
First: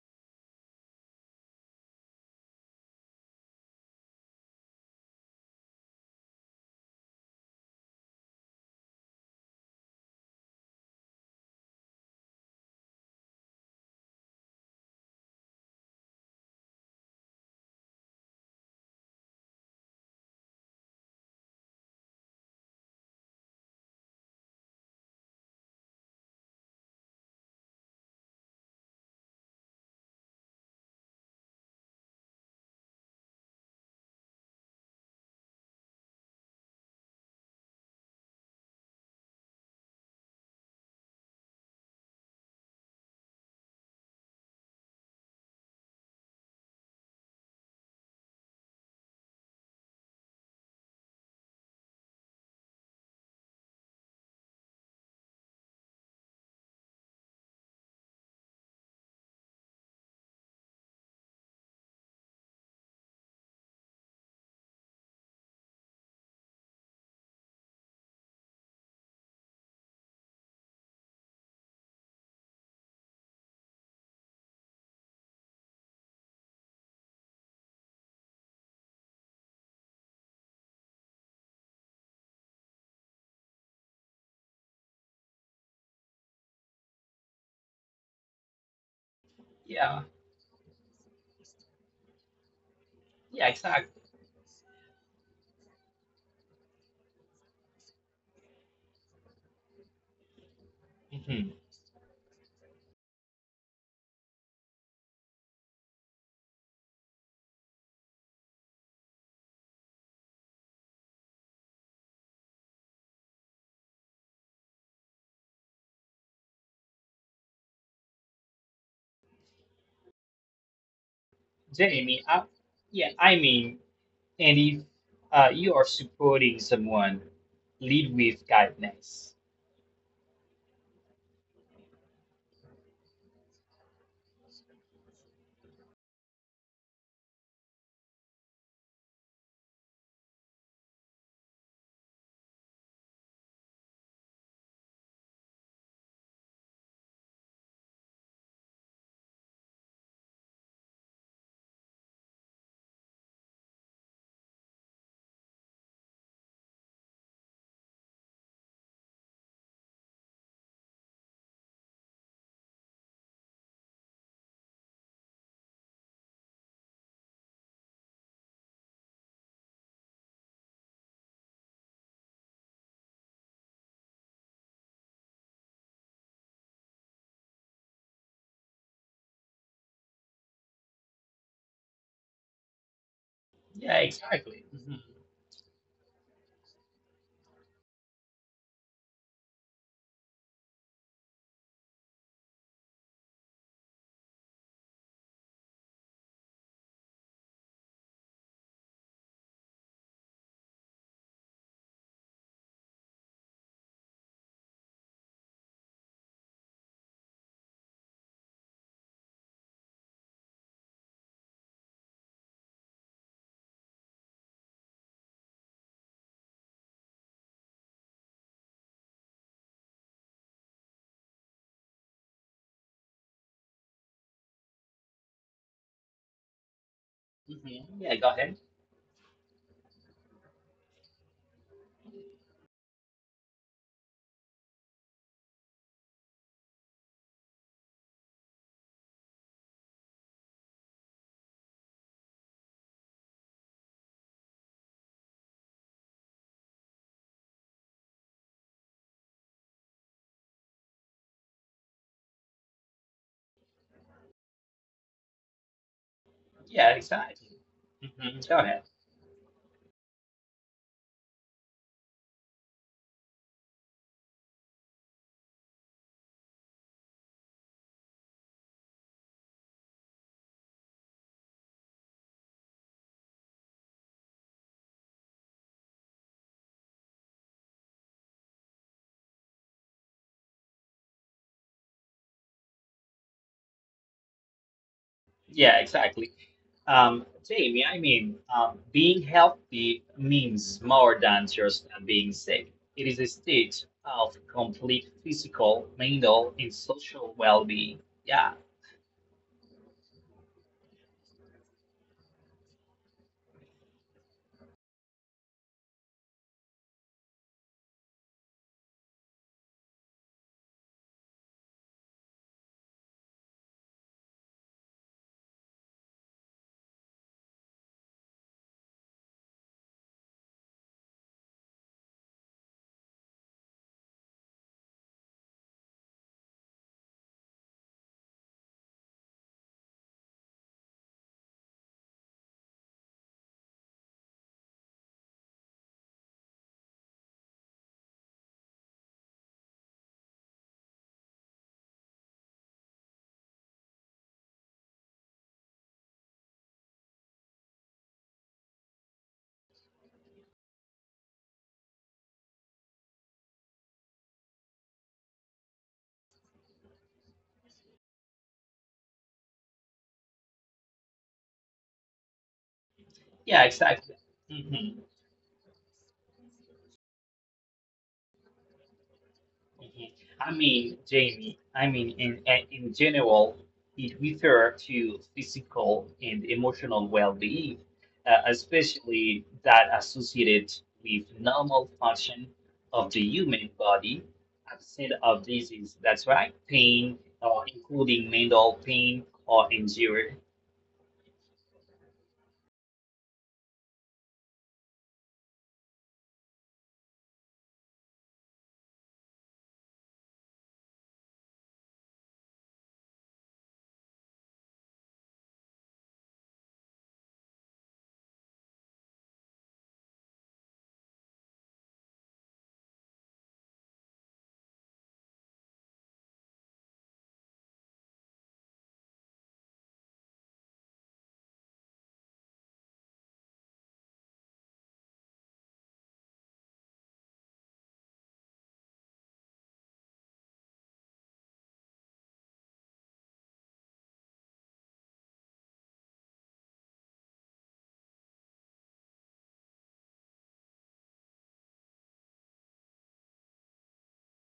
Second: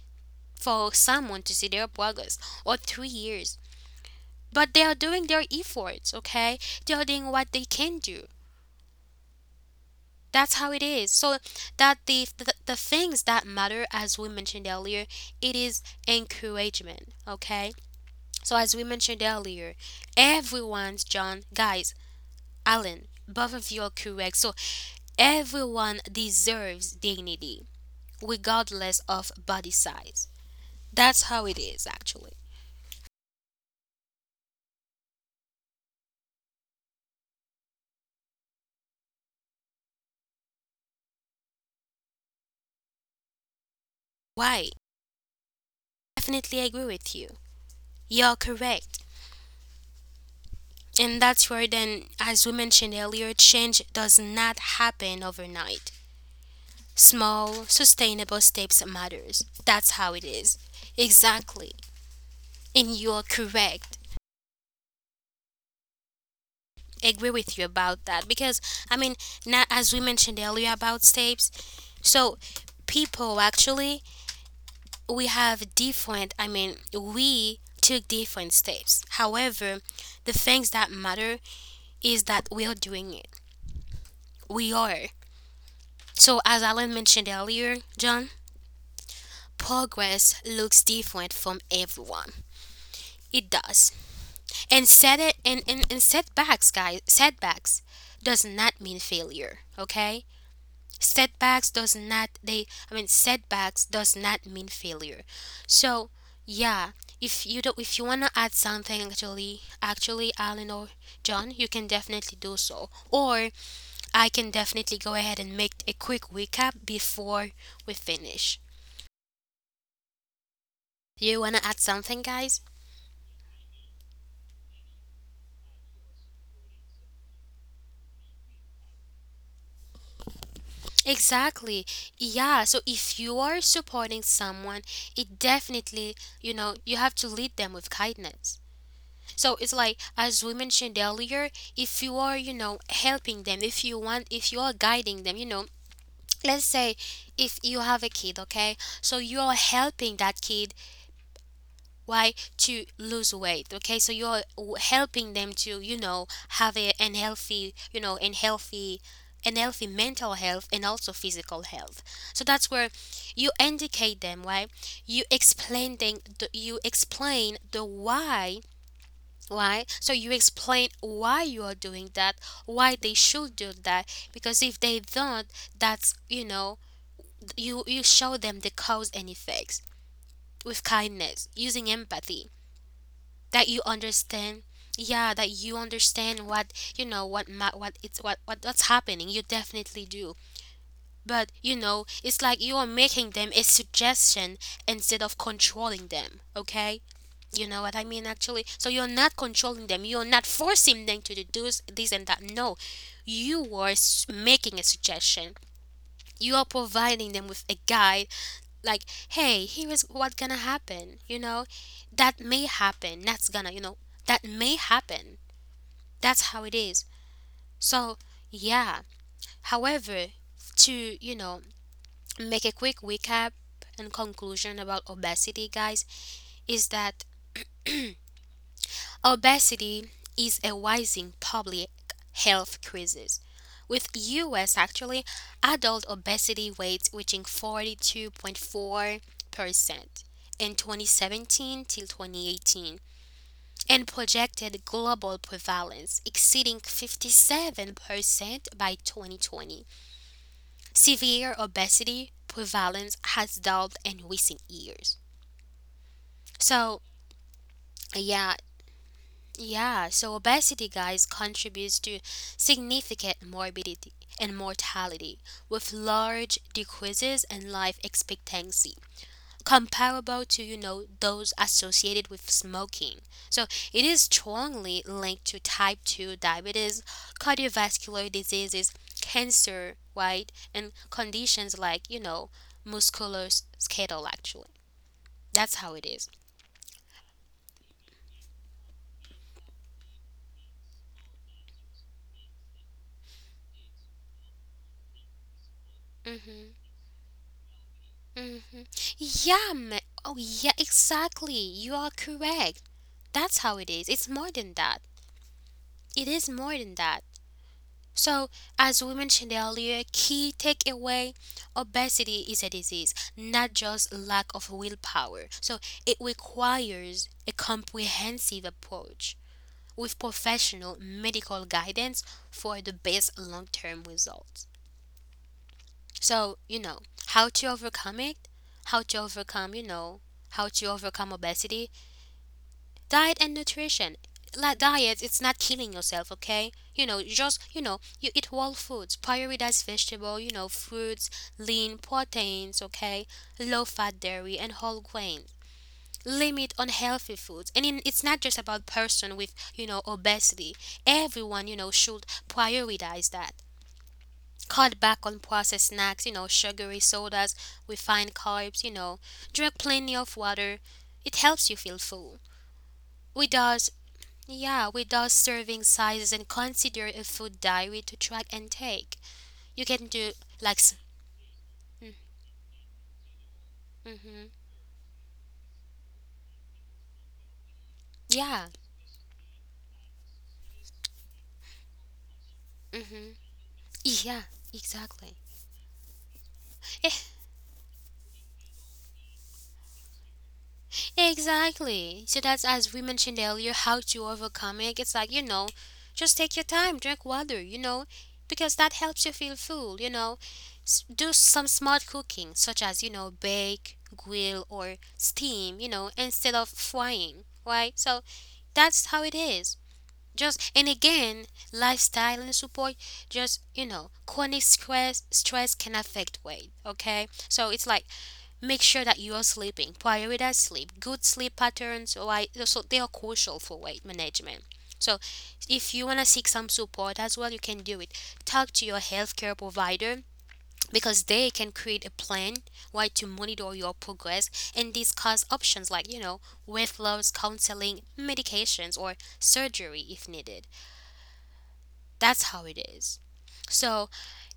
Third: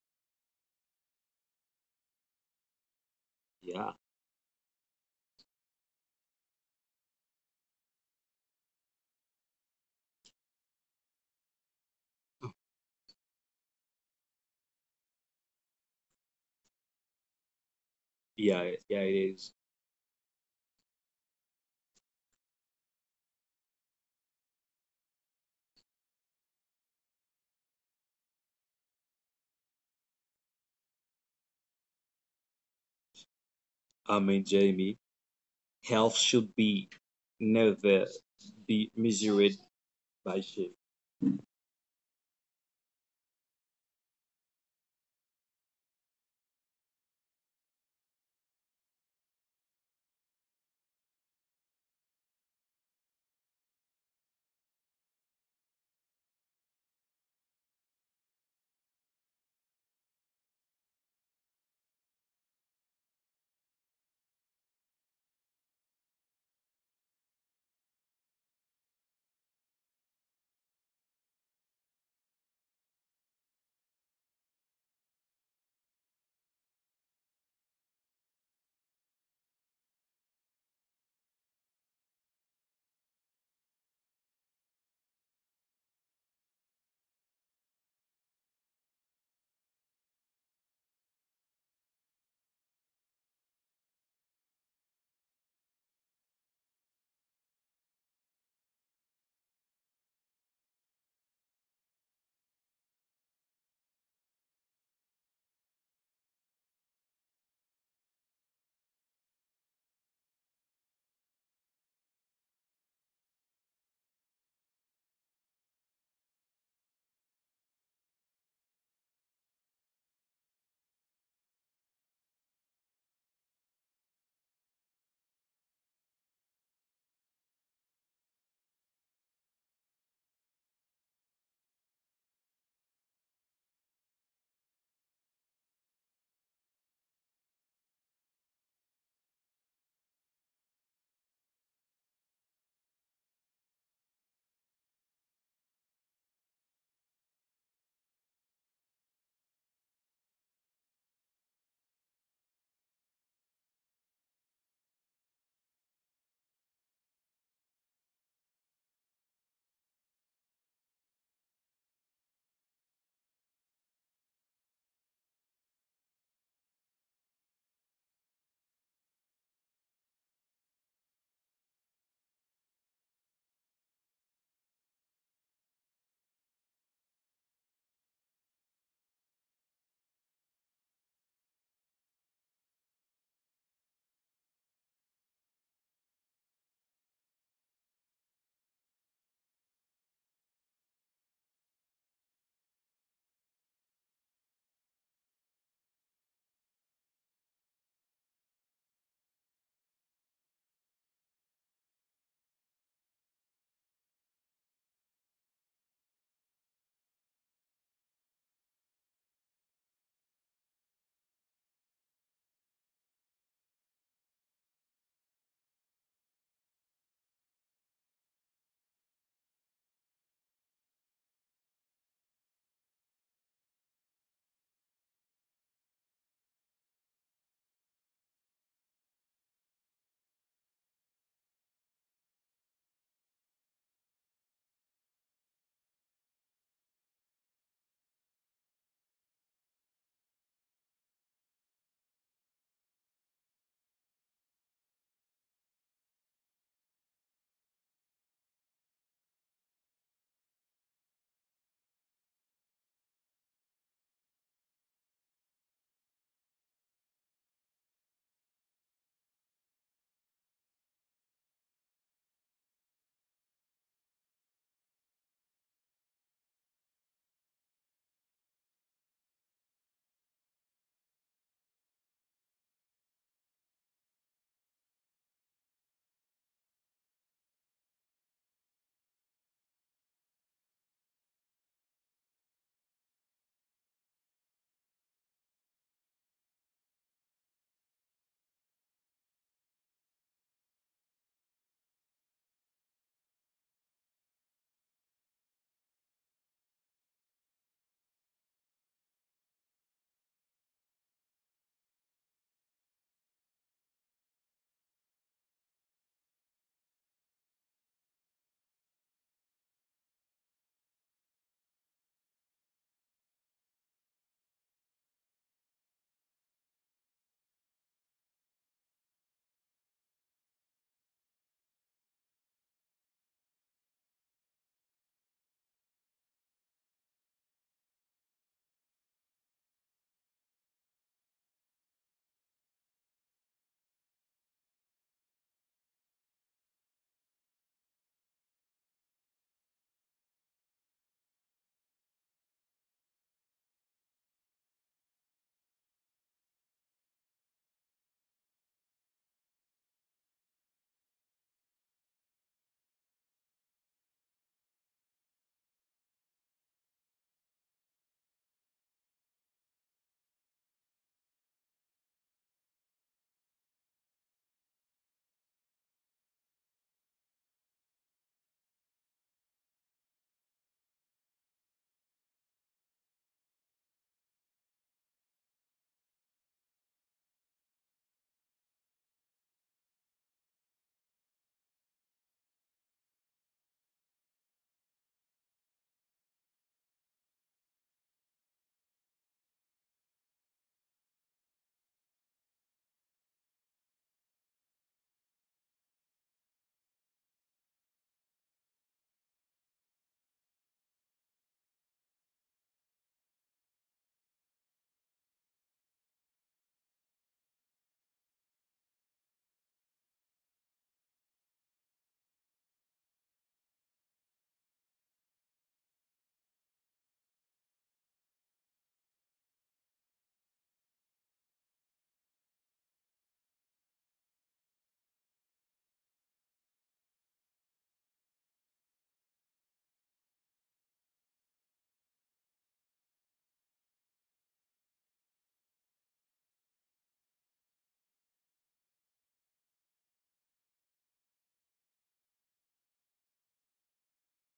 Speaker 1: for someone to see their progress, or 3 years.
Speaker 3: Yeah,
Speaker 1: But they are doing their efforts, okay? They are doing what they can do. That's how it is. So that the things that matter, as we mentioned earlier, it is encouragement, okay? So as we
Speaker 3: yeah, it
Speaker 1: mentioned
Speaker 3: is.
Speaker 1: earlier, everyone's John, guys, Alan, both of you are correct. So everyone deserves dignity, regardless of body size. That's how it is, actually.
Speaker 3: I mean, Jamie, health should be never be measured 白谢。
Speaker 1: Why? Definitely agree with you. You're correct. And that's where, then, as we mentioned earlier, change does not happen overnight. Small, sustainable steps matters. That's how it is. Exactly. And you're correct. Agree with you about that because, I mean, not as we mentioned earlier about steps. So people actually we have different. I mean, we took different steps. However, the things that matter is that we're doing it. We are. So as Alan mentioned earlier, John,
Speaker 2: Yeah,
Speaker 1: progress looks different from everyone.
Speaker 2: yeah,
Speaker 1: It does.
Speaker 2: exactly.
Speaker 1: And setbacks, guys, setbacks does not mean failure. Okay?
Speaker 2: Mhm.
Speaker 1: Setbacks does not mean failure. So, yeah, if you want to add something, actually, Alan or John, you can definitely do so, or I can definitely go ahead and make a quick recap before we finish. You want to add something,
Speaker 2: Jamie,
Speaker 1: guys?
Speaker 2: yeah, I mean, and if you are supporting someone, lead with kindness.
Speaker 1: Exactly. Yeah, so if you are supporting someone, it definitely, you know, you have to lead them with kindness. So it's like, as we mentioned earlier, if you are, you know, helping them, if you are guiding them, you know, let's say if you have a kid, okay? So you are helping that kid why to lose weight, okay? So helping them to, you know, have a an healthy, you know, and healthy mental health and also physical health. So that's where you indicate them, why you explain the why. Right? So you explain why you are doing that, why they should do that, because if they don't, that's, you know, you show them the cause and effects with kindness, using empathy, that you
Speaker 2: Yeah,
Speaker 1: understand.
Speaker 2: exactly. Mhm,
Speaker 1: Yeah, that you understand what you know what ma- what it's what what's happening. You definitely do. But, you know, it's like you are making them a suggestion instead of controlling them, okay? You know what I mean, actually? So you're not controlling them. You're not forcing them to do this, this and that. No, you are making a suggestion. You are providing them with a guide, like, hey, here is what's gonna happen. You know, that may happen. That's gonna, you know, That may happen. That's how it is. So, yeah. However, to, you know, make a quick recap and conclusion about obesity, guys, is that
Speaker 2: mhm. Yeah, go ahead.
Speaker 1: obesity is a rising public health crisis, with US actually adult obesity rates reaching 42.4% in 2017 till 2018 and projected global prevalence exceeding 57% by 2020. Severe obesity prevalence has doubled in recent years.
Speaker 2: Yeah,
Speaker 1: So,
Speaker 2: exactly. Mhm. Go
Speaker 1: yeah.
Speaker 2: ahead.
Speaker 1: Yeah, so obesity, guys, contributes to significant morbidity and mortality with large decreases in life expectancy, comparable to, you know, those associated with smoking. So it is strongly linked to type 2 diabetes, cardiovascular diseases, cancer, right, and conditions like, you know, musculoskeletal actually. That's
Speaker 2: Yeah,
Speaker 1: how it is.
Speaker 2: exactly. Jamie, being healthy means more than just being sick. It is a state of complete physical, mental, and
Speaker 1: Mm-hmm.
Speaker 2: social well-being. Yeah,
Speaker 1: Mm-hmm. Yeah, oh yeah, exactly. You are correct. That's how it is. It's more than that. It is more than that. So, as we mentioned earlier, key takeaway, obesity is a disease, not just lack of willpower. So, it requires a comprehensive approach with professional medical guidance for the best long term results. So, you know, how to overcome it, how to overcome, you know, how to overcome obesity, diet and nutrition. Like diet, it's not killing yourself, okay? You know, you eat whole foods, prioritize vegetable, you know, fruits, lean proteins, okay? Low fat dairy and whole grain. Limit unhealthy foods. And in, it's not just about person with, you know, obesity. Everyone, you know, should prioritize that. Cut back on processed snacks, you know, sugary sodas, refined carbs, you know. Drink plenty of water. It helps you feel full. We
Speaker 2: yeah,
Speaker 1: does,
Speaker 2: exactly.
Speaker 1: yeah, we does serving sizes and consider a food diary to track and take. You can
Speaker 2: Mhm.
Speaker 1: do like,
Speaker 2: Jamie, in general, it
Speaker 1: mm-hmm,
Speaker 2: refers to physical and emotional well-being,
Speaker 1: yeah,
Speaker 2: especially that associated with normal function of the
Speaker 1: mm-hmm,
Speaker 2: human body,
Speaker 1: yeah,
Speaker 2: absent
Speaker 1: exactly.
Speaker 2: of disease. That's right, pain,
Speaker 1: It
Speaker 2: or including mental pain or injury.
Speaker 1: Exactly. So that's as we mentioned earlier, how to overcome it. It's like, you know, just take your time, drink water, you know, because that helps you feel full, you know. Do some smart cooking, such as, you know, bake, grill, or steam, you know, instead of frying, right? So that's how it is. Just, and again, lifestyle and support, just, you know, stress can affect weight, okay? So it's like make sure that you are sleeping. Prioritize sleep. Good sleep patterns, right? So they are crucial for weight management. So if you want to seek some support as well, you can do it. Talk to your healthcare provider, because they can create a plan, right, to monitor your progress and discuss options like, you know, weight loss counseling, medications, or surgery if needed. That's how it is. So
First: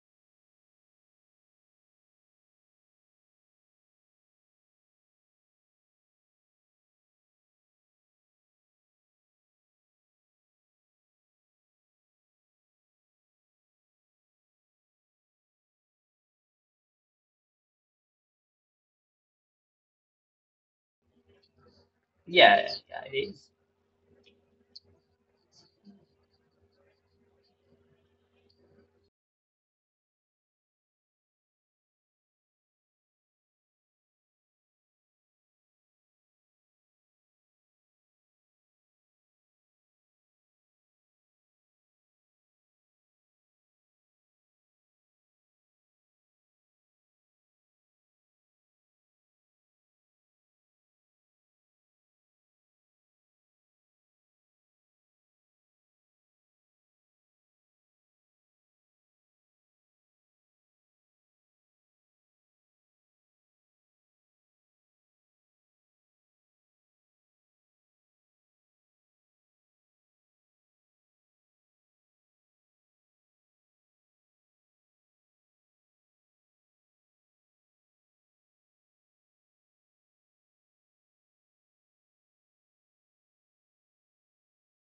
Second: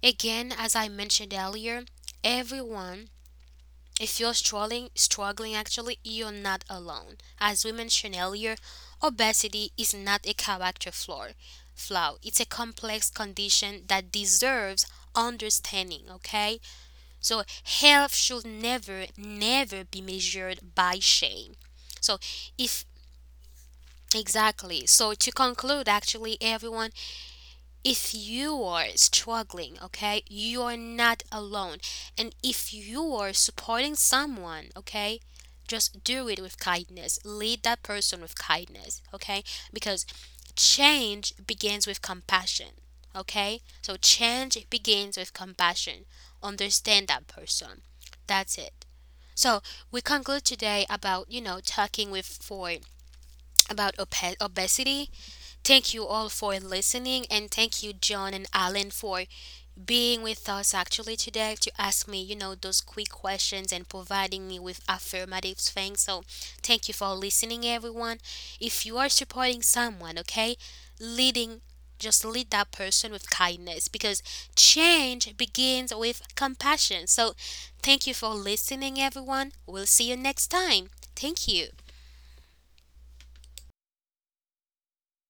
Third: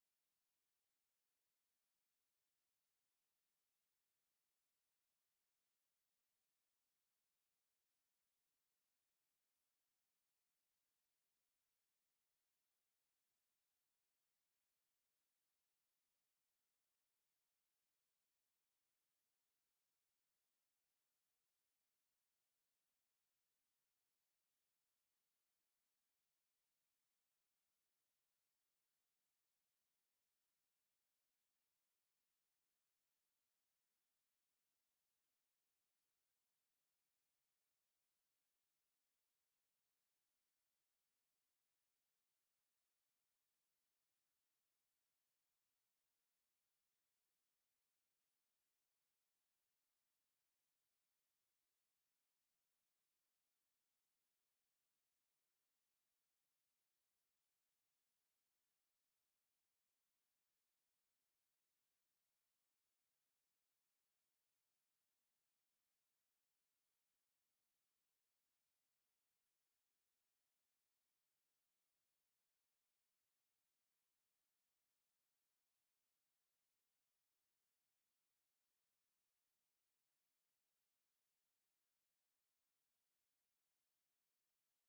Speaker 1: again, as I mentioned earlier, everyone, if you're struggling, struggling actually, you're not alone. As we mentioned earlier, obesity is not a character flaw. Flaw. It's a complex condition that deserves understanding, okay? So health should never be measured by shame. So
Speaker 2: Yeah,
Speaker 1: if
Speaker 2: yeah, it is.
Speaker 1: exactly. So to conclude actually, everyone, if you are struggling, okay, you are not alone. And if you are supporting someone, okay, just do it with kindness. Lead that person with kindness, okay? Because change begins with compassion, okay? So change begins with compassion. Understand that person. That's it. So we conclude today about, you know, talking with for about obesity. Thank you all for listening, and thank you, John and Alan, for being with us actually today to ask me, you know, those quick questions and providing me with affirmative things. So, thank you for listening, everyone. If you are supporting someone, okay, leading, just lead that person with kindness because change begins with compassion. So, thank you for listening, everyone. We'll see you next time. Thank you.